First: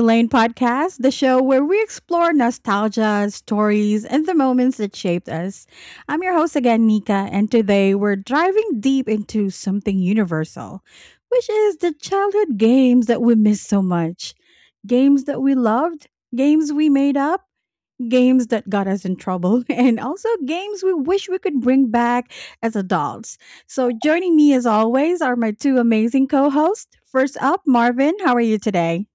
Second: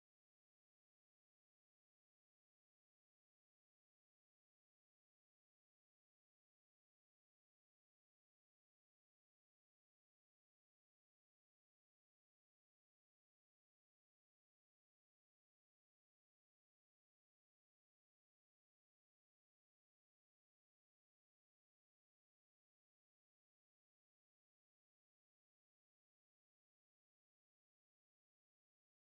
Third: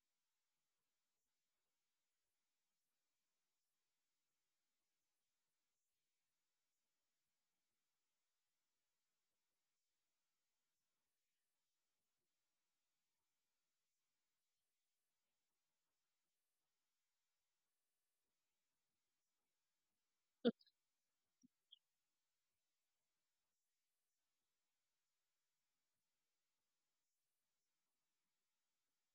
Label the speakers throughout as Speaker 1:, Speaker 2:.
Speaker 1: Lane podcast, the show where we explore nostalgia, stories, and the moments that shaped us. I'm your host again, Nika, and today we're driving deep into something universal, which is the childhood games that we miss so much. Games that we loved, games we made up, games that got us in trouble, and also games we wish we could bring back as adults. So, joining me as always are my two amazing co hosts. First up, Marvin, how are you today?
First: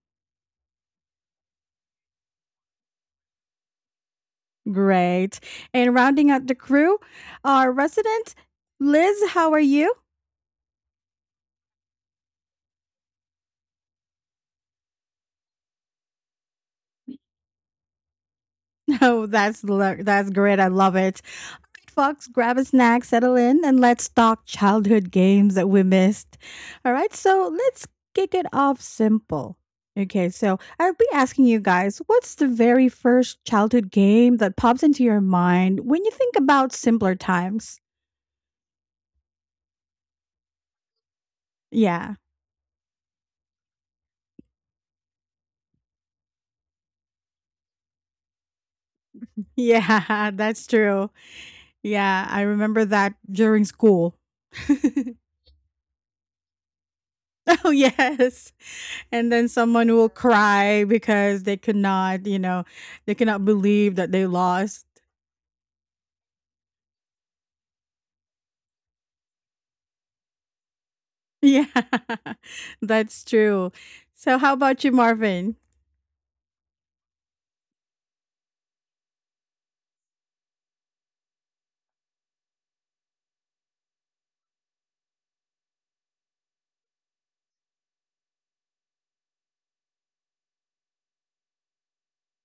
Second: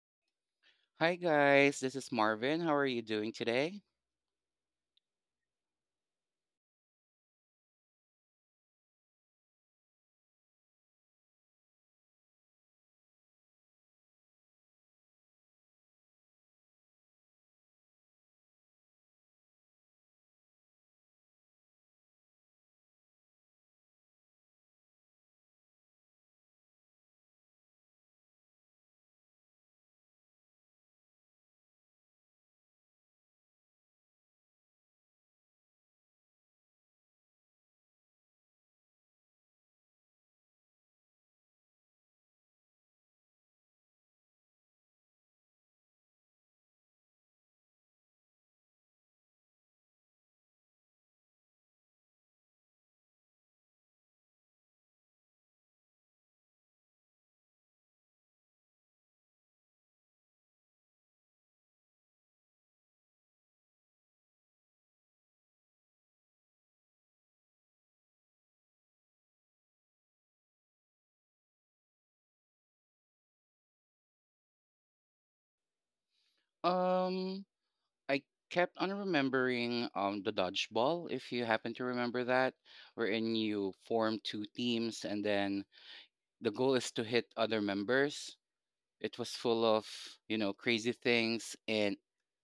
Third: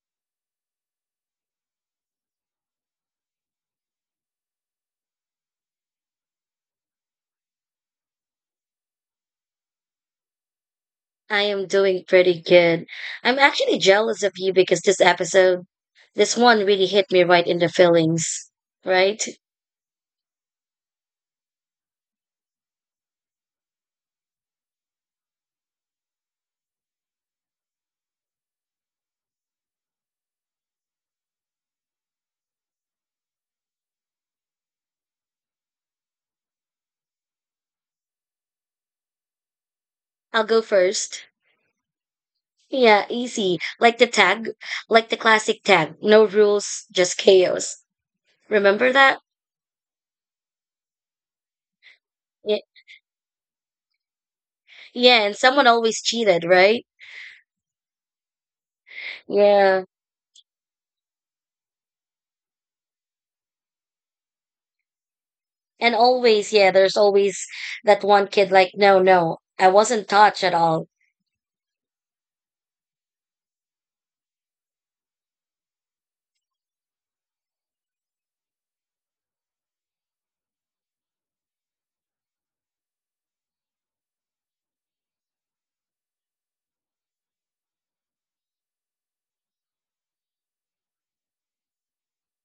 Speaker 2: Hi guys, this is Marvin. How are you doing today?
Speaker 1: Great. And rounding out the crew, our resident Liz, how are you?
Speaker 3: I am doing pretty good. I'm actually jealous of you because this episode, this one really hit me right in the feelings,
Speaker 1: Oh,
Speaker 3: right?
Speaker 1: that's great. I love it. Good Fox, grab a snack, settle in, and let's talk childhood games that we missed. All right, so let's kick it off simple. Okay, so I'll be asking you guys what's the very first childhood game that pops into your mind when you think about simpler times?
Speaker 3: I'll go first.
Speaker 1: Yeah,
Speaker 3: Yeah, easy. Like the tag, like the classic tag. No rules, just chaos. Remember that?
Speaker 1: yeah, that's true. Yeah, I
Speaker 3: Yeah,
Speaker 1: remember that during school.
Speaker 3: yeah, and someone always cheated, right?
Speaker 1: Oh, yes. And then
Speaker 3: Yeah.
Speaker 1: someone will cry because they could not, they cannot believe that they lost.
Speaker 3: And always, yeah, there's always that one kid like, no, no, I wasn't touched at all.
Speaker 1: Yeah, that's true. So how about you, Marvin?
Speaker 2: Um, I kept on remembering the dodgeball, if you happen to remember that, wherein you form two teams and then the goal is to hit other members. It was full of, crazy things and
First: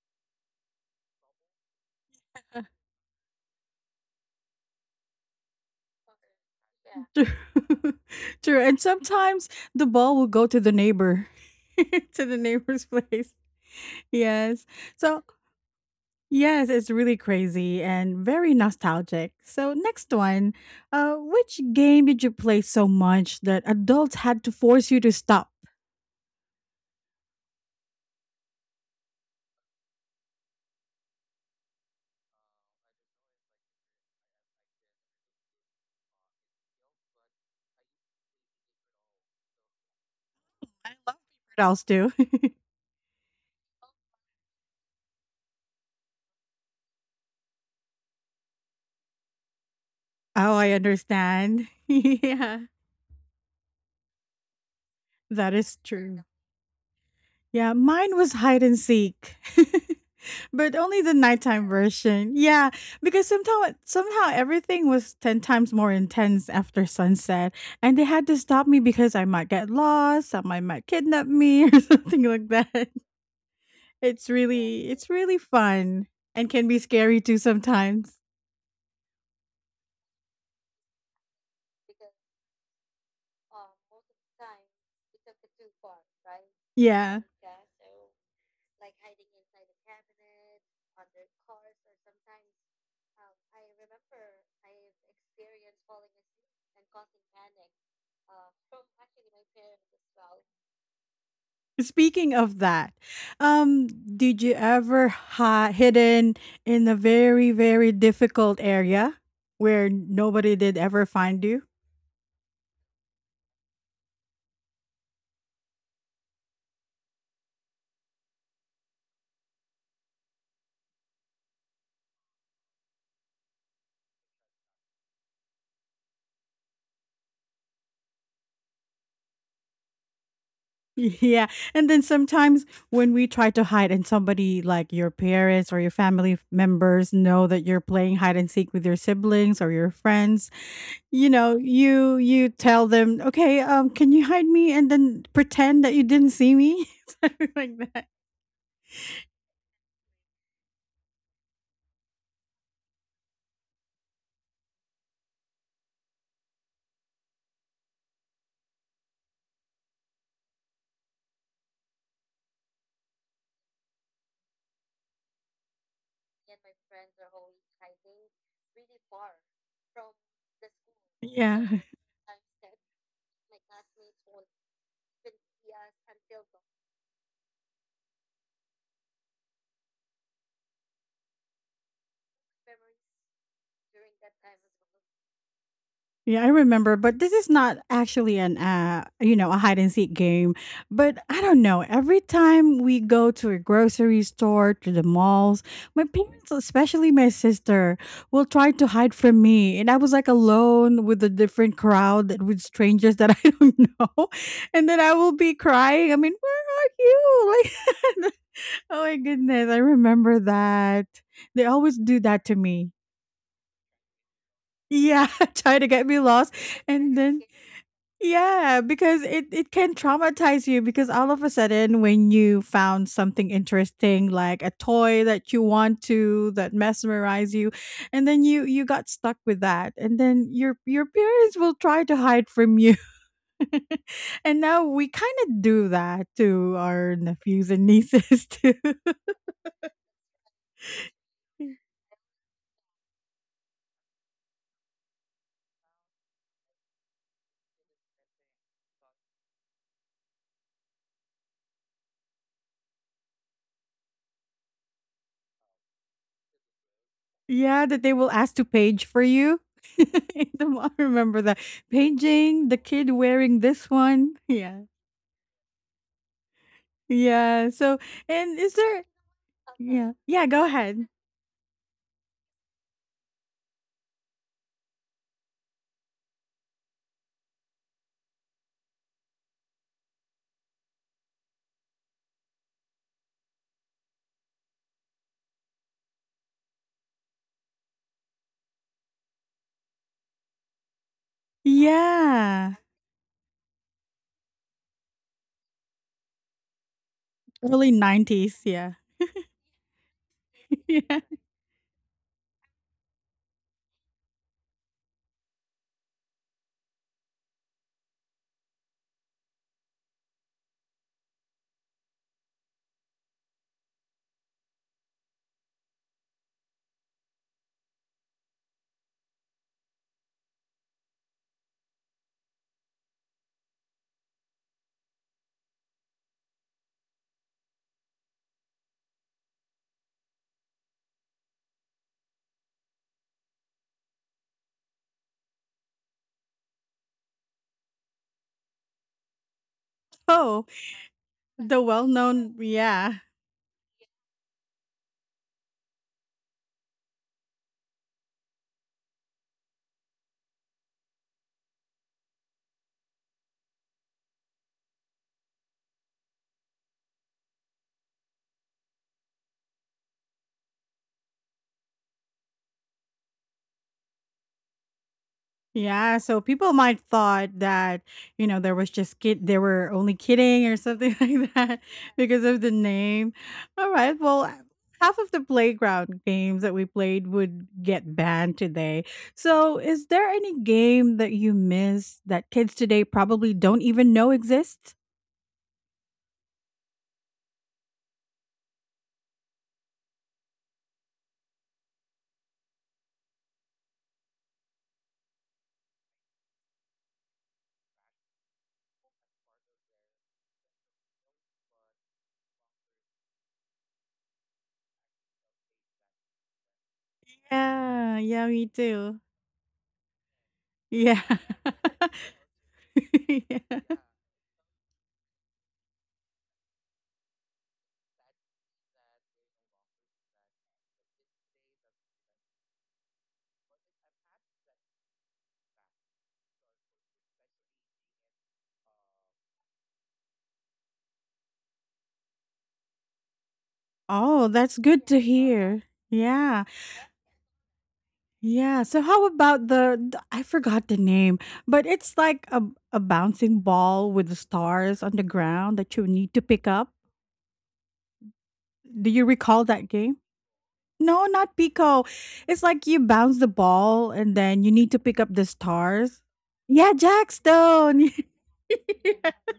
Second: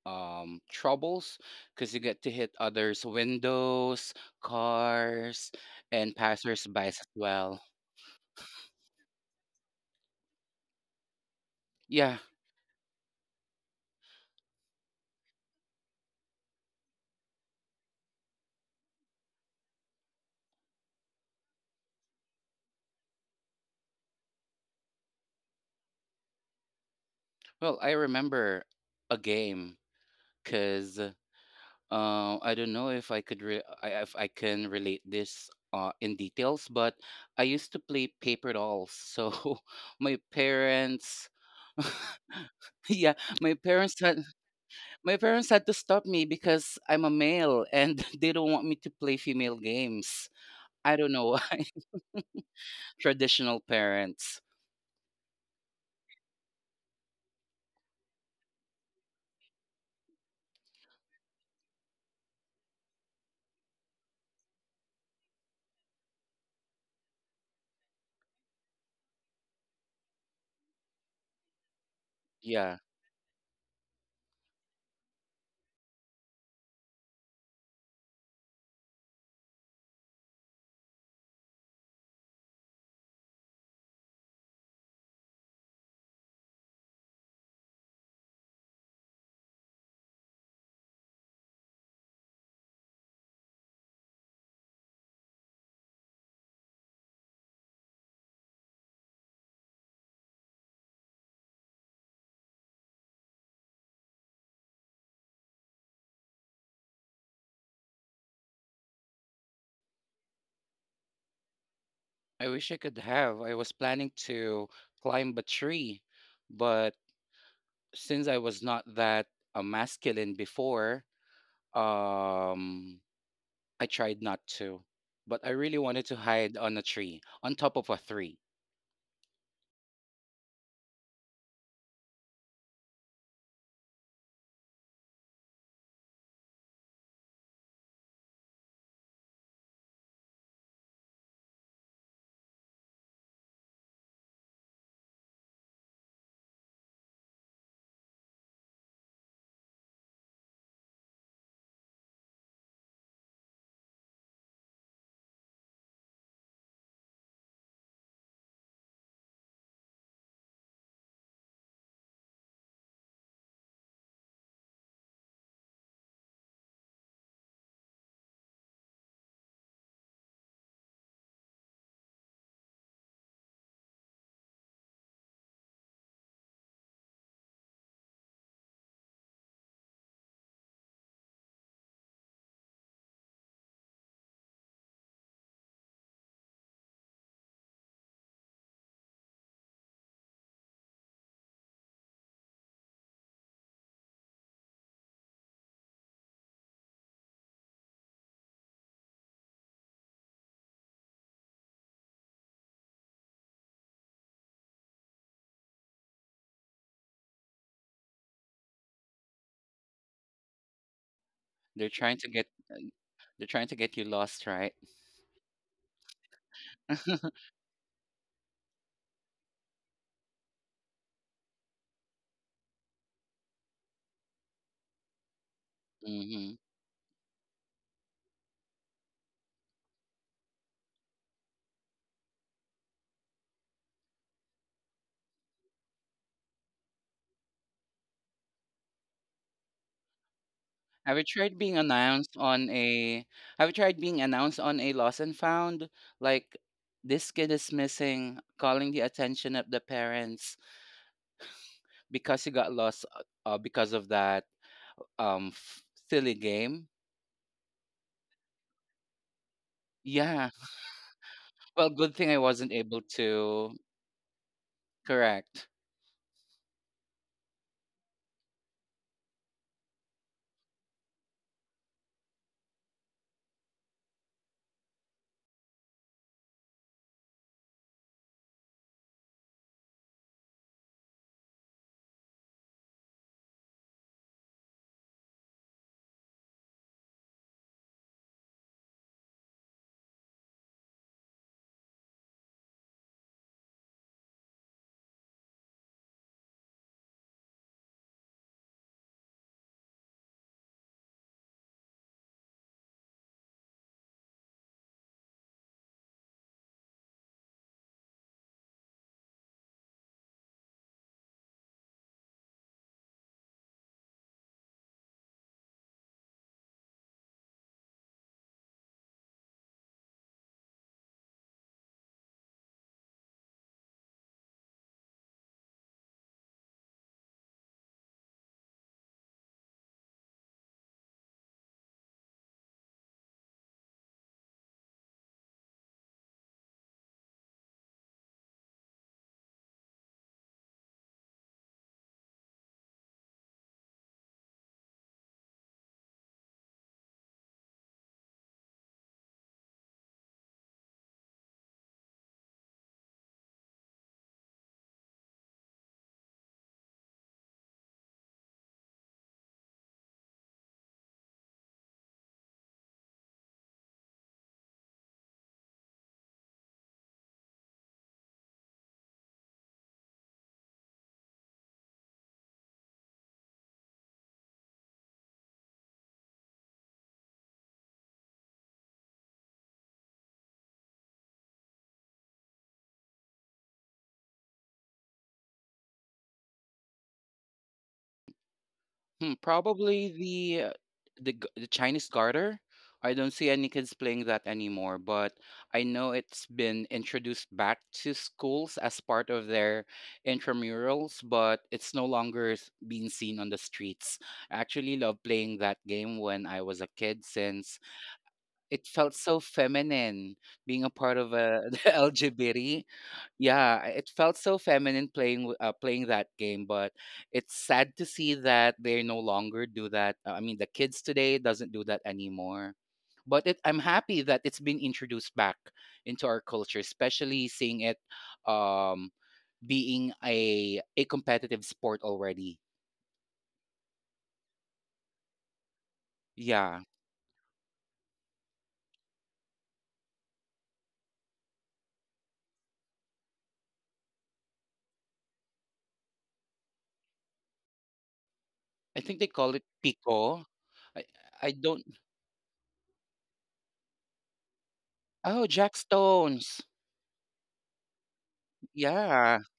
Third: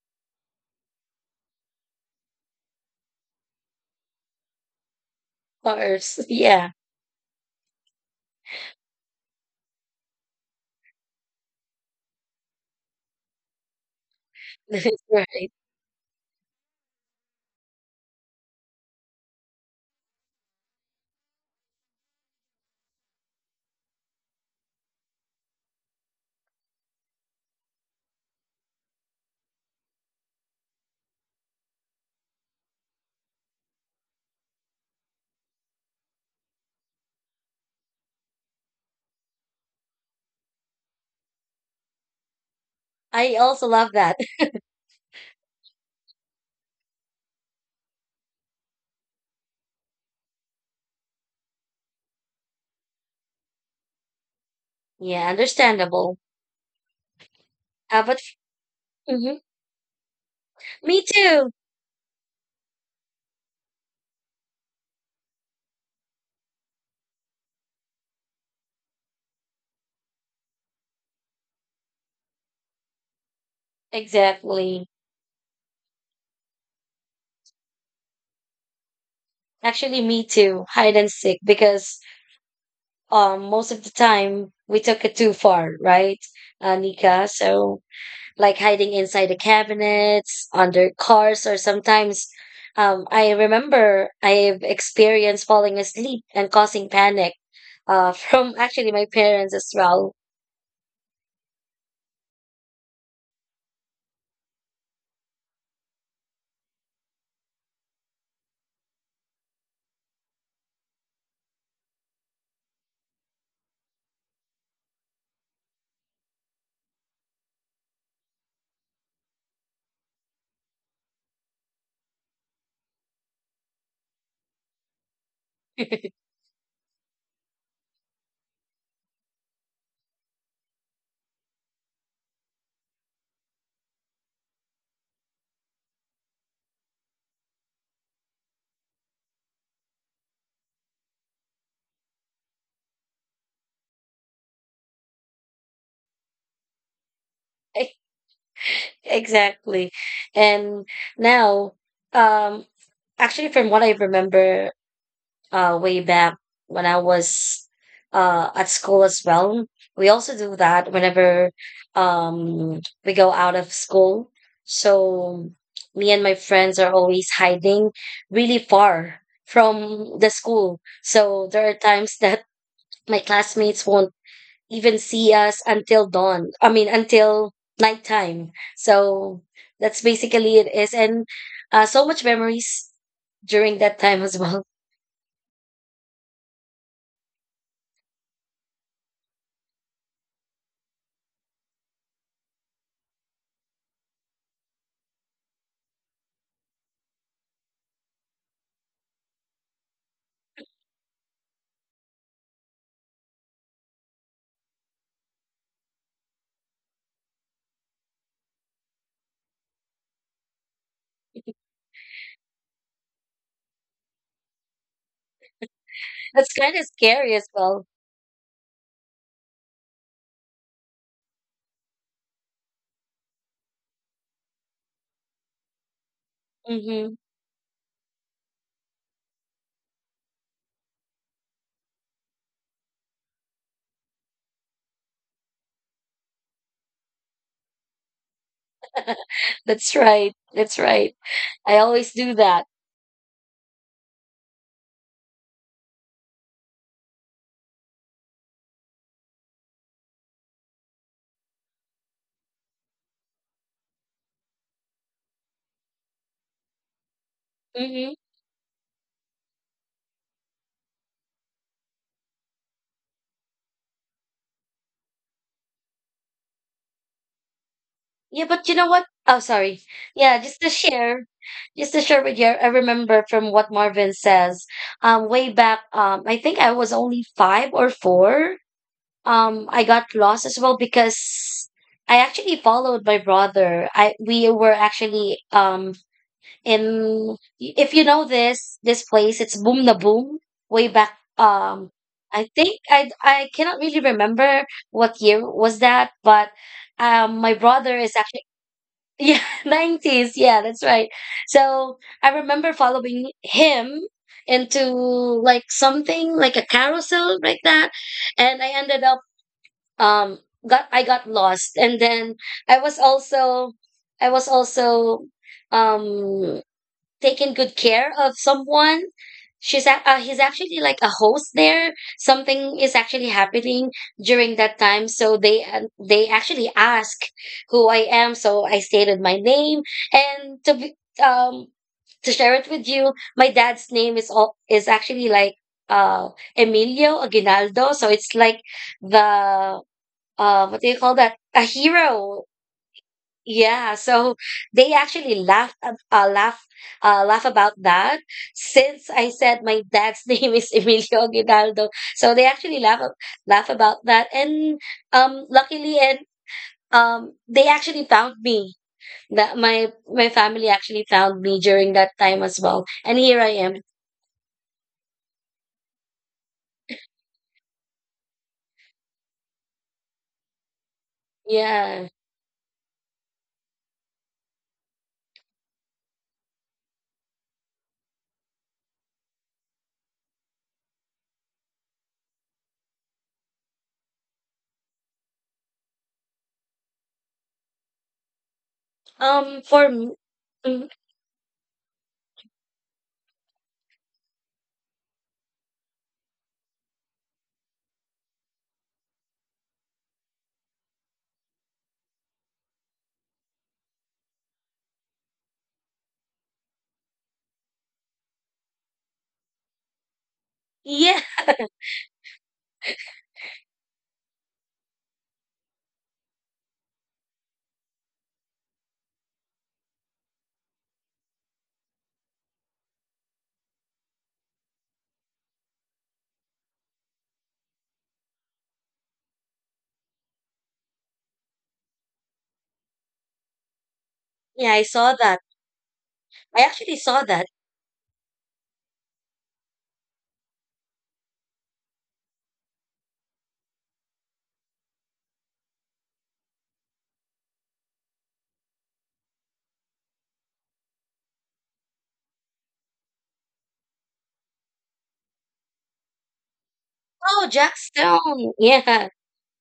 Speaker 2: troubles because you get to hit others' windows, cars,
Speaker 3: Of
Speaker 2: and
Speaker 3: course. Yeah.
Speaker 2: passersby as well.
Speaker 1: True. True. And sometimes the ball will go to the neighbor,
Speaker 2: Yeah.
Speaker 1: to the neighbor's place. Yes. So
Speaker 3: Right.
Speaker 1: yes, it's really crazy and very nostalgic. So next one, which game did you play so much that adults had to force you to stop?
Speaker 2: Well, I remember a game because I don't know if I could re- I, if I can relate this in details, but I used to play paper dolls. So my
Speaker 1: I love
Speaker 2: parents,
Speaker 1: what else do.
Speaker 2: yeah,
Speaker 3: I
Speaker 2: my
Speaker 3: also love
Speaker 2: parents
Speaker 3: that.
Speaker 2: had my parents had to stop me because I'm a male and they don't want me to play female games.
Speaker 1: Oh, I
Speaker 2: I don't know why.
Speaker 1: understand. Yeah,
Speaker 2: Traditional parents.
Speaker 3: Yeah,
Speaker 1: that is
Speaker 3: understandable.
Speaker 1: true. Yeah,
Speaker 3: How
Speaker 1: mine
Speaker 3: about
Speaker 1: was hide and seek.
Speaker 3: mhm.
Speaker 1: But only
Speaker 3: Me
Speaker 1: the
Speaker 3: too.
Speaker 1: nighttime version. Yeah, because somehow everything was 10 times more intense after sunset, and they had to stop me because I might get lost, someone might kidnap me or something like
Speaker 2: Yeah,
Speaker 1: that. It's
Speaker 3: Exactly.
Speaker 1: really it's really fun and can be scary too sometimes.
Speaker 3: Actually, me too. Hide and seek because most of the time we took it too far, right,
Speaker 1: Yeah.
Speaker 3: Nika? So like hiding inside the cabinets, under cars, or sometimes I remember I've experienced falling asleep and causing panic from actually my parents as well.
Speaker 1: Speaking of that, um, did you ever hi hidden in a very, very difficult area where nobody did ever find you?
Speaker 2: I wish I could have. I was planning to climb a tree, but since I was not that masculine before, Um, I tried not to, but I really wanted to hide on a tree, on top of a tree.
Speaker 1: Yeah, and then sometimes when we try to hide and somebody like your parents or your family members know that you're playing hide and seek with your siblings or your friends, you know, you tell them, "Okay, can you hide me? And then pretend that you didn't see me?" Like that.
Speaker 3: Exactly. And now um actually from what I remember way back when I was at school as well. We also do that whenever we go out of school. So me and my friends are always hiding really far from the school. So
Speaker 1: Yeah.
Speaker 3: there are times that my classmates won't even see us until dawn. I mean, until nighttime. So that's basically it is. And so much memories during that time as well.
Speaker 1: Yeah, I remember, but this is not actually a hide and seek game, but I don't know, every time we go to a grocery store, to the malls, my parents, especially my sister, will try to hide from me, and I was, like, alone with a different crowd and with strangers that I don't know, and then I will be crying, I mean, "Where are you?" Like oh my goodness, I remember that. They
Speaker 2: They're
Speaker 1: always
Speaker 2: trying
Speaker 1: do
Speaker 2: to
Speaker 1: that
Speaker 2: get,
Speaker 1: to
Speaker 2: uh,
Speaker 1: me.
Speaker 2: they're trying to get you lost, right?
Speaker 1: Yeah, try to get me
Speaker 3: That's
Speaker 1: lost.
Speaker 3: kind of
Speaker 1: And
Speaker 3: scary
Speaker 1: then
Speaker 3: as well.
Speaker 1: yeah, because it can traumatize you because all of a sudden when you found something interesting like a toy that you want to
Speaker 2: Hmm.
Speaker 1: that
Speaker 3: Hmm.
Speaker 1: mesmerize you, and then you got stuck with that, and then your parents will try to hide from you. And now we kind of do that to our nephews and nieces too.
Speaker 3: That's right. That's right.
Speaker 2: Have you tried
Speaker 1: Mm.
Speaker 3: I
Speaker 2: being
Speaker 3: always do
Speaker 2: announced
Speaker 3: that.
Speaker 2: on a? Have you tried being announced on a lost and found? Like this kid is missing, calling the attention of the parents because he got lost because of that um f- silly game.
Speaker 1: Yeah, that they
Speaker 3: Hmm.
Speaker 1: will ask to page for you. I
Speaker 2: Yeah.
Speaker 1: don't remember that,
Speaker 2: Well, good thing I
Speaker 1: paging
Speaker 2: wasn't
Speaker 1: the
Speaker 2: able
Speaker 1: kid wearing
Speaker 2: to.
Speaker 1: this one. Yeah,
Speaker 2: Correct.
Speaker 1: yeah. So,
Speaker 3: Yeah,
Speaker 1: and
Speaker 3: but
Speaker 1: is
Speaker 3: you know
Speaker 1: there?
Speaker 3: what? Oh, sorry.
Speaker 1: Yeah,
Speaker 3: Yeah,
Speaker 1: yeah.
Speaker 3: just
Speaker 1: Go
Speaker 3: to
Speaker 1: ahead.
Speaker 3: share, just to share with you, I remember from what Marvin says. Way back, I think I was only 5 or 4. I got lost as well because I actually followed my brother. I We were actually and if you know this place, it's Boom na Boom way back. I
Speaker 1: Yeah,
Speaker 3: think I cannot really remember what year was that, but my
Speaker 1: early
Speaker 3: brother is actually
Speaker 1: nineties. Yeah,
Speaker 3: yeah, nineties. Yeah, that's right.
Speaker 1: yeah.
Speaker 3: So I remember following him into like something like a carousel like that, and I ended up um got I got lost, and then I was also I was also um taking good care of someone. He's actually like a host there. Something is actually happening during that time, so they actually ask who I am. So I stated my name, and um to share it with you, my dad's name is actually like uh Emilio Aguinaldo. So it's like the
Speaker 1: Oh,
Speaker 3: what do you call that? A
Speaker 1: the
Speaker 3: hero.
Speaker 1: well-known. Yeah.
Speaker 3: Yeah, so they actually laugh ab- laugh laugh about that since I said my dad's name is Emilio Aguinaldo. So they actually laugh about that and luckily and they actually found me. That my family actually found me during that time as well. And here I am.
Speaker 1: Yeah, so people might thought that, there was just kid they were only kidding or something like that
Speaker 3: Yeah.
Speaker 1: because of the name. All right. Well, half of the playground games that we played would get banned today. So, is there any game that you miss that kids today probably don't even know exists?
Speaker 2: Hmm,
Speaker 3: Um for
Speaker 2: probably
Speaker 3: m-
Speaker 2: the uh,
Speaker 3: mm,
Speaker 2: the g- the Chinese garter. I don't see any kids playing that anymore, but I know it's been introduced back to schools as part of their intramurals, but it's no longer being seen on the streets. I actually love playing that game when I was a kid since
Speaker 1: Yeah, yeah, me
Speaker 2: it felt
Speaker 1: too.
Speaker 2: so feminine being a part
Speaker 3: yeah,
Speaker 1: Yeah.
Speaker 2: of a the LGBT.
Speaker 1: Yeah.
Speaker 2: Yeah, it felt so feminine playing that game, but it's sad to see that they no longer do that. I mean, the kids today doesn't do that anymore. I'm happy that it's been introduced back into our culture, especially seeing it um, being a competitive sport already.
Speaker 1: Oh,
Speaker 3: yeah,
Speaker 1: that's
Speaker 3: I
Speaker 1: good
Speaker 3: saw
Speaker 1: to
Speaker 3: that.
Speaker 1: hear.
Speaker 3: I
Speaker 1: Yeah.
Speaker 2: Yeah,
Speaker 3: actually saw that.
Speaker 1: Yeah, so how about the I forgot the name, but it's like a bouncing ball with the stars on the ground that you need to pick up.
Speaker 2: I
Speaker 1: Do
Speaker 2: think
Speaker 1: you
Speaker 2: they call it
Speaker 1: recall that game?
Speaker 2: pico. I,
Speaker 1: No,
Speaker 2: I
Speaker 1: not
Speaker 2: don't.
Speaker 1: Pico. It's like you bounce the ball and then you need to pick up the
Speaker 2: Oh, Jack
Speaker 1: stars.
Speaker 2: Stones.
Speaker 1: Yeah,
Speaker 3: Oh, Jack
Speaker 1: Jackstone.
Speaker 3: Stone. Yeah.
Speaker 2: Yeah.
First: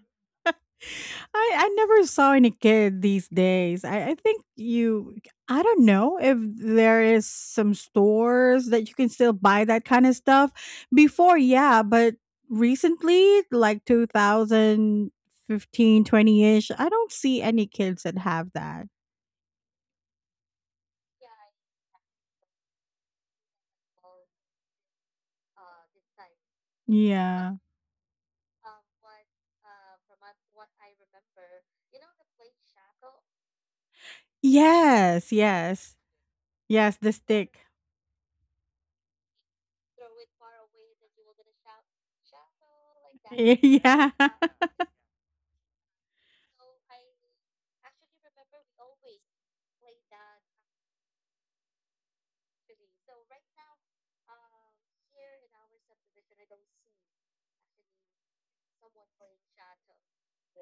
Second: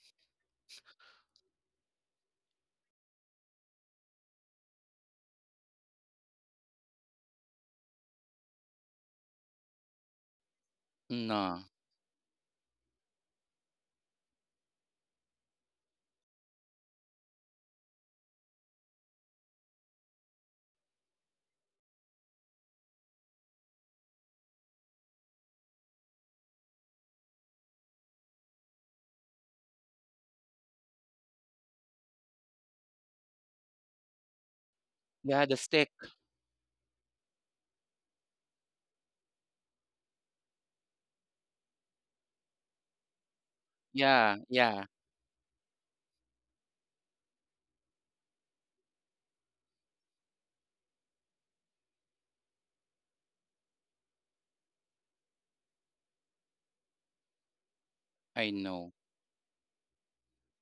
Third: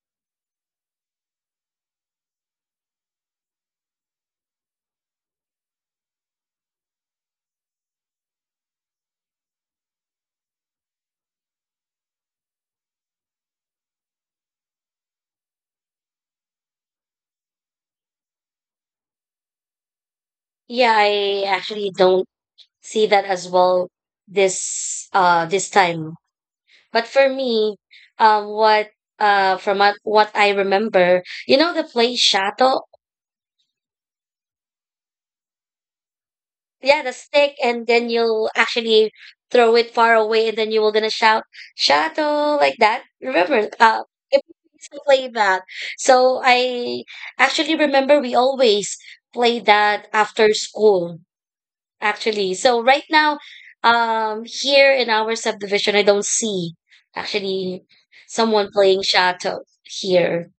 Speaker 1: I never saw any kid these days. I think you I don't know if there is some stores that you can still buy that kind of stuff. Before,
Speaker 2: No.
Speaker 1: yeah, but recently like 2015 20 ish I don't see any kids that have that.
Speaker 3: Yeah, I actually don't see that as well this time. But for
Speaker 1: Yeah.
Speaker 3: me, what from what I remember, you know the play Shato?
Speaker 1: Yes,
Speaker 2: Yeah, the stick.
Speaker 1: yes. Yes,
Speaker 3: Yeah,
Speaker 1: the
Speaker 3: the stick
Speaker 1: stick.
Speaker 3: and then you'll actually throw it far away and then you will gonna shout Shato like that. Remember
Speaker 1: Yeah.
Speaker 2: Yeah,
Speaker 3: if we
Speaker 2: yeah.
Speaker 3: used to play that. So I actually remember we always play that after school. Actually, so right now, here in our subdivision, I don't see actually
Speaker 2: I
Speaker 3: someone
Speaker 2: know.
Speaker 3: playing shadow here.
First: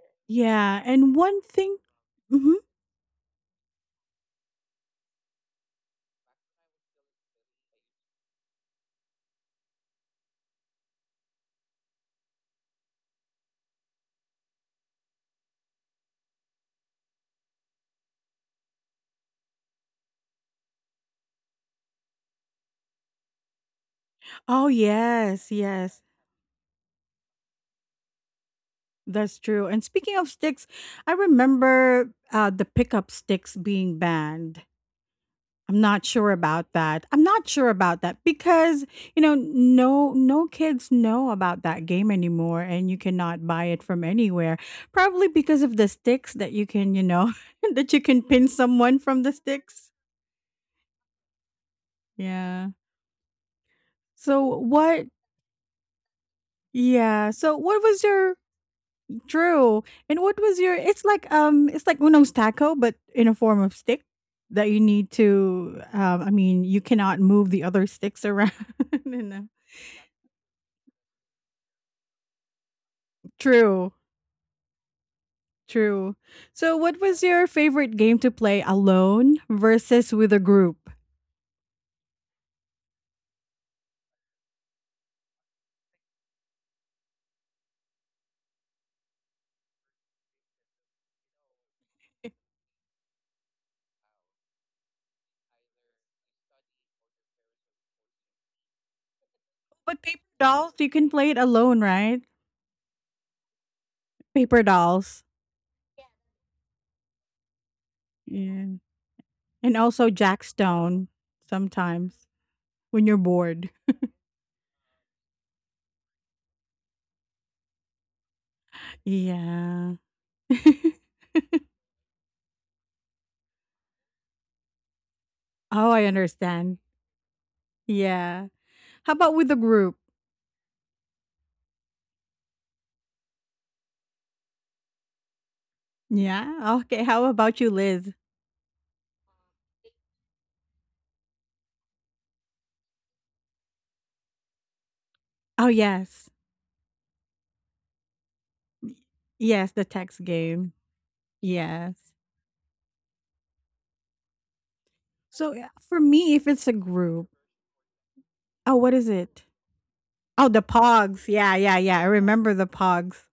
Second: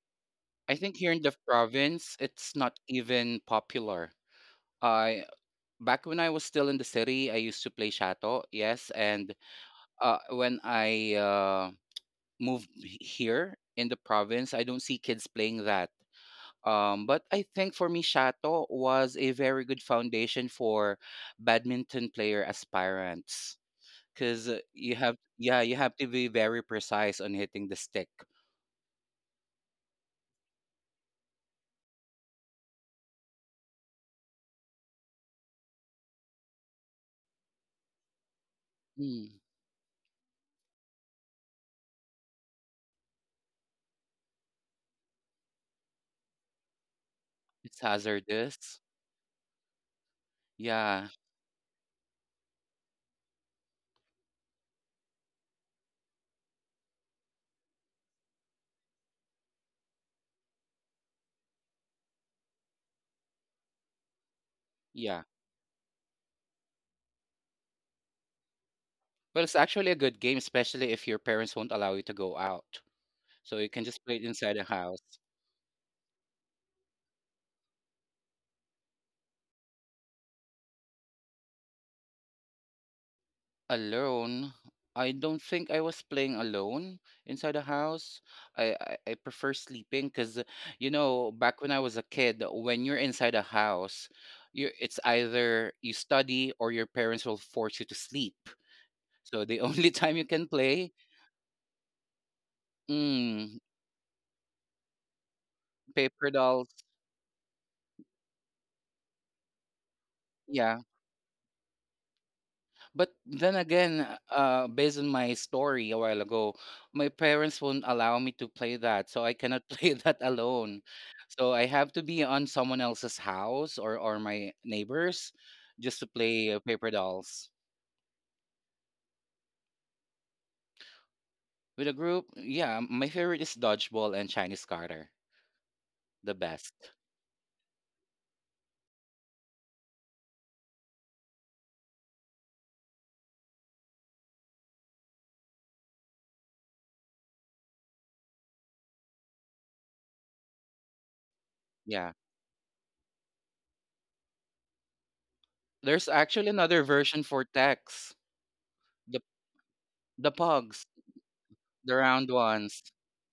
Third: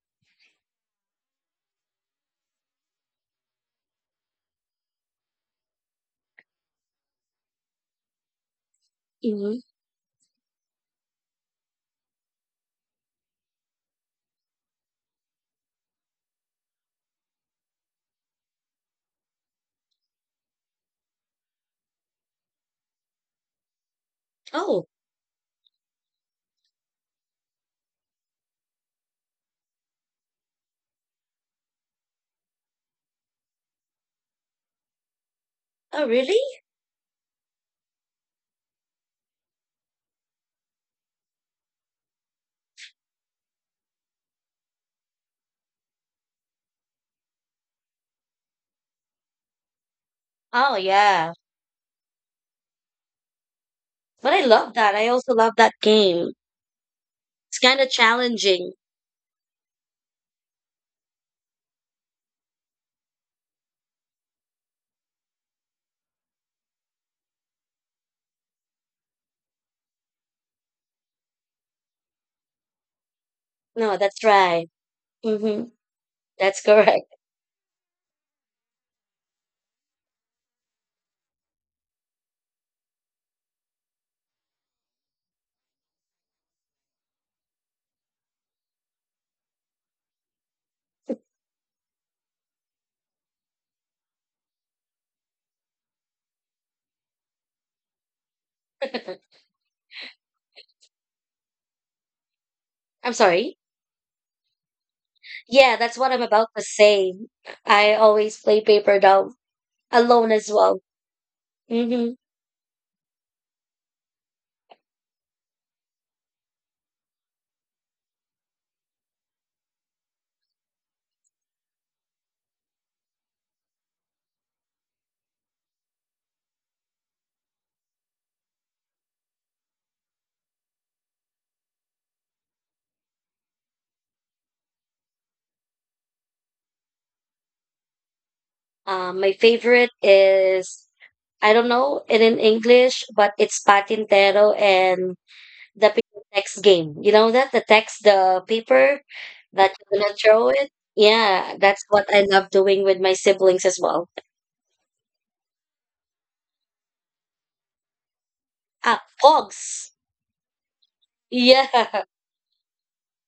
Speaker 2: I
Speaker 1: Yeah,
Speaker 2: think here
Speaker 1: and
Speaker 2: in the
Speaker 1: one thing.
Speaker 2: province,
Speaker 1: Mhm.
Speaker 2: it's not even popular. I Back when I was still in the city, I used to play shato. Yes, and
Speaker 3: Hmm.
Speaker 2: when I here in the province, I don't see kids playing that. But I think for me, shato was a very good foundation for badminton player aspirants. Because
Speaker 1: Oh
Speaker 3: Oh,
Speaker 1: yes,
Speaker 2: yeah, you have
Speaker 1: yes.
Speaker 2: to be very precise on hitting the stick.
Speaker 1: That's true. And speaking of sticks, I remember the pickup sticks being banned. I'm not
Speaker 3: oh,
Speaker 1: sure
Speaker 3: really?
Speaker 1: about that. I'm not sure about that because
Speaker 2: Mm,
Speaker 1: no kids know about that game anymore, and you cannot buy it from anywhere. Probably because of the sticks that you can
Speaker 2: it's
Speaker 1: that you can pin
Speaker 2: hazardous.
Speaker 1: someone from the sticks.
Speaker 3: Oh,
Speaker 2: Yeah,
Speaker 3: yeah.
Speaker 1: Yeah.
Speaker 3: But I
Speaker 1: So
Speaker 3: love that.
Speaker 1: what?
Speaker 3: I also love that game.
Speaker 1: Yeah. So
Speaker 3: It's
Speaker 1: what
Speaker 3: kind of
Speaker 1: was your?
Speaker 3: challenging.
Speaker 1: True. And what was your? It's like Uno's taco but in a form of stick that you need
Speaker 2: yeah.
Speaker 1: to I mean you cannot move the other sticks around. And,
Speaker 2: But it's actually a good game, especially if your parents won't allow you to go out. So you can
Speaker 1: true.
Speaker 3: No,
Speaker 2: just play it
Speaker 3: that's
Speaker 2: inside the
Speaker 3: right.
Speaker 2: house.
Speaker 3: Hmm.
Speaker 1: True.
Speaker 3: That's
Speaker 1: So, what
Speaker 3: correct.
Speaker 1: was your favorite game to play alone versus with a group?
Speaker 2: Alone, I don't think I was playing alone inside the house. I prefer sleeping because, back when I was a kid, when you're inside a house, you it's either you study or your parents will force you to sleep. So the only
Speaker 1: But
Speaker 2: time
Speaker 1: paper
Speaker 2: you can
Speaker 1: dolls, you
Speaker 2: play,
Speaker 1: can play it alone, right?
Speaker 3: I'm
Speaker 2: mm,
Speaker 3: sorry.
Speaker 1: Paper dolls.
Speaker 3: Yeah, that's what I'm
Speaker 2: paper
Speaker 3: about to
Speaker 2: dolls.
Speaker 3: say. I always play
Speaker 1: Yeah.
Speaker 3: paper doll
Speaker 1: And also
Speaker 3: alone
Speaker 1: Jack
Speaker 3: as
Speaker 2: Yeah.
Speaker 3: well.
Speaker 1: Stone
Speaker 3: Hmm.
Speaker 1: sometimes when
Speaker 2: But
Speaker 1: you're
Speaker 2: then
Speaker 1: bored.
Speaker 2: again, based on my story a while ago, my parents won't allow me to play that. So I cannot
Speaker 1: Yeah.
Speaker 2: play that alone. So I have to be on someone else's house or my neighbors
Speaker 1: Oh,
Speaker 2: just
Speaker 1: I
Speaker 2: to play
Speaker 1: understand.
Speaker 2: paper dolls.
Speaker 1: Yeah. How about with the group?
Speaker 2: With a group, yeah, my favorite is dodgeball and Chinese Carter. The
Speaker 1: Yeah.
Speaker 2: best.
Speaker 1: Okay. How about you, Liz?
Speaker 3: My favorite is I don't know it in English, but it's Patintero and
Speaker 1: Oh,
Speaker 3: the paper
Speaker 1: yes.
Speaker 3: text game. You know, that the text, the
Speaker 1: Y-
Speaker 3: paper
Speaker 1: Yes,
Speaker 3: that
Speaker 1: the
Speaker 3: you're gonna
Speaker 1: text
Speaker 3: throw
Speaker 1: game.
Speaker 3: it. Yeah, that's what
Speaker 1: Yes.
Speaker 2: Yeah.
Speaker 3: I love doing with my siblings as well.
Speaker 1: So yeah, for
Speaker 2: There's
Speaker 1: me, if
Speaker 2: actually
Speaker 1: it's a
Speaker 2: another version
Speaker 1: group,
Speaker 2: for text.
Speaker 1: oh, what
Speaker 3: Ah,
Speaker 1: is
Speaker 2: The
Speaker 1: it?
Speaker 3: Pogs.
Speaker 2: the
Speaker 1: Oh, the
Speaker 2: pogs,
Speaker 1: pogs. Yeah,
Speaker 3: Yeah,
Speaker 1: yeah,
Speaker 2: the
Speaker 1: yeah. I
Speaker 2: round
Speaker 1: remember the
Speaker 2: ones.
Speaker 1: pogs.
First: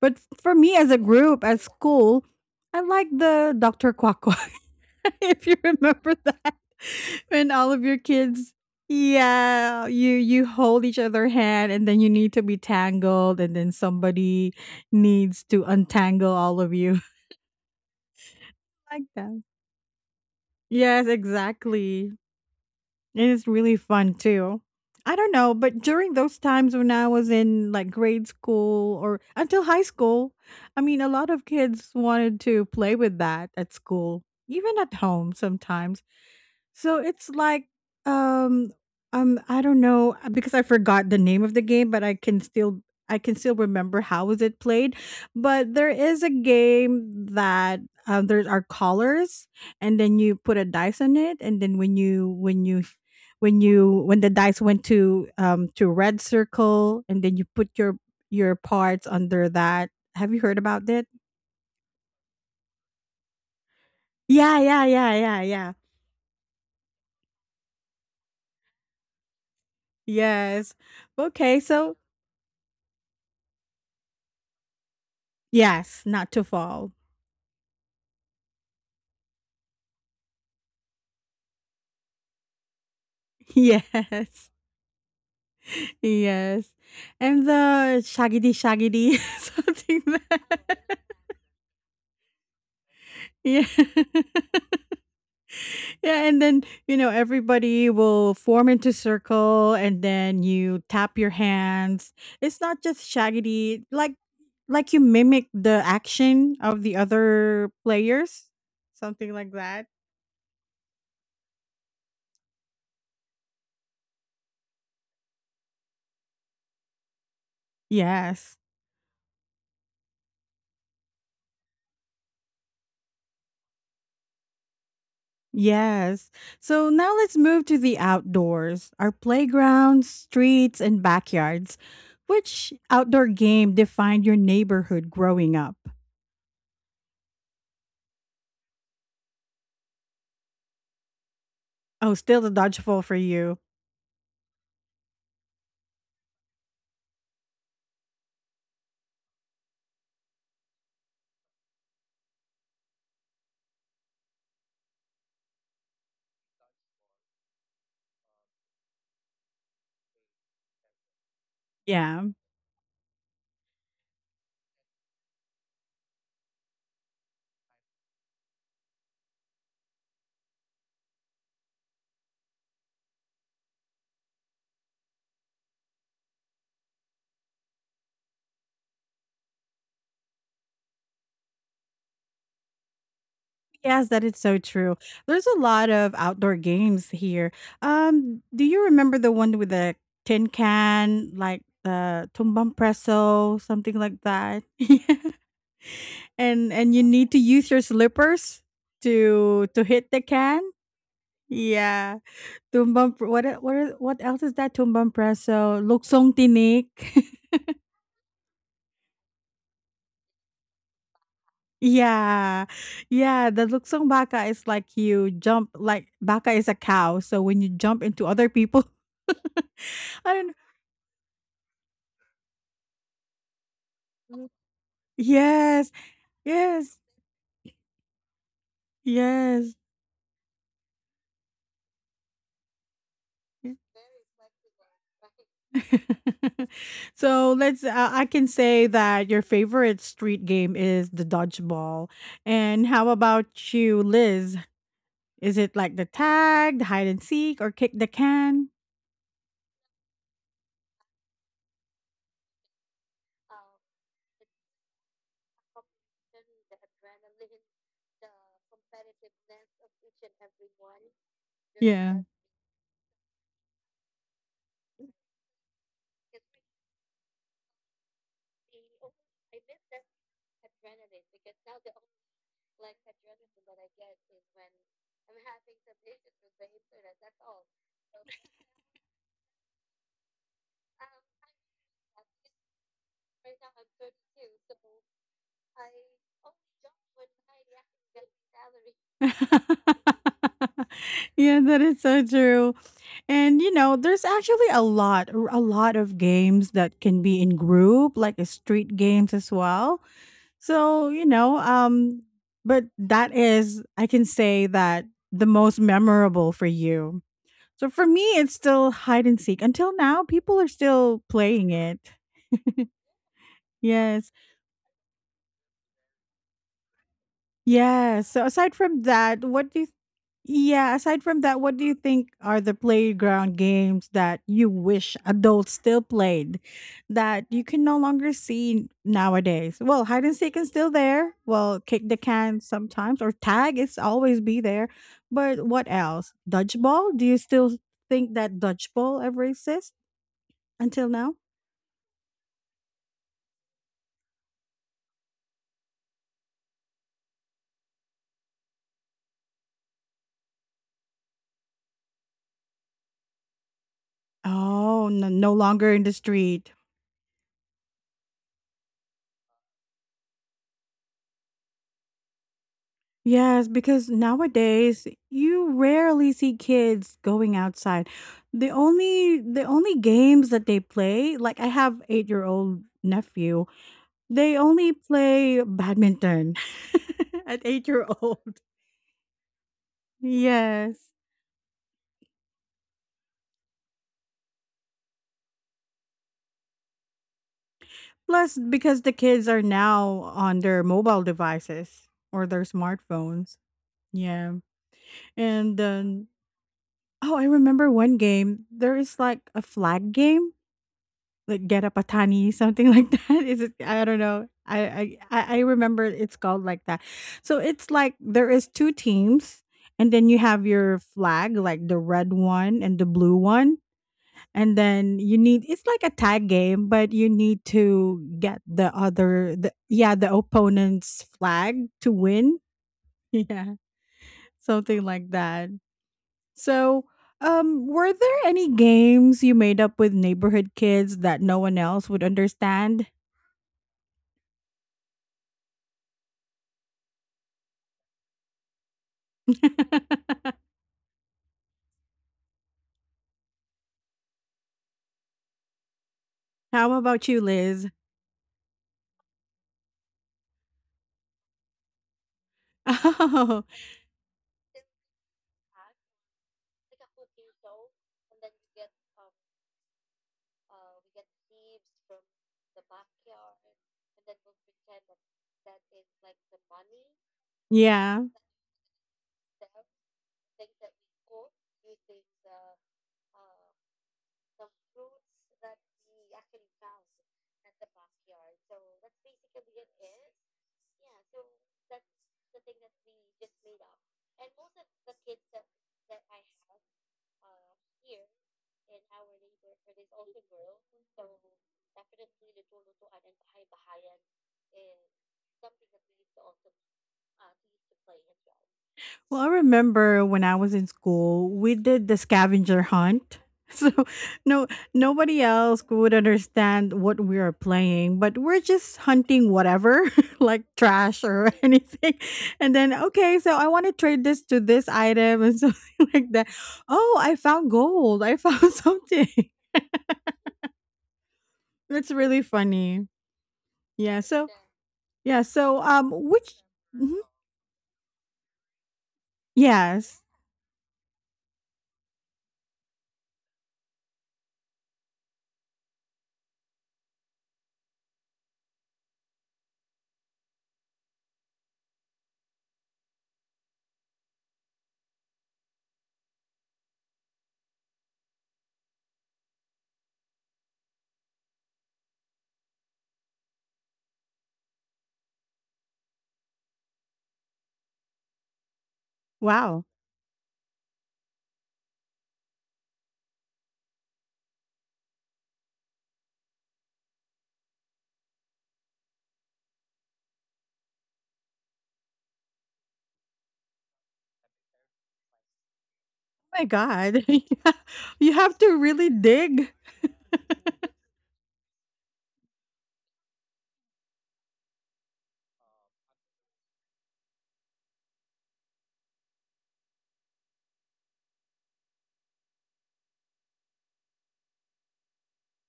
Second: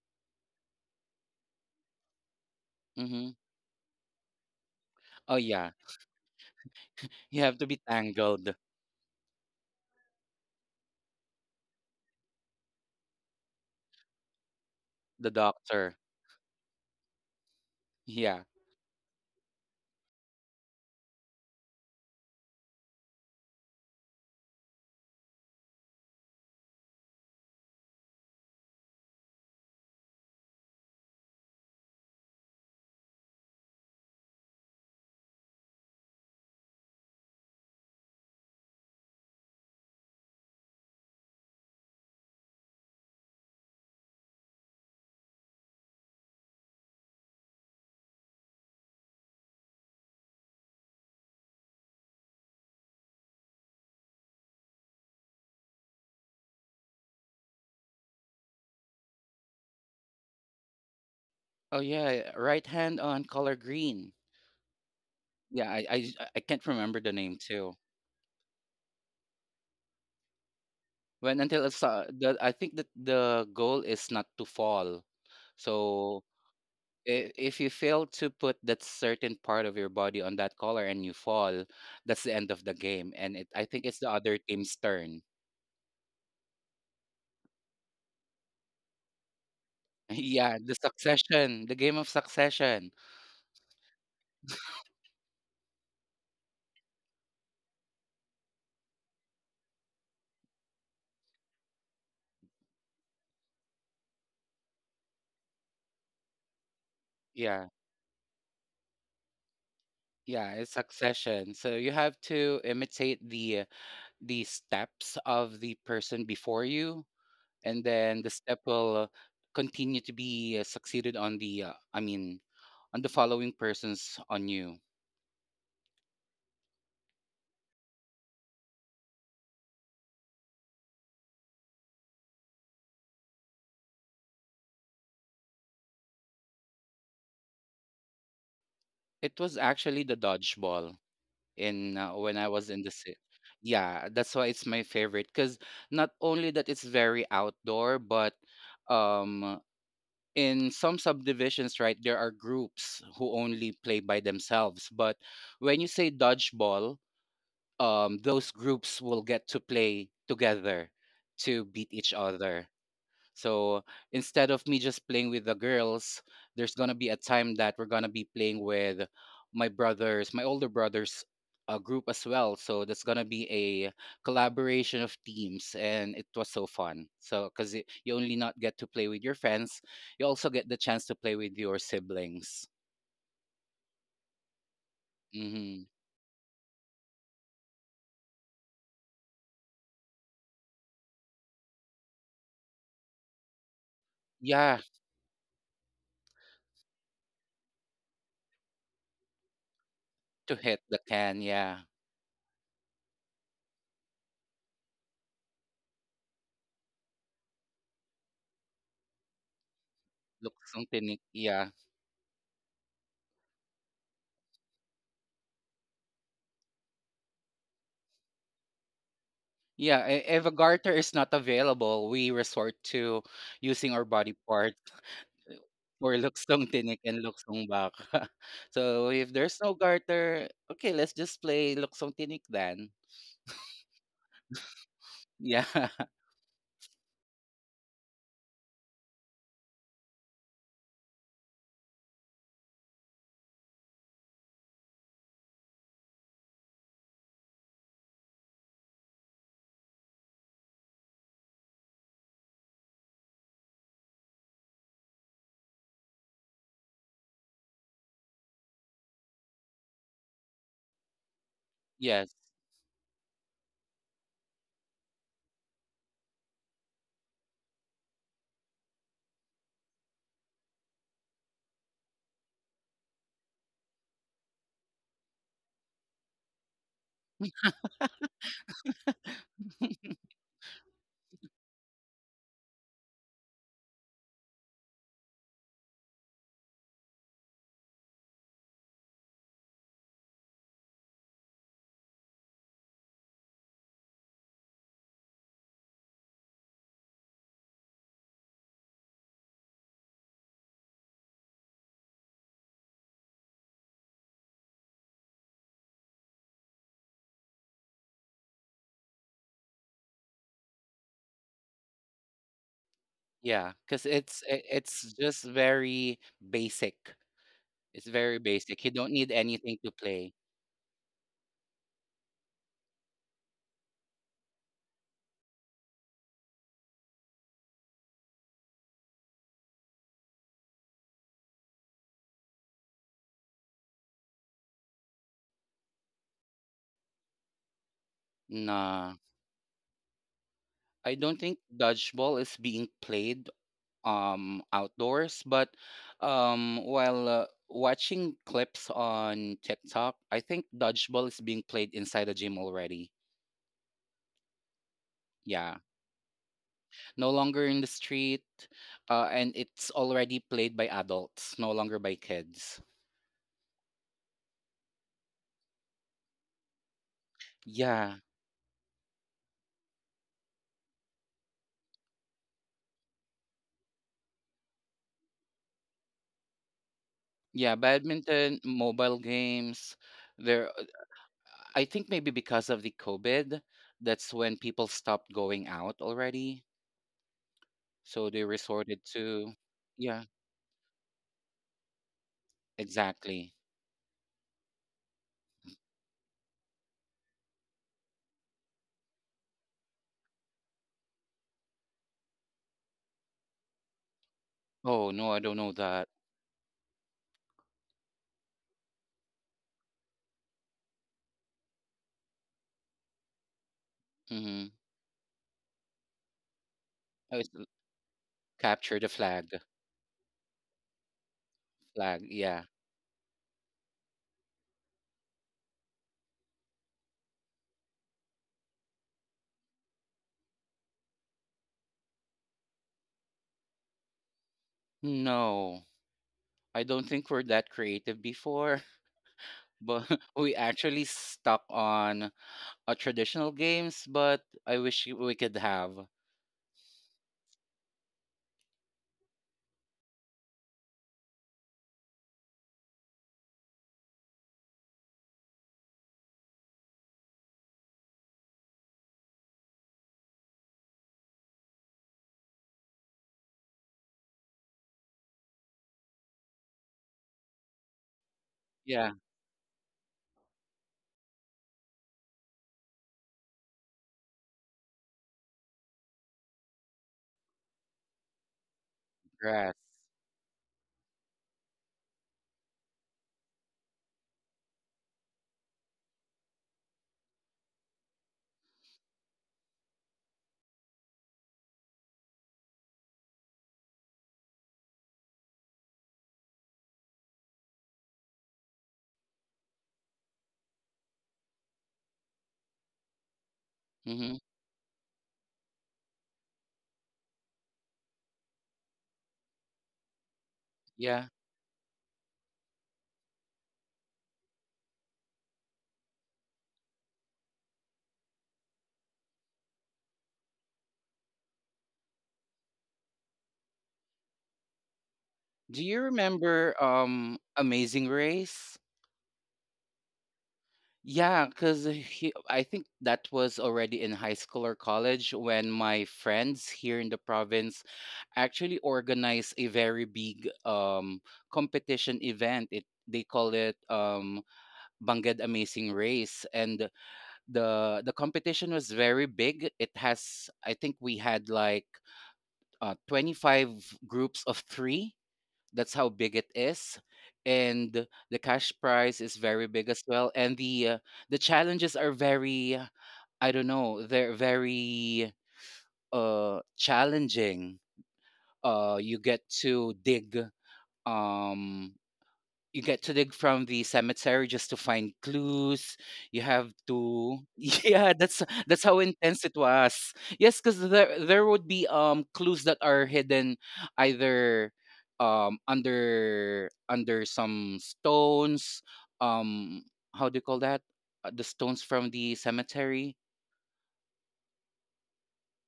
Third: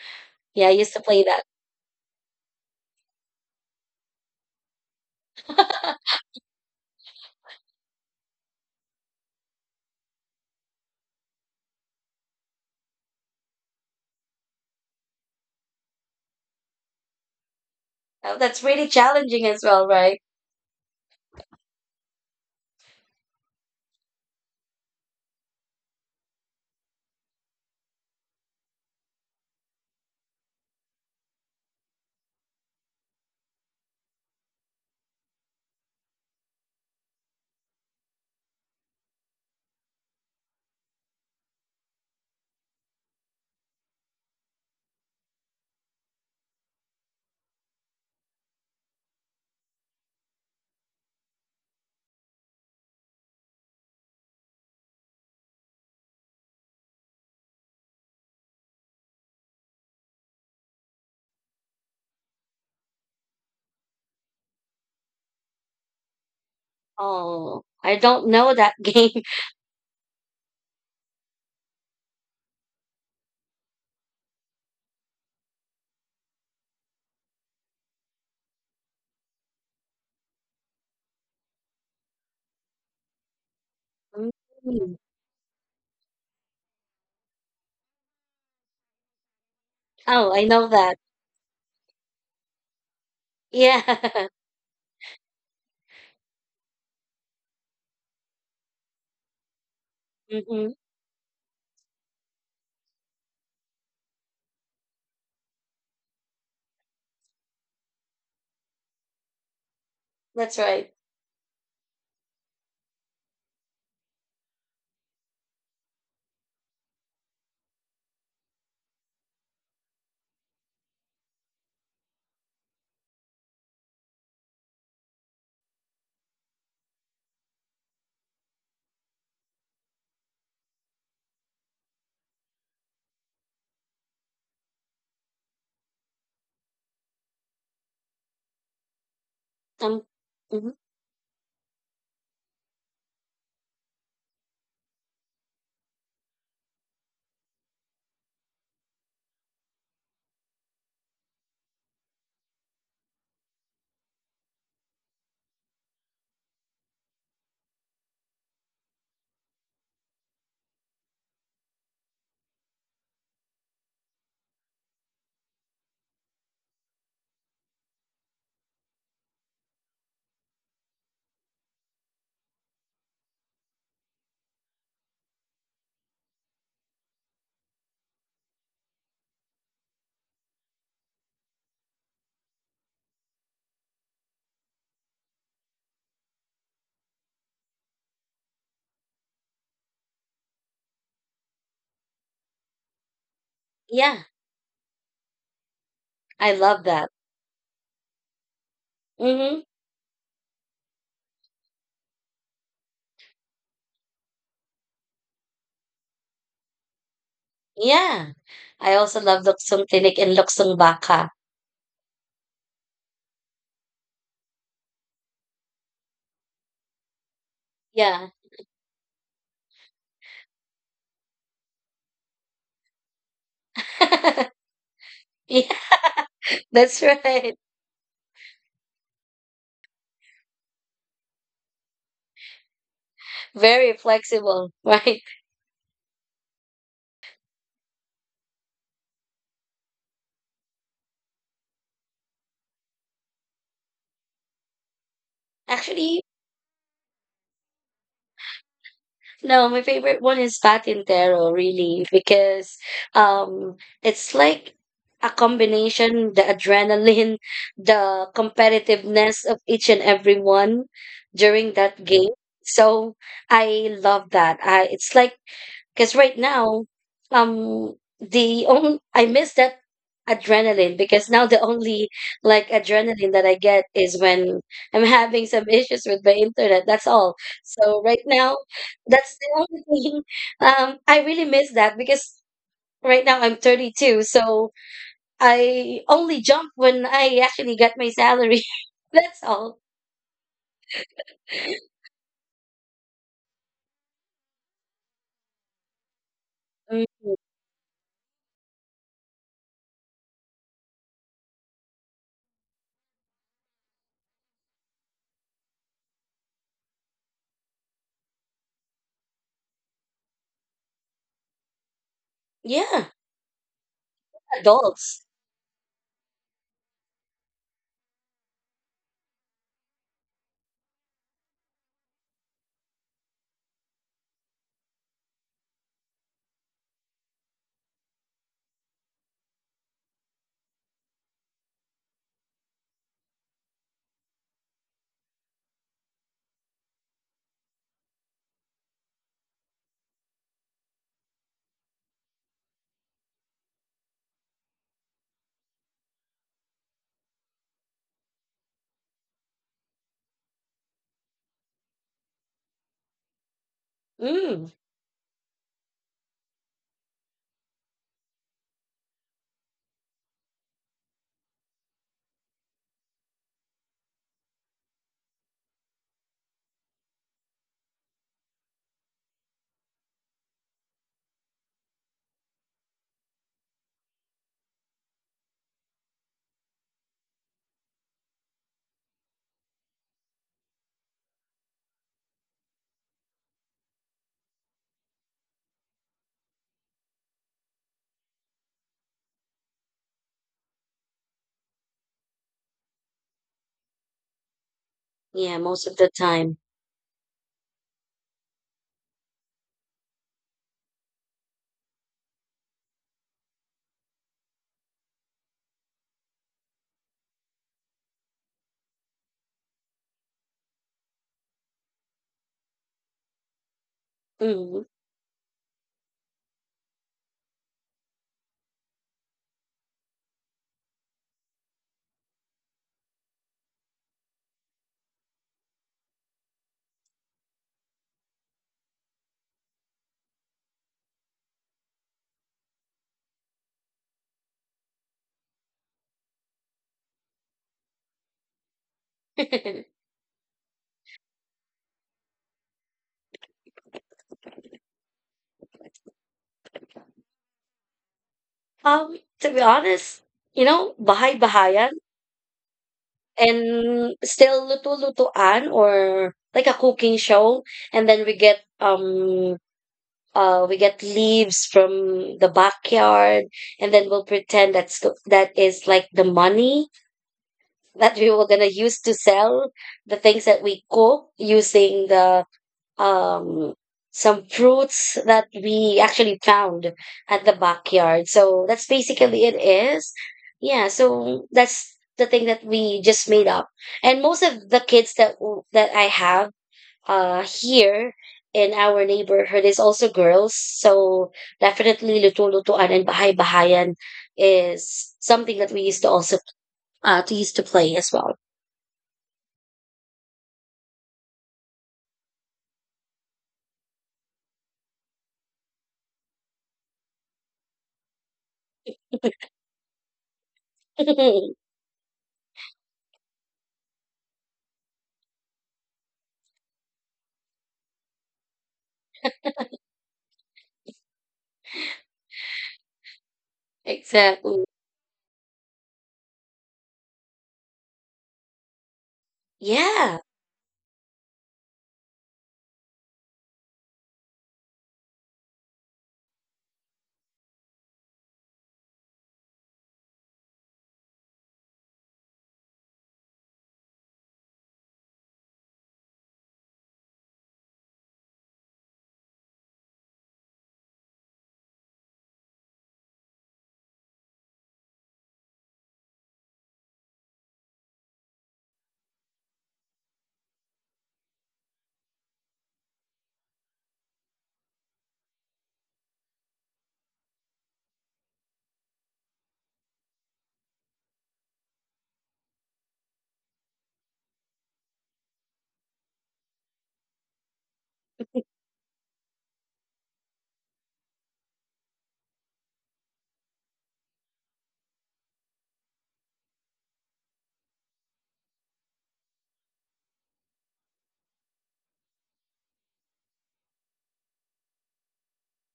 Speaker 1: But for
Speaker 3: yeah, I
Speaker 1: me, as
Speaker 3: used
Speaker 1: a
Speaker 3: to play
Speaker 1: group,
Speaker 3: that.
Speaker 1: at school, I like
Speaker 2: Mhm.
Speaker 1: the Dr. Quacko.
Speaker 2: Oh
Speaker 1: If you
Speaker 2: yeah,
Speaker 1: remember that,
Speaker 2: you
Speaker 1: when
Speaker 2: have to
Speaker 1: all
Speaker 2: be
Speaker 1: of your kids,
Speaker 2: tangled.
Speaker 1: yeah, you hold each other hand, and then you need to be tangled, and then somebody
Speaker 2: The
Speaker 1: needs to
Speaker 2: doctor.
Speaker 1: untangle all of you
Speaker 3: Oh,
Speaker 2: Yeah.
Speaker 3: that's really
Speaker 1: like that.
Speaker 3: challenging as well, right?
Speaker 1: Yes, exactly. It is really fun too. I don't know, but during those times when I was in like grade school or until high school, I mean, a lot of kids wanted to play with that at school, even at home sometimes. So it's like, um, I don't know because I forgot the name of the game, but I can still remember how was it played. But there is a game that there are colors, and then you put a dice on it, and then when the dice went to red circle, and then you put your parts under that. Have you heard about that?
Speaker 2: Oh yeah, right hand on color green.
Speaker 1: Yeah, yeah, yeah, yeah,
Speaker 2: Yeah,
Speaker 1: yeah.
Speaker 2: I can't remember the name
Speaker 3: Oh,
Speaker 2: too.
Speaker 3: I don't know that game.
Speaker 1: Yes.
Speaker 2: When
Speaker 1: Okay,
Speaker 2: until it's,
Speaker 1: so
Speaker 2: the I think that the goal is not to fall.
Speaker 1: yes,
Speaker 2: So
Speaker 1: not to fall.
Speaker 2: if you fail to put that certain part of your body on that color and you fall, that's the end of the game. I think it's the other
Speaker 1: Yes,
Speaker 2: team's
Speaker 3: Mm.
Speaker 2: turn.
Speaker 1: yes, and the shaggy shaggedy something like
Speaker 3: Oh, I
Speaker 2: Yeah,
Speaker 3: know
Speaker 2: the
Speaker 3: that.
Speaker 1: that.
Speaker 2: succession, the game of succession.
Speaker 1: Yeah.
Speaker 3: Yeah.
Speaker 1: Yeah, and then, everybody will form into circle and then
Speaker 3: Hmm.
Speaker 1: you tap your hands. It's not just shaggedy, like you mimic the action of the
Speaker 2: Yeah.
Speaker 1: other players, something like that.
Speaker 3: That's
Speaker 2: Yeah, it's
Speaker 3: right.
Speaker 2: succession. So you have to imitate the steps of the person before you, and then the
Speaker 1: Yes.
Speaker 2: step will continue to be succeeded on on the following persons on you.
Speaker 1: Yes. So now let's move to the outdoors, our playgrounds, streets, and backyards. Which outdoor game defined your neighborhood growing up?
Speaker 2: It was
Speaker 3: Um,
Speaker 2: actually the
Speaker 3: mhm.
Speaker 2: dodgeball in
Speaker 1: Oh,
Speaker 2: when
Speaker 1: still
Speaker 2: I
Speaker 1: the
Speaker 2: was in the
Speaker 1: dodgeball for
Speaker 2: city.
Speaker 1: you.
Speaker 2: Yeah, that's why it's my favorite because not only that it's very outdoor, but um in some subdivisions, right, there are groups who only play by themselves. But when you say dodgeball, those groups will get to play together to beat each
Speaker 1: Yeah.
Speaker 2: other. So instead of me just playing with the girls, there's gonna be a time that we're gonna be playing with my brothers, my older brothers, group as well. So that's gonna be a collaboration of teams, and it was so fun. So because you only not get to play with your friends, you also get the chance to play with your siblings.
Speaker 1: Yes, that is so true. There's a
Speaker 2: Hmm.
Speaker 1: lot of outdoor games here. Do you remember the one with the tin can, like the tumbang preso, something
Speaker 3: Yeah.
Speaker 1: like that?
Speaker 2: Yeah,
Speaker 1: Yeah.
Speaker 3: I
Speaker 1: And
Speaker 3: love
Speaker 1: and you
Speaker 3: that.
Speaker 1: need to use your slippers
Speaker 3: Mhm.
Speaker 1: to hit the
Speaker 2: to
Speaker 1: can?
Speaker 2: hit the can. Yeah,
Speaker 1: Yeah, tumbang pr what e what e what else is that? Tumbang preso, luksong tinik.
Speaker 3: Yeah. I also love luksong tinik and
Speaker 2: look
Speaker 3: luksong
Speaker 2: something.
Speaker 3: baka.
Speaker 2: Yeah,
Speaker 1: Yeah, yeah, the luksong baka is like you jump, like baka is a cow, so when you jump
Speaker 3: Yeah.
Speaker 1: into other people
Speaker 2: yeah.
Speaker 1: I
Speaker 2: If a
Speaker 1: don't
Speaker 2: garter is not available, we resort to using our body
Speaker 1: know.
Speaker 2: parts.
Speaker 3: Yeah,
Speaker 1: Yes,
Speaker 2: Or luksong
Speaker 3: that's
Speaker 1: yes,
Speaker 2: tinik and
Speaker 3: right.
Speaker 2: luksong baka. So, if there's no
Speaker 1: yes.
Speaker 2: garter, okay, let's just play luksong tinik then.
Speaker 3: Very flexible, right?
Speaker 2: Yeah.
Speaker 1: So, let's I can say that your favorite street game is the dodgeball, and how about you, Liz? Is it like the
Speaker 3: Actually,
Speaker 1: tag, the hide and seek, or kick the can?
Speaker 3: no, my favorite one is patintero, really, because um it's like a combination, the adrenaline, the competitiveness of each and every one during that game.
Speaker 2: Yes.
Speaker 3: So I love that. I It's like, because right now, um, the only I miss that adrenaline because now the only like adrenaline that I get is when I'm having some issues with my internet. That's all. So right now, that's the only thing. I really miss that because right now I'm 32, so I only jump when I actually get my salary. That's all.
Speaker 1: Yeah, that is so true. And you know, there's actually a lot, a lot of games that
Speaker 3: Mm,
Speaker 1: can be in group, like street games as well. So but that is, I can say that the most memorable for you. So for me, it's still hide and seek. Until now, people are still playing it.
Speaker 3: yeah,
Speaker 2: Yeah. Cause
Speaker 1: Yes.
Speaker 2: it's
Speaker 3: adults.
Speaker 2: just very basic. It's
Speaker 1: Yeah.
Speaker 2: very
Speaker 1: So aside
Speaker 2: basic. You
Speaker 1: from
Speaker 2: don't need
Speaker 1: that, what
Speaker 2: anything
Speaker 1: do you
Speaker 2: to
Speaker 1: th-
Speaker 2: play.
Speaker 1: yeah, aside from that, what do you think are the playground games that you wish adults still played that you can no longer see nowadays? Well, hide and seek is still there. Well, kick the can sometimes or tag is always be there. But what else? Dodgeball? Do you still think that
Speaker 2: Nah.
Speaker 1: dodgeball ever exists until
Speaker 2: I
Speaker 1: now?
Speaker 2: don't think dodgeball is being played outdoors, but while watching clips on TikTok, I think dodgeball is being played inside a gym already.
Speaker 3: Mm,
Speaker 1: Oh, no, no
Speaker 2: Yeah.
Speaker 1: longer in the street.
Speaker 2: No longer in the street, and it's already played by adults, no longer by kids.
Speaker 1: Yes, because nowadays you rarely see kids going outside.
Speaker 2: Yeah,
Speaker 1: The only games that they play, like I have 8-year-old nephew, they only play badminton at
Speaker 2: yeah,
Speaker 1: 8-year-old.
Speaker 2: badminton, mobile games. There, uh,
Speaker 1: Yes.
Speaker 2: I think maybe because of the COVID, that's when people stopped going out already. So they
Speaker 1: Plus because
Speaker 2: resorted
Speaker 1: the kids
Speaker 2: to,
Speaker 1: are
Speaker 2: yeah,
Speaker 1: now on their mobile devices or their
Speaker 2: exactly.
Speaker 1: smartphones. Yeah.
Speaker 3: yeah,
Speaker 1: And
Speaker 3: most of the
Speaker 1: then
Speaker 3: time.
Speaker 1: oh, I remember one game. There is like a flag game. Like get a patani something like that. Is it? I don't know. I
Speaker 2: Oh
Speaker 1: I
Speaker 2: no, I
Speaker 1: I
Speaker 2: don't
Speaker 1: I
Speaker 2: know
Speaker 1: remember
Speaker 2: that.
Speaker 1: it's called like that. So it's like there is 2 teams and then you have your flag, like the red one and the blue one.
Speaker 2: Mm-hmm.
Speaker 1: And
Speaker 3: Mm.
Speaker 1: then you need it's like a tag game, but you
Speaker 2: Oh,
Speaker 1: need to get the
Speaker 2: capture the flag.
Speaker 1: other the yeah, the opponent's flag to
Speaker 2: Flag,
Speaker 1: win.
Speaker 2: yeah.
Speaker 1: Yeah. Something like that. So, were there any games you made up with neighborhood kids that no one else would understand?
Speaker 2: No, I don't think we're that creative before. But we actually stuck on traditional games, but I wish we could have.
Speaker 1: How about you, Liz?
Speaker 3: To be honest, bahay-bahayan
Speaker 1: Oh,
Speaker 3: and still luto-lutuan or like a cooking show, and then we get leaves from the backyard, and then we'll pretend that is like the money that
Speaker 1: yeah.
Speaker 3: we were gonna use to
Speaker 2: Yeah,
Speaker 3: sell the things that we cook using the um some fruits that we actually found at the backyard. So that's basically it
Speaker 2: grass.
Speaker 3: is. Yeah, so that's the thing that we just made up. And most of the kids that I have here in our neighborhood is also girls. So definitely luto-lutuan and bahay-bahayan is something that we used to also to used to play as well.
Speaker 1: Well, I remember when I was in school, we did the scavenger hunt. So
Speaker 2: Mm-hmm.
Speaker 1: no nobody else would understand what we are playing, but we're just hunting whatever, like trash
Speaker 2: Yeah.
Speaker 1: or anything. And then okay, so I want to trade this to this item and something like that. Oh, I found gold. I found something. That's really funny. Yeah, so
Speaker 3: Exactly.
Speaker 2: Do you
Speaker 1: which.
Speaker 2: remember
Speaker 1: Mhm.
Speaker 2: Amazing Race?
Speaker 3: Yeah.
Speaker 1: Yes.
Speaker 2: Yeah, because I think that was already in high school or college when my friends here in the province actually organized a very big competition event. It They call it Banged Amazing Race, and the competition was very big. It has i think we had like 25 groups of three. That's how big it is. And the cash prize is very
Speaker 1: Wow.
Speaker 2: big as well. And the challenges are very, I don't know, they're very challenging. You get to dig um from the cemetery just to find clues. You
Speaker 1: Oh my
Speaker 2: have
Speaker 1: god.
Speaker 2: to
Speaker 1: Yeah.
Speaker 2: yeah,
Speaker 1: You
Speaker 2: that's
Speaker 1: have to
Speaker 2: that's how
Speaker 1: really
Speaker 2: intense it
Speaker 1: dig
Speaker 2: was. Yes, because there would be clues that are hidden either under some stones. Um, how do you call that? The stones from the cemetery.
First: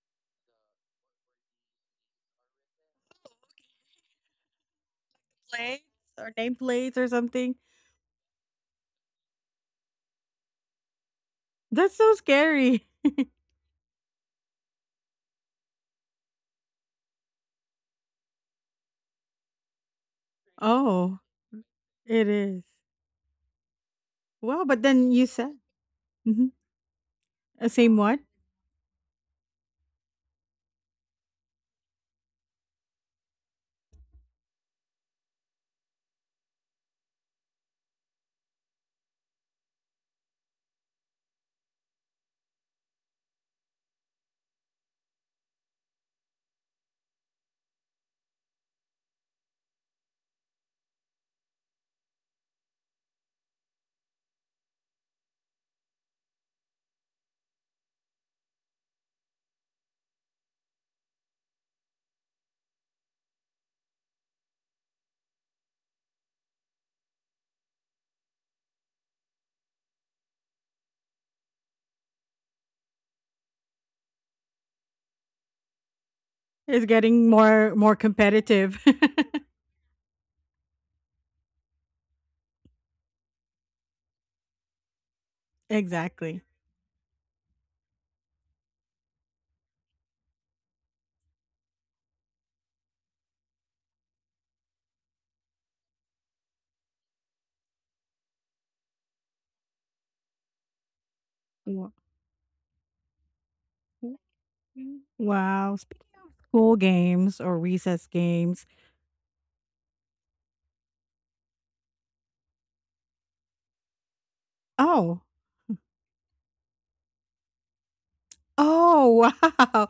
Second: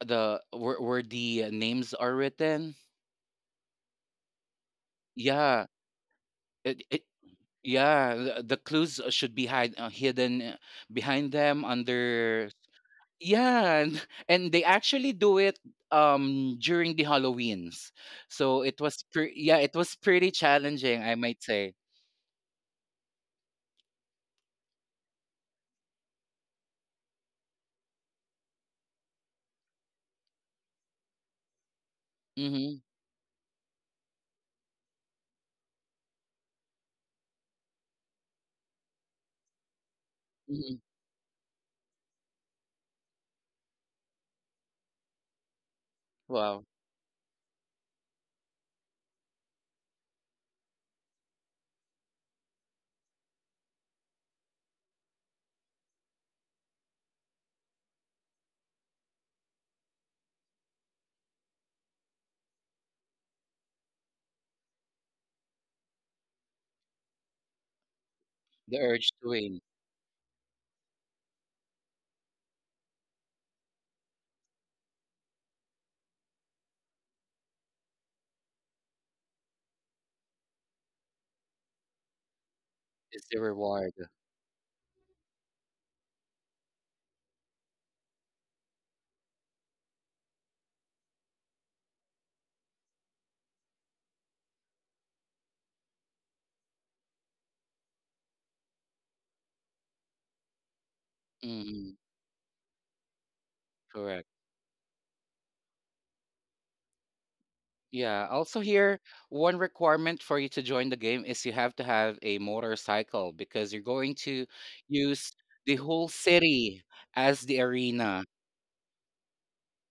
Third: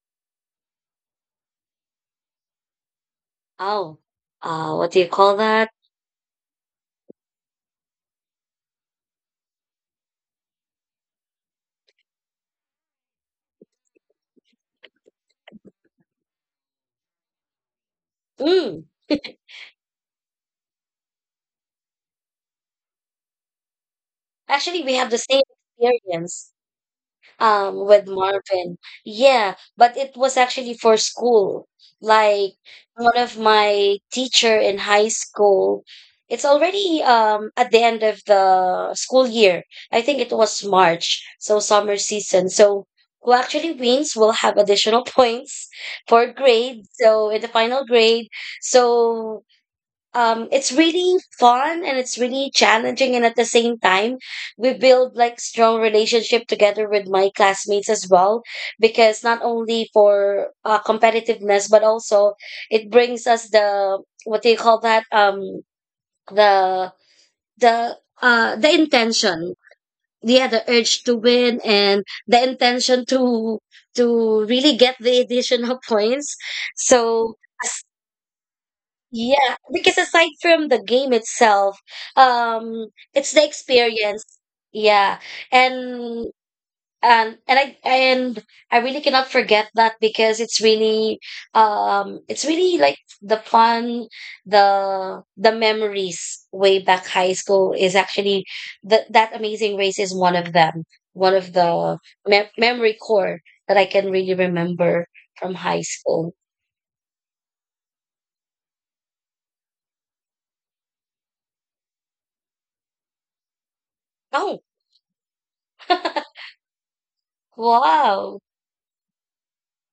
Speaker 2: The where the names are written.
Speaker 3: Oh, what do you call
Speaker 2: Yeah,
Speaker 3: that?
Speaker 1: plates or
Speaker 2: It,
Speaker 1: nameplates
Speaker 2: it,
Speaker 1: or something.
Speaker 2: yeah, the clues should be hidden behind them
Speaker 1: That's so
Speaker 2: under.
Speaker 1: scary.
Speaker 2: Yeah, and they actually do it during the Halloweens. So
Speaker 3: Mm,
Speaker 2: yeah, it was pretty challenging, I
Speaker 1: Oh,
Speaker 2: might say.
Speaker 1: it is. Wow,
Speaker 3: actually,
Speaker 1: but
Speaker 3: we have
Speaker 1: then
Speaker 3: the
Speaker 1: you
Speaker 3: same
Speaker 1: said.
Speaker 3: experience
Speaker 1: Mhm. Same
Speaker 3: with
Speaker 1: what?
Speaker 3: Marvin. Yeah, but it was actually for school. Like
Speaker 2: Mhm.
Speaker 3: one of my teacher in high school, it's already at the end of the school year. I think it was
Speaker 2: Mm-hmm.
Speaker 3: March, so summer season. So who actually wins will have additional points for
Speaker 2: Wow.
Speaker 3: grade. So in the final grade, so it's really fun and it's really challenging, and at the same time we build like strong relationship together with my classmates as well because not only for competitiveness but also it brings us the what do you call that, the the the
Speaker 2: The urge to
Speaker 3: intention,
Speaker 2: win
Speaker 3: yeah, the urge to win and the intention to really get the additional points.
Speaker 1: It's getting
Speaker 3: So
Speaker 1: more competitive.
Speaker 3: yeah, because aside from the game itself, um,
Speaker 2: is
Speaker 3: it's
Speaker 2: the
Speaker 3: the
Speaker 2: reward.
Speaker 3: experience. Yeah, and
Speaker 1: Exactly.
Speaker 3: and I really cannot forget that because it's really like the fun, the memories way back high school is actually that amazing race is one of them, one of
Speaker 1: Wa-
Speaker 3: the
Speaker 2: Mhm.
Speaker 3: me memory core that I can
Speaker 2: Correct.
Speaker 3: really remember from
Speaker 1: Wow.
Speaker 3: high
Speaker 1: Speaking
Speaker 3: school.
Speaker 1: of school games or recess
Speaker 2: Yeah. Also
Speaker 1: games.
Speaker 2: here, one requirement for you to join the game is you have to have a motorcycle because you're going to
Speaker 3: Oh,
Speaker 1: Oh.
Speaker 2: use the whole city as the arena.
Speaker 3: wow.
Speaker 1: Oh, wow.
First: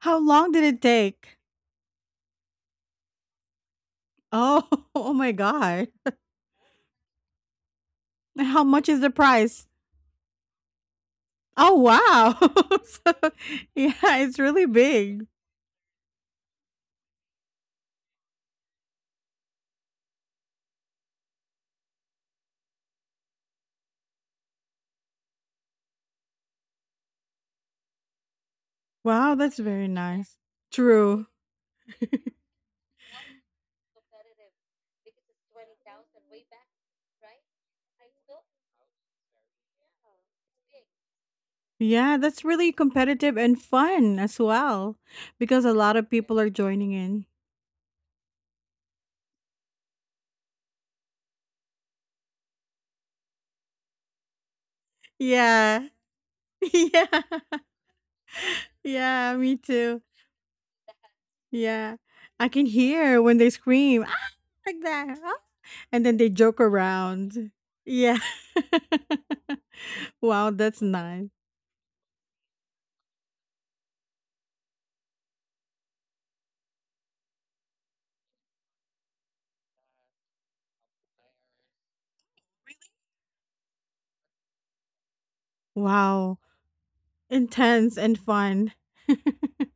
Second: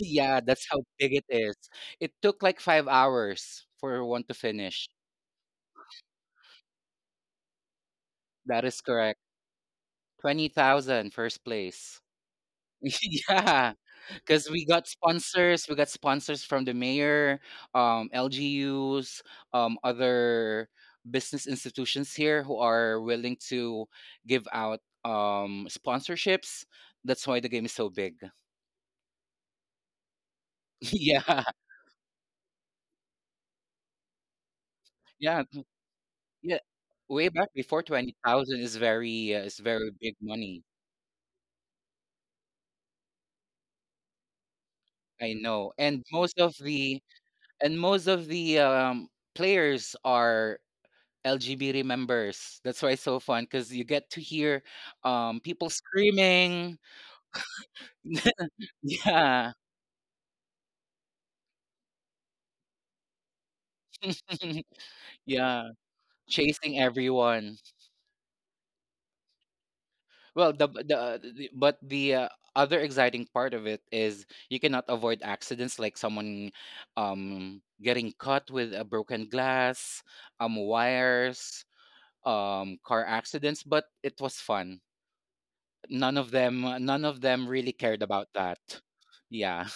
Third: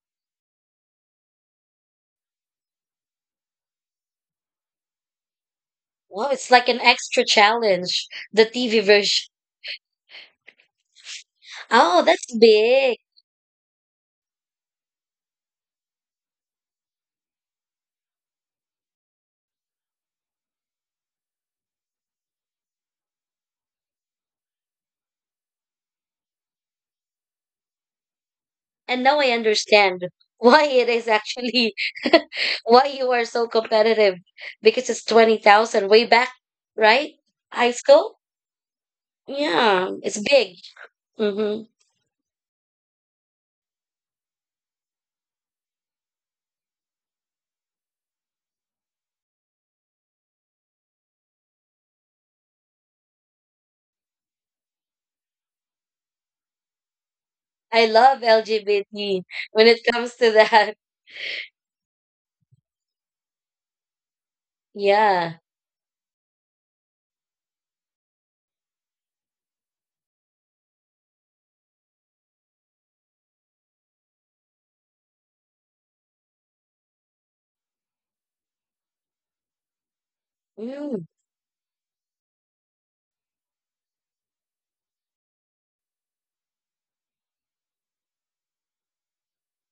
Speaker 1: How
Speaker 2: Yeah,
Speaker 1: long did
Speaker 2: that's
Speaker 1: it
Speaker 2: how big it
Speaker 1: take?
Speaker 2: is. It took like 5 hours for one to
Speaker 1: Oh,
Speaker 2: finish.
Speaker 1: oh my god.
Speaker 3: Wow, it's like an extra challenge. The
Speaker 1: How
Speaker 2: That
Speaker 3: TV
Speaker 2: is
Speaker 1: much is the
Speaker 2: correct.
Speaker 3: version.
Speaker 1: price?
Speaker 2: 20,000, first
Speaker 1: Oh,
Speaker 2: place.
Speaker 3: Oh, that's
Speaker 1: wow.
Speaker 3: big.
Speaker 1: So,
Speaker 2: Yeah,
Speaker 1: yeah, it's
Speaker 2: because
Speaker 1: really
Speaker 2: we got
Speaker 1: big.
Speaker 2: sponsors. We got sponsors from the mayor, LGUs, other business institutions here who are willing to give out sponsorships. That's why the game is so big.
Speaker 3: And now I
Speaker 1: Wow, that's very
Speaker 3: understand
Speaker 1: nice.
Speaker 3: why it is
Speaker 1: True.
Speaker 2: Yeah,
Speaker 3: actually why you are so competitive because it's
Speaker 2: yeah,
Speaker 3: 20,000 way back,
Speaker 2: yeah.
Speaker 3: right?
Speaker 2: Way back
Speaker 3: High
Speaker 2: before twenty
Speaker 3: school?
Speaker 2: thousand is very
Speaker 3: Yeah,
Speaker 2: big
Speaker 3: it's big.
Speaker 2: money.
Speaker 3: Mm-hmm.
Speaker 1: Yeah, that's really competitive and fun as well
Speaker 2: I
Speaker 1: because
Speaker 2: know,
Speaker 1: a lot
Speaker 2: and
Speaker 1: of people are joining in.
Speaker 2: most of the players are LGB remembers. That's why it's so fun because you get to hear people
Speaker 1: Yeah.
Speaker 2: screaming.
Speaker 1: Yeah.
Speaker 3: I love LGBT
Speaker 1: Yeah,
Speaker 2: Yeah,
Speaker 1: me
Speaker 3: when it
Speaker 1: too.
Speaker 3: comes to that.
Speaker 1: Yeah. I can hear when they scream ah, like that. Ah.
Speaker 3: Yeah.
Speaker 2: yeah,
Speaker 1: And then they joke
Speaker 2: chasing
Speaker 1: around.
Speaker 2: everyone.
Speaker 1: Yeah. Wow,
Speaker 2: Well,
Speaker 1: that's nice.
Speaker 2: the- but the other exciting part of it is you cannot avoid accidents like someone getting cut with a broken glass,
Speaker 3: Mm.
Speaker 2: wires, car accidents. But it was fun.
Speaker 1: Wow.
Speaker 2: None of them really
Speaker 1: Intense
Speaker 2: cared
Speaker 1: and
Speaker 2: about
Speaker 1: fun.
Speaker 2: that. Yeah,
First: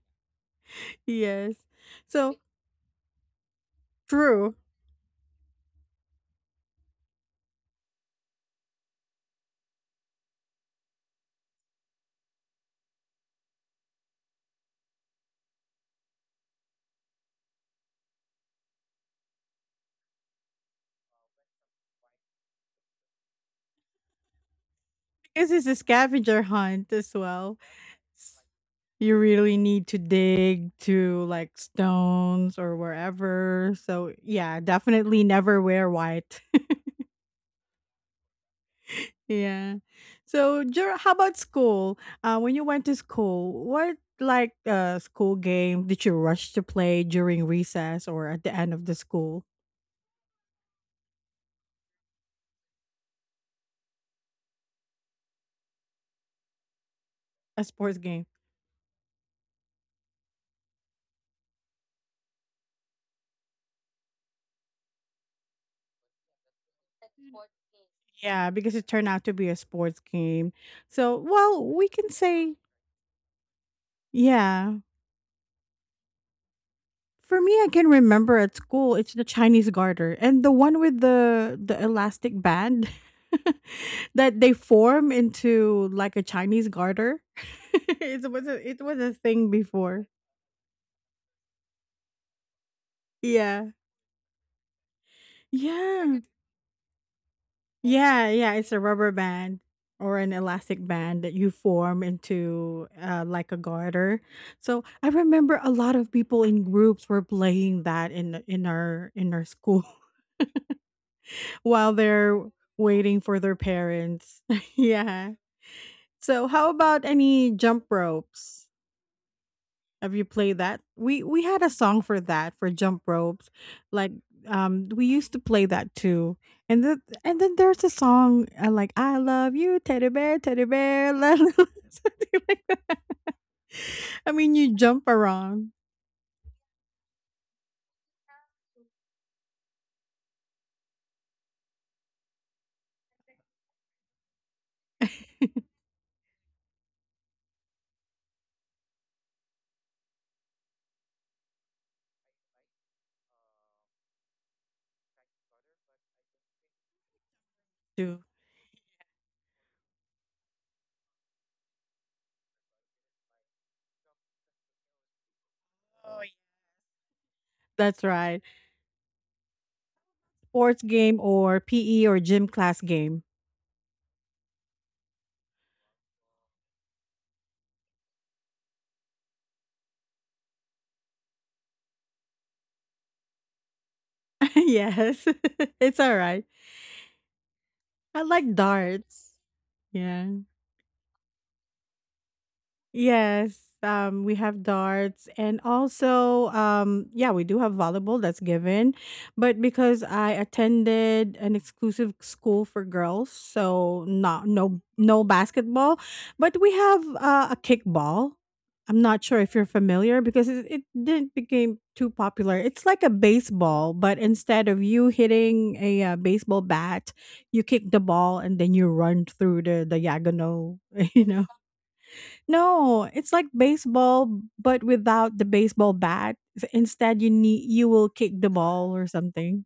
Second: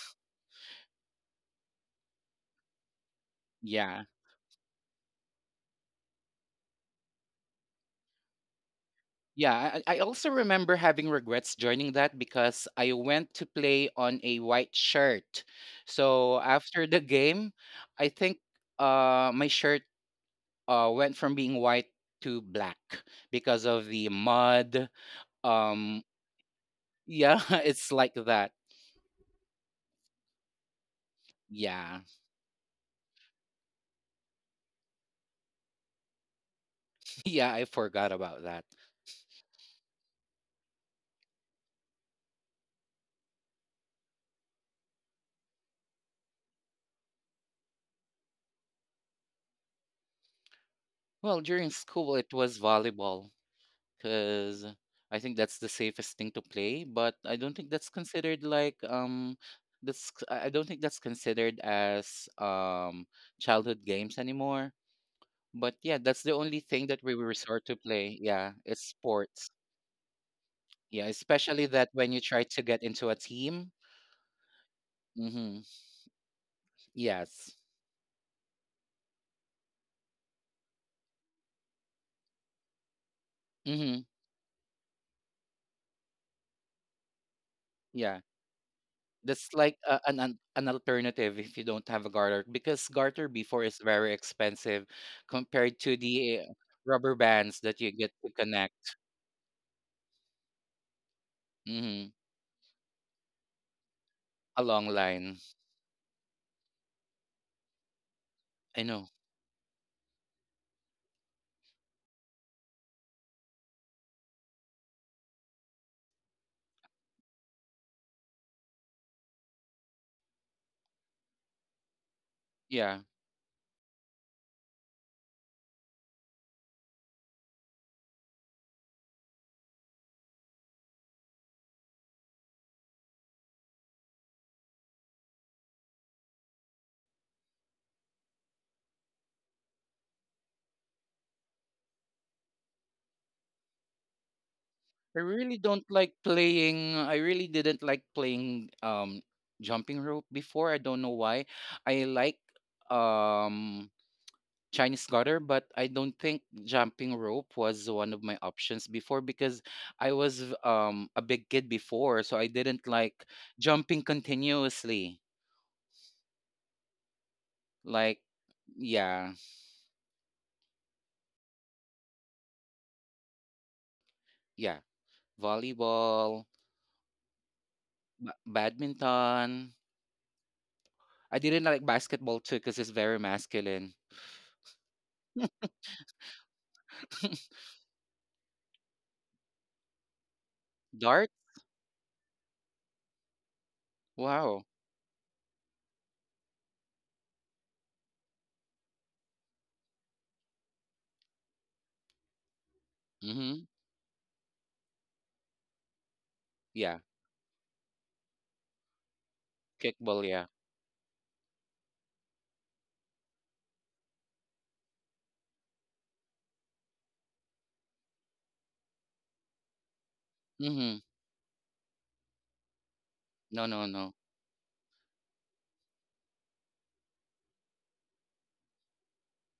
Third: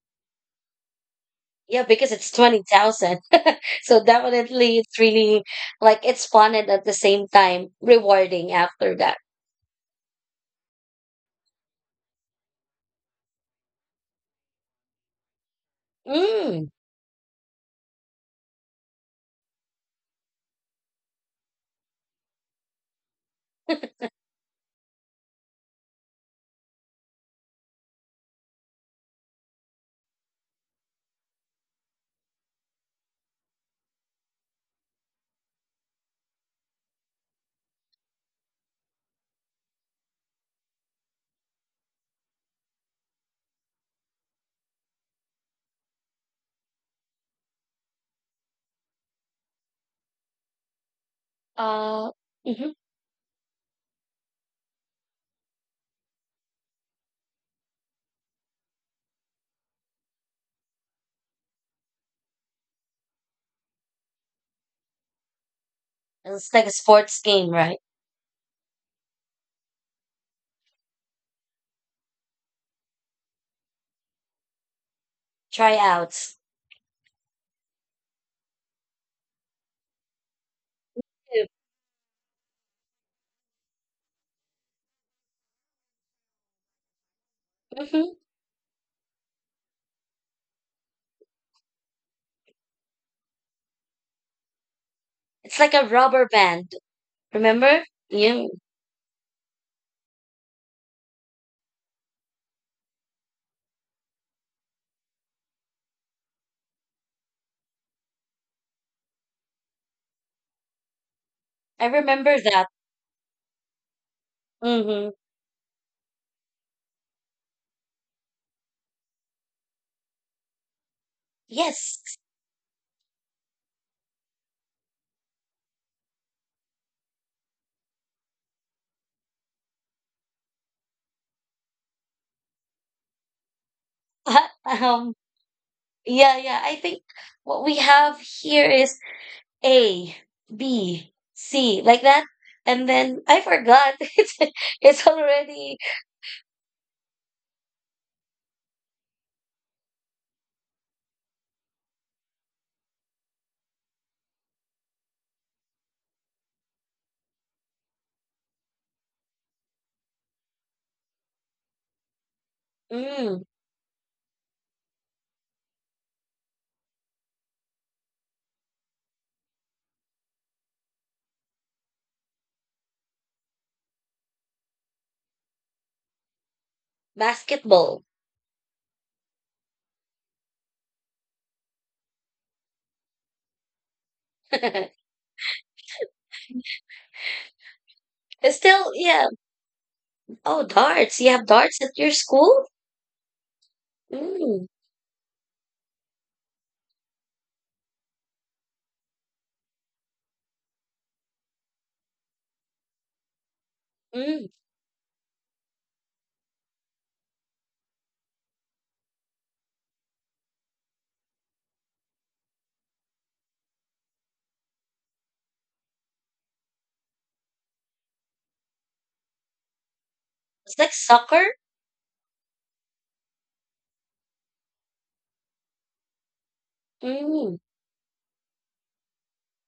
Speaker 1: Yes.
Speaker 3: Yeah, because it's
Speaker 1: So
Speaker 3: 20,000.
Speaker 2: yeah.
Speaker 3: So
Speaker 1: true.
Speaker 3: definitely it's really like it's fun and at the same time rewarding after that.
Speaker 2: Yeah, I also remember having regrets joining that because I went to play on a white shirt. So
Speaker 3: Mm.
Speaker 2: after the game, I think my shirt went from being white to black because of the mud.
Speaker 1: Because it's a
Speaker 2: Um,
Speaker 1: scavenger hunt as
Speaker 2: yeah,
Speaker 1: well.
Speaker 2: it's like
Speaker 1: S-
Speaker 2: that.
Speaker 1: You really need to dig to like
Speaker 2: Yeah,
Speaker 1: stones or wherever. So yeah, definitely never wear white.
Speaker 2: yeah, I forgot about that.
Speaker 1: yeah. So how about school? When you went to school, what like school game did you rush to play during recess or at the end of the school?
Speaker 2: Well, during
Speaker 3: Uh,
Speaker 2: school, it was
Speaker 3: hmm.
Speaker 2: volleyball. 'Cause I think that's the safest thing to play, but I don't
Speaker 1: A
Speaker 2: think that's
Speaker 1: sports game.
Speaker 2: considered like, that's c I don't think that's considered as, childhood games anymore. But yeah, that's the
Speaker 3: It's
Speaker 2: only
Speaker 3: like a
Speaker 2: thing that we
Speaker 3: sports game,
Speaker 2: resort to
Speaker 3: right?
Speaker 2: play.
Speaker 1: Yeah,
Speaker 2: Yeah,
Speaker 1: because
Speaker 2: it's
Speaker 1: it turned out to be
Speaker 2: sports.
Speaker 1: a sports game.
Speaker 2: Yeah,
Speaker 1: So well,
Speaker 2: especially
Speaker 1: we
Speaker 2: that
Speaker 1: can
Speaker 2: when you try
Speaker 1: say
Speaker 2: to get into a team.
Speaker 1: yeah.
Speaker 2: Mhm.
Speaker 3: Tryouts.
Speaker 1: For me,
Speaker 2: Yes.
Speaker 1: I can remember at school, it's the Chinese garter and the one with the elastic band
Speaker 2: Mhm.
Speaker 1: that they form into like a Chinese garter.
Speaker 3: Hmm.
Speaker 2: Yeah.
Speaker 1: It was a thing
Speaker 2: That's like a,
Speaker 1: before.
Speaker 2: an alternative if you don't have a garter because garter before
Speaker 1: Yeah.
Speaker 2: is very expensive
Speaker 3: It's like
Speaker 2: compared
Speaker 3: a
Speaker 2: to
Speaker 1: Yeah.
Speaker 3: rubber
Speaker 2: the
Speaker 3: band.
Speaker 2: rubber bands that
Speaker 3: Remember?
Speaker 2: you get
Speaker 1: Yeah,
Speaker 2: to
Speaker 3: Yeah,
Speaker 1: yeah, it's a
Speaker 2: connect
Speaker 1: rubber band or an elastic band that you form
Speaker 2: hmm
Speaker 1: into like a garter.
Speaker 2: a
Speaker 1: So,
Speaker 2: long
Speaker 1: I
Speaker 2: line.
Speaker 1: remember a lot of people in groups were playing that in in
Speaker 2: I know.
Speaker 1: our in our school,
Speaker 3: I
Speaker 1: while
Speaker 3: remember
Speaker 1: they're
Speaker 3: that.
Speaker 1: waiting for their parents.
Speaker 3: Mm-hmm.
Speaker 1: yeah. So how about any jump ropes? Have you played that? We had a song
Speaker 3: Yes.
Speaker 1: for that for
Speaker 2: Yeah.
Speaker 1: jump ropes. Like we used to play that too. And then there's a song like I love you teddy bear la- la- la, something like. I mean, you jump
Speaker 3: um,
Speaker 1: around.
Speaker 3: yeah, yeah. I think what we have here is A, B, C, like that. And then I forgot. It's
Speaker 2: I really
Speaker 3: already
Speaker 2: don't like playing. I really didn't like playing jumping rope before. I don't know why. I like um Chinese garter, but I don't think jumping rope was one
Speaker 1: too.
Speaker 2: of my options before because I was a big kid before, so I didn't like
Speaker 3: mm,
Speaker 2: jumping continuously.
Speaker 1: That's
Speaker 2: Like
Speaker 1: right.
Speaker 2: yeah,
Speaker 1: Sports game or PE or gym class game.
Speaker 2: yeah, volleyball,
Speaker 3: basketball.
Speaker 2: badminton. I didn't like basketball too because it's very masculine.
Speaker 1: yes. it's all right. I like
Speaker 3: It's still, yeah.
Speaker 1: darts. Yeah.
Speaker 3: Oh, darts. You
Speaker 2: Dart?
Speaker 3: have darts at your school?
Speaker 1: Yes, we have
Speaker 3: Mm,
Speaker 2: Wow.
Speaker 1: darts and also, yeah, we do have volleyball that's given. But because I attended an exclusive school for girls,
Speaker 2: Mhm.
Speaker 1: so
Speaker 3: mm.
Speaker 1: not, no basketball, but we have
Speaker 2: Yeah.
Speaker 1: a kickball. I'm not sure if you're familiar
Speaker 2: Kickball,
Speaker 1: because
Speaker 2: yeah.
Speaker 1: it didn't became too popular. It's like a baseball, but instead of you hitting a baseball bat, you kick the ball and then you run through the
Speaker 3: It's
Speaker 1: diagonal,
Speaker 3: like
Speaker 2: Mhm.
Speaker 1: you know
Speaker 3: soccer.
Speaker 1: no, it's like
Speaker 2: No, no, no.
Speaker 1: baseball, but without the baseball bat. Instead,
Speaker 3: Mm,
Speaker 1: you will kick the ball or something.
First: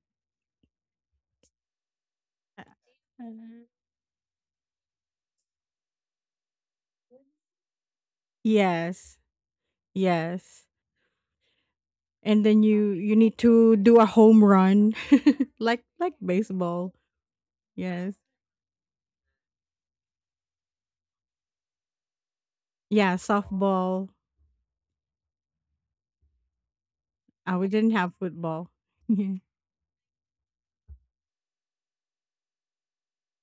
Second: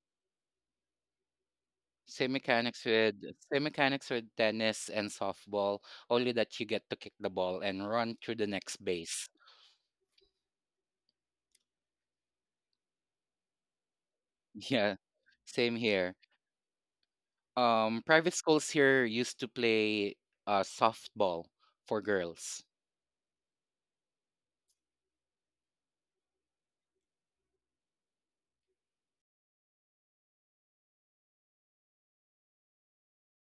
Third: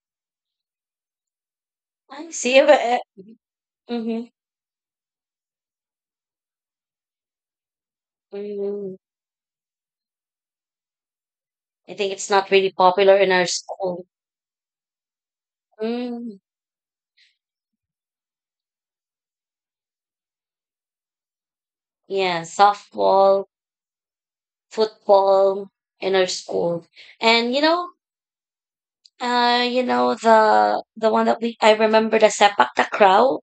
Speaker 3: I
Speaker 2: Same
Speaker 3: see.
Speaker 1: Uh,
Speaker 3: But,
Speaker 2: mechanics with Same mechanics
Speaker 3: mhm,
Speaker 2: with tennis and softball, only that you get to kick the ball and run through the next
Speaker 3: mm.
Speaker 1: Yes,
Speaker 2: base.
Speaker 1: yes,
Speaker 3: I think it's
Speaker 1: and
Speaker 3: not
Speaker 1: then
Speaker 3: really
Speaker 1: you
Speaker 3: popular
Speaker 1: you
Speaker 3: in
Speaker 1: need
Speaker 3: our
Speaker 1: to do
Speaker 3: school.
Speaker 1: a home run,
Speaker 2: Yeah, same
Speaker 1: like
Speaker 2: here.
Speaker 3: Mm,
Speaker 1: baseball. Yes,
Speaker 2: Private schools here used to play softball for
Speaker 3: yeah,
Speaker 2: girls.
Speaker 1: yeah,
Speaker 3: softball,
Speaker 1: softball.
Speaker 3: football in our school, and
Speaker 1: We didn't have football. Yeah.
Speaker 3: you know the one that we I remember, the sepak takraw.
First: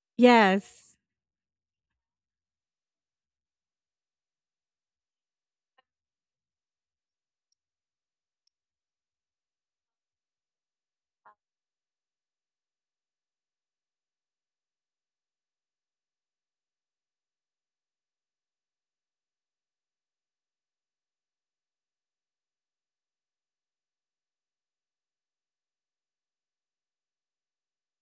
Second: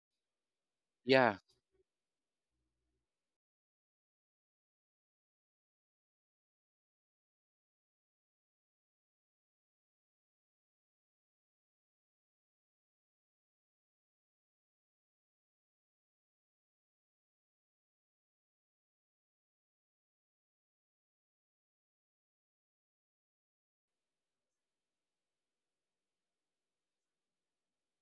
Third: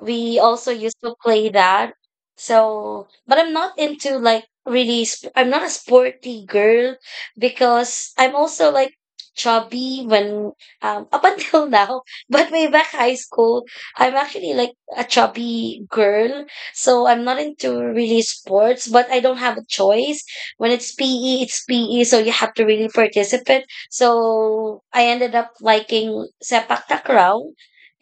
Speaker 3: We also used
Speaker 1: Yes,
Speaker 3: to
Speaker 2: Yeah,
Speaker 3: play that. So, but I'm not into like really, I'm not a sporty girl because I'm also like chubby when, up until now, but way back high school, I'm actually like a chubby girl. So I'm not into really sports, but I don't have a choice. When it's PE, it's PE. So you have to really participate. So I ended up liking sepak takraw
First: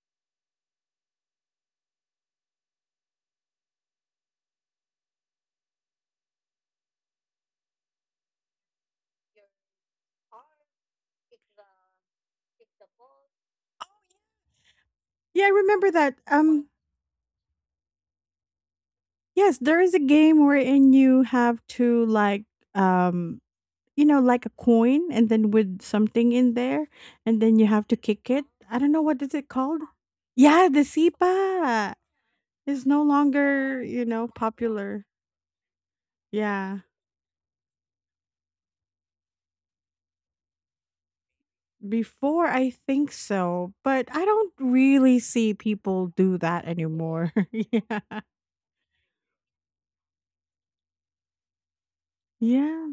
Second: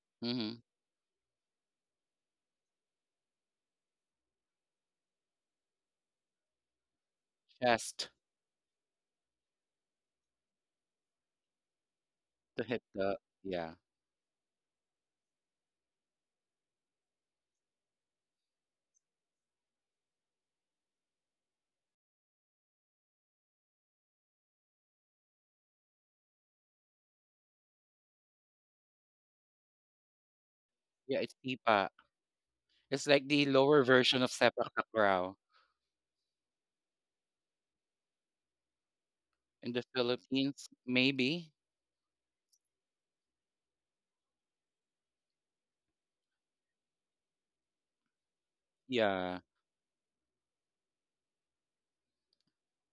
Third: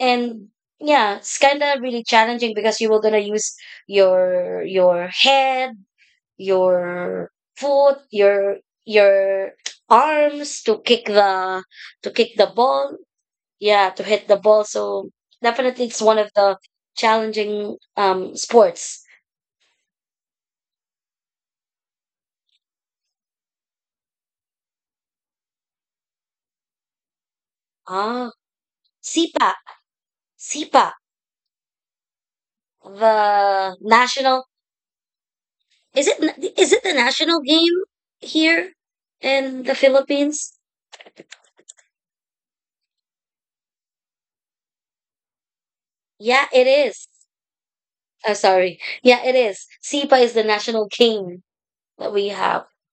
Speaker 3: and
Speaker 2: mm-hmm.
Speaker 3: yeah it's kind of really challenging because you were gonna use your head, your foot,
Speaker 2: Just
Speaker 3: your arms to kick the
Speaker 2: to hit
Speaker 3: ball,
Speaker 2: the yeah
Speaker 3: yeah, to hit the ball, so
Speaker 1: yeah, I
Speaker 3: definitely
Speaker 1: remember
Speaker 3: it's
Speaker 1: that.
Speaker 3: one of the challenging sports.
Speaker 1: Yes, there is a game wherein you have to um like a coin and then with something in there and then you have to
Speaker 3: Ah,
Speaker 1: kick it. I don't know what is
Speaker 3: sipa
Speaker 1: it called? Yeah, the
Speaker 3: sipa
Speaker 2: yeah it's ipa.
Speaker 1: sipa is no
Speaker 2: It's like the
Speaker 3: the
Speaker 1: longer
Speaker 2: lower version of
Speaker 3: national
Speaker 2: sepak
Speaker 1: popular.
Speaker 2: takraw
Speaker 3: is it na- is
Speaker 1: Yeah.
Speaker 3: it the national game here in
Speaker 2: in
Speaker 3: the
Speaker 2: the
Speaker 3: Philippines?
Speaker 2: Philippines, maybe.
Speaker 1: Before I think so, but I don't really see people do
Speaker 3: Yeah,
Speaker 1: that
Speaker 3: it is.
Speaker 1: anymore. yeah.
Speaker 3: Sorry. Yeah, it
Speaker 2: Yeah,
Speaker 3: is. Sipa is the national game that we have.
Speaker 1: Yeah.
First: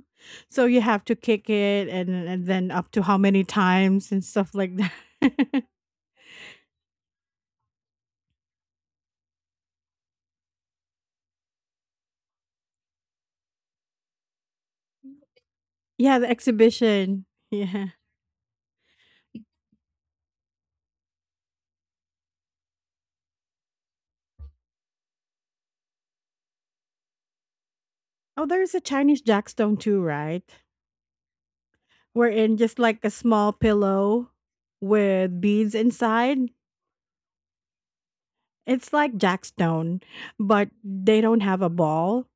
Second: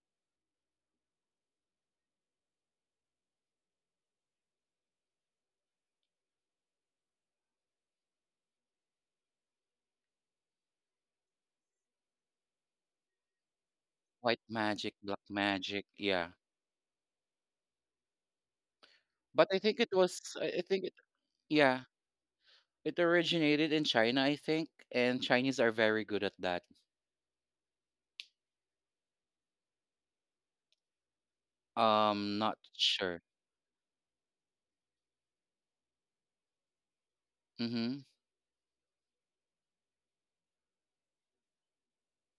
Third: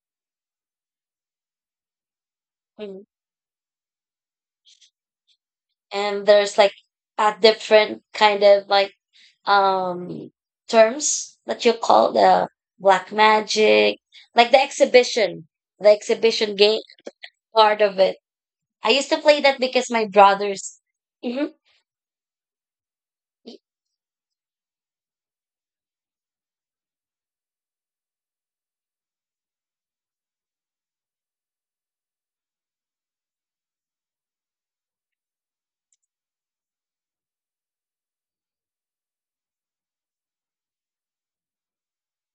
Speaker 1: So you have to kick it and then up
Speaker 3: Mm.
Speaker 1: to how many times and stuff like that.
Speaker 3: And there's like a different kind of like um terms that you call the black magic,
Speaker 2: white
Speaker 3: like
Speaker 2: magic, black magic.
Speaker 3: the
Speaker 1: yeah, the
Speaker 2: Yeah,
Speaker 3: exhibition game
Speaker 1: exhibition.
Speaker 3: part
Speaker 1: Yeah.
Speaker 3: of it. I used to play
Speaker 2: but
Speaker 3: that
Speaker 2: I think
Speaker 3: because
Speaker 2: it
Speaker 3: my
Speaker 2: was I
Speaker 3: brothers.
Speaker 2: think it
Speaker 3: hmm
Speaker 2: Yeah. It originated in China, I think, and Chinese are very good at that.
Speaker 1: Oh, there's a Chinese jackstone too, right? We're
Speaker 2: Not
Speaker 1: in just like a
Speaker 2: sure.
Speaker 1: small pillow with beads inside.
Speaker 2: Mm-hmm.
Speaker 1: It's like jackstone, but they don't have a ball.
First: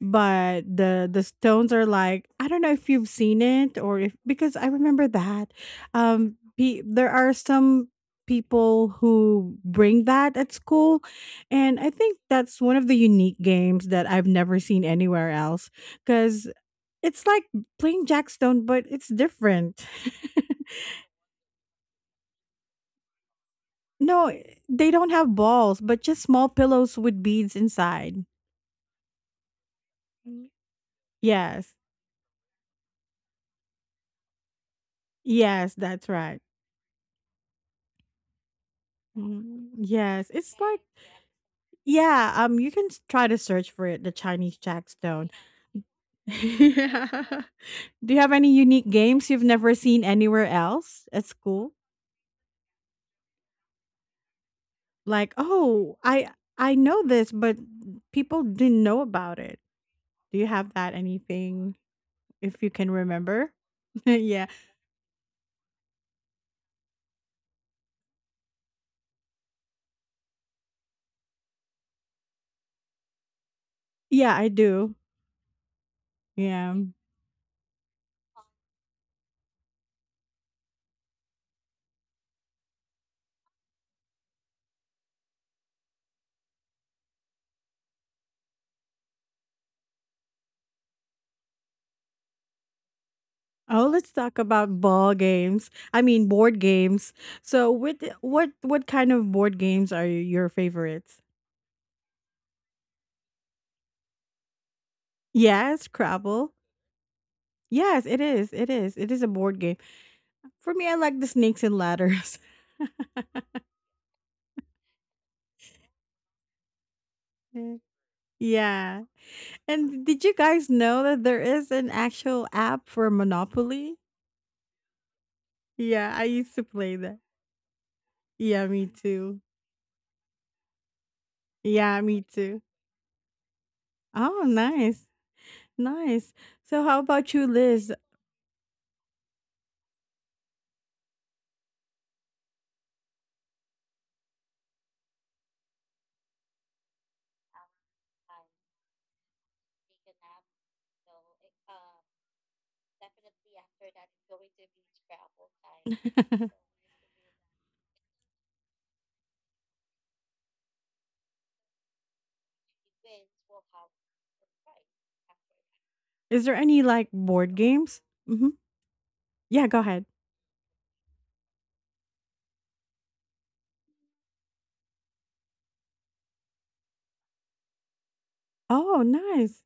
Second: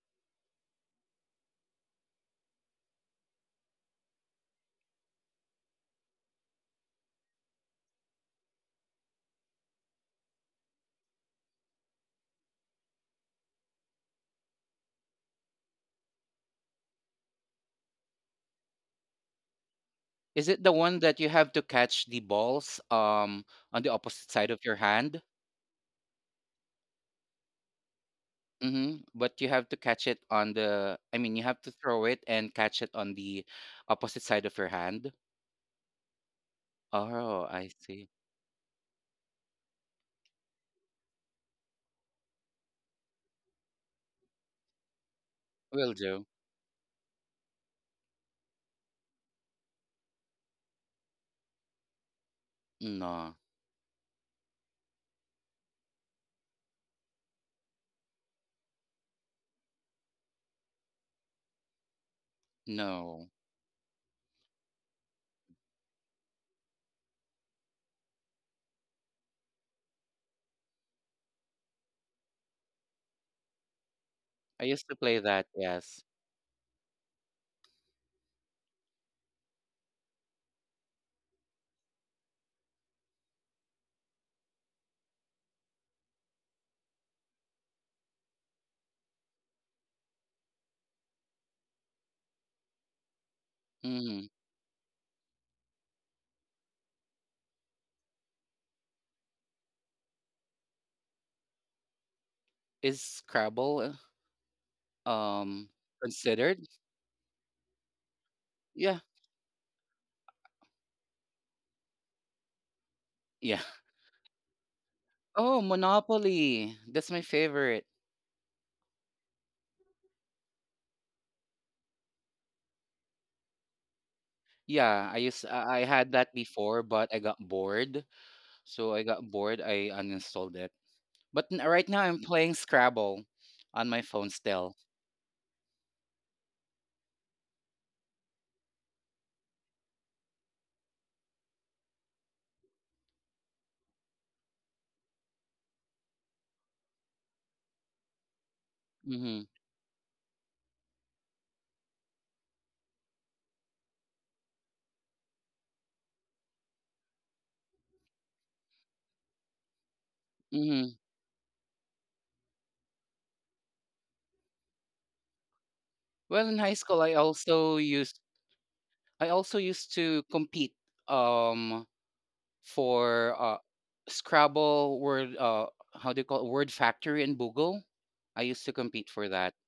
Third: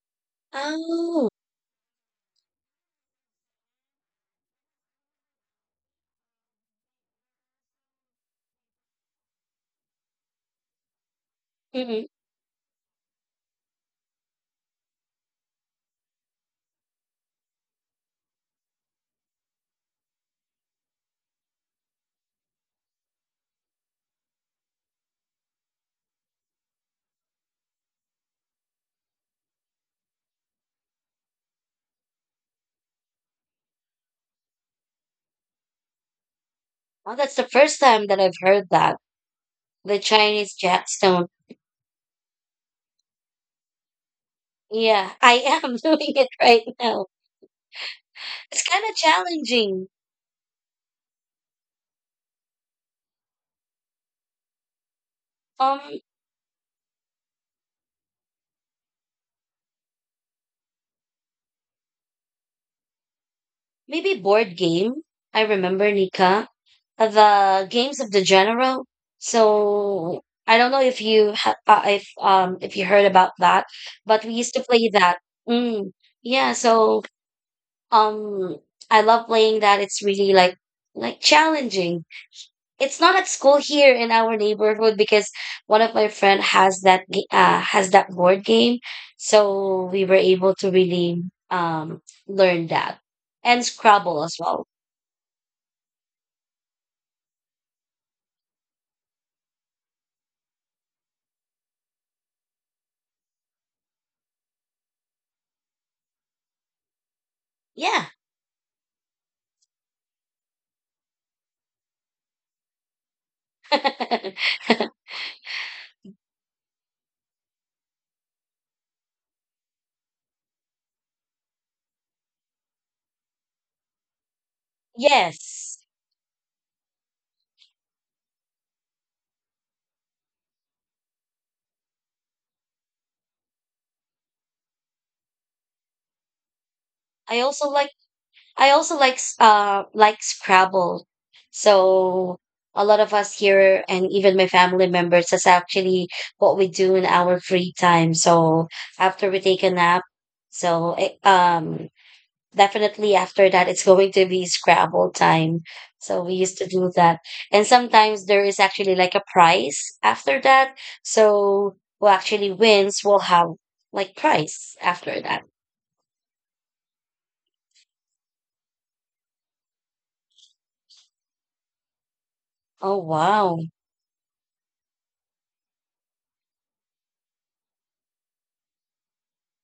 Speaker 1: But the
Speaker 3: Oh,
Speaker 1: stones are like I don't know if you've seen it or if because I remember that. There are some people who bring that at school, and I
Speaker 3: hmm
Speaker 1: think that's one of the unique games that I've never seen anywhere else because it's like playing jackstone, but it's different.
Speaker 2: Is it the one that you have to catch the balls on the
Speaker 1: No,
Speaker 2: opposite side of your
Speaker 1: they don't
Speaker 2: hand?
Speaker 1: have balls, but just small pillows with beads inside.
Speaker 2: Mm-hmm. But you have to catch it
Speaker 1: Mm.
Speaker 2: on the, I mean, you have to
Speaker 1: Yes.
Speaker 2: throw it and catch it on the opposite side of your hand.
Speaker 1: Yes, that's right.
Speaker 3: well, that's
Speaker 2: Oh,
Speaker 3: the
Speaker 2: I
Speaker 3: first
Speaker 2: see.
Speaker 3: time that I've heard that.
Speaker 1: Mhm.
Speaker 3: The
Speaker 1: Yes, it's
Speaker 3: Chinese
Speaker 1: like
Speaker 3: jackstone.
Speaker 1: yeah, you can try to search for it, the Chinese
Speaker 3: Yeah,
Speaker 1: jackstone.
Speaker 3: I am
Speaker 2: Will
Speaker 3: doing
Speaker 2: do.
Speaker 3: it right now.
Speaker 1: yeah. Do you have any
Speaker 3: It's kind
Speaker 1: unique
Speaker 3: of
Speaker 1: games you've never
Speaker 3: challenging.
Speaker 1: seen anywhere else at school?
Speaker 2: No,
Speaker 1: Like, "Oh,
Speaker 3: Um,
Speaker 1: I know this, but people didn't know about it." Do you have that anything if you can
Speaker 2: no.
Speaker 1: remember?
Speaker 3: maybe
Speaker 1: yeah.
Speaker 3: board game. I remember Nika, the games of the general. So I don't know if if if you heard about that, but we
Speaker 1: Yeah, I
Speaker 3: used
Speaker 2: I
Speaker 3: to
Speaker 2: used
Speaker 3: play
Speaker 1: do.
Speaker 2: to
Speaker 3: that.
Speaker 2: play that,
Speaker 3: Mm,
Speaker 2: yes.
Speaker 3: yeah.
Speaker 1: Yeah.
Speaker 3: So um, I love playing that. It's really like challenging. It's not at school here in our neighborhood because one of my friend has has that board game, so we were able to really um learn that, and
Speaker 1: Oh, let's
Speaker 2: Mm.
Speaker 3: scrabble as
Speaker 1: talk
Speaker 3: well.
Speaker 1: about ball games. I mean, board games. So, with what kind of board games are your favorites?
Speaker 2: Is Scrabble uh, um
Speaker 1: Yes, Scrabble.
Speaker 2: considered?
Speaker 1: Yes,
Speaker 3: Yeah.
Speaker 1: it is. It is.
Speaker 2: Yeah,
Speaker 1: It is a board game. For me, I like the snakes and ladders.
Speaker 2: yeah. Oh, Monopoly. That's my
Speaker 1: Mm.
Speaker 2: favorite.
Speaker 1: yeah. And did you guys know that there is an actual app for Monopoly?
Speaker 2: Yeah, I used
Speaker 3: Yes,
Speaker 2: I had
Speaker 1: Yeah, I
Speaker 2: that
Speaker 1: used to
Speaker 2: before,
Speaker 1: play
Speaker 2: but I
Speaker 1: that.
Speaker 2: got bored.
Speaker 1: Yeah, me
Speaker 2: So I got
Speaker 1: too.
Speaker 2: bored. I uninstalled it. But right now
Speaker 1: Yeah,
Speaker 2: I'm
Speaker 1: me
Speaker 2: playing
Speaker 1: too.
Speaker 2: Scrabble on my phone
Speaker 1: Oh,
Speaker 2: still.
Speaker 1: nice. Nice. So, how about
Speaker 3: i
Speaker 1: you,
Speaker 3: also
Speaker 1: Liz?
Speaker 3: like I also like s- like scrabble. So a lot of us here and even my family members, that's actually what we do in our free time. So after
Speaker 2: Mm-hmm.
Speaker 3: we take a nap, so definitely after that, it's going to be Scrabble time. So we used to do that. And sometimes there is actually like a prize after that.
Speaker 2: Mm-hmm.
Speaker 3: So who actually wins will have like prize after that.
Speaker 2: Well,
Speaker 1: there
Speaker 2: in high
Speaker 1: any
Speaker 2: school,
Speaker 1: like board. So, games? Hmm.
Speaker 2: I also
Speaker 1: Yeah, go
Speaker 2: used
Speaker 1: ahead.
Speaker 2: to compete um
Speaker 3: Oh,
Speaker 2: for
Speaker 3: wow.
Speaker 2: Scrabble word how do you call it? Word Factory and Google. I used to
Speaker 1: Oh,
Speaker 2: compete for that.
Speaker 1: nice.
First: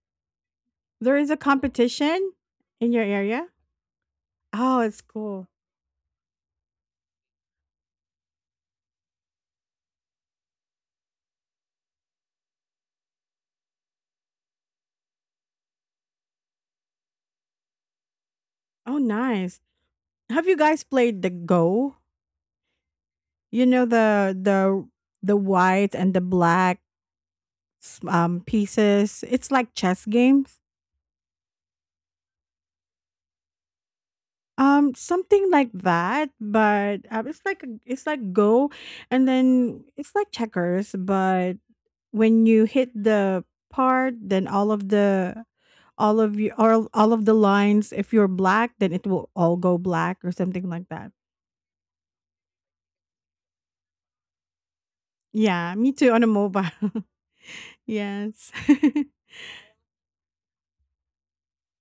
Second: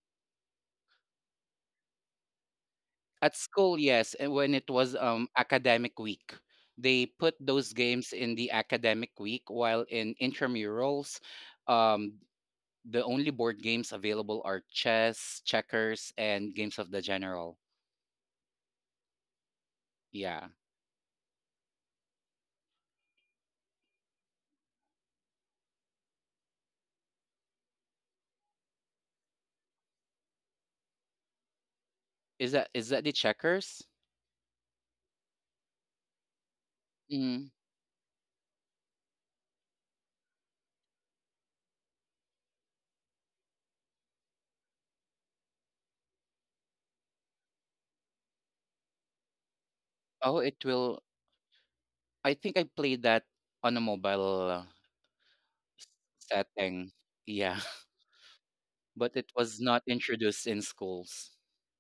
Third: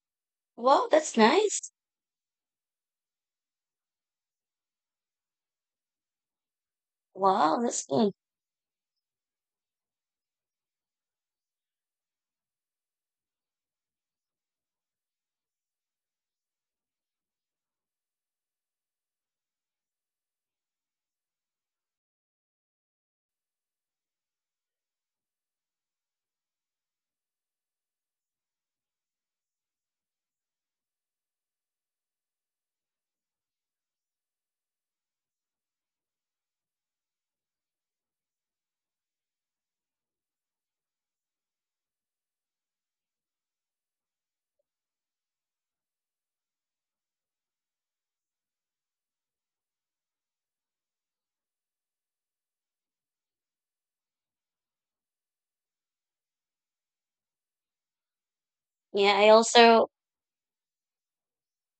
Speaker 3: Wow,
Speaker 1: There
Speaker 3: that's
Speaker 1: is a
Speaker 3: nice.
Speaker 1: competition in your
Speaker 2: At
Speaker 1: area.
Speaker 2: school, yes, and when it
Speaker 1: Oh,
Speaker 2: was
Speaker 1: it's cool.
Speaker 2: academic week, they put
Speaker 3: Wow,
Speaker 2: those
Speaker 3: that's good.
Speaker 2: games in the academic week, while in intramurals, um, the only board games available are chess, checkers, and games of the general.
Speaker 1: Oh, nice. Have
Speaker 2: Yeah,
Speaker 1: you guys played the Go? You know the white and the black pieces. It's like chess games.
Speaker 2: is that the checkers?
Speaker 1: Something like that, but it's
Speaker 2: Mm.
Speaker 1: like Go, and then it's like checkers, but when you hit the part then all of the lines if you're black then it will all go black or
Speaker 2: Oh, it
Speaker 1: something like
Speaker 2: will.
Speaker 1: that.
Speaker 2: I think I played that on a mobile
Speaker 1: Yeah,
Speaker 2: s-
Speaker 1: me too on a mobile.
Speaker 2: setting. Yeah,
Speaker 1: Yes.
Speaker 2: but
Speaker 3: Yeah,
Speaker 2: it
Speaker 3: I
Speaker 2: was not
Speaker 3: also,
Speaker 2: introduced in schools.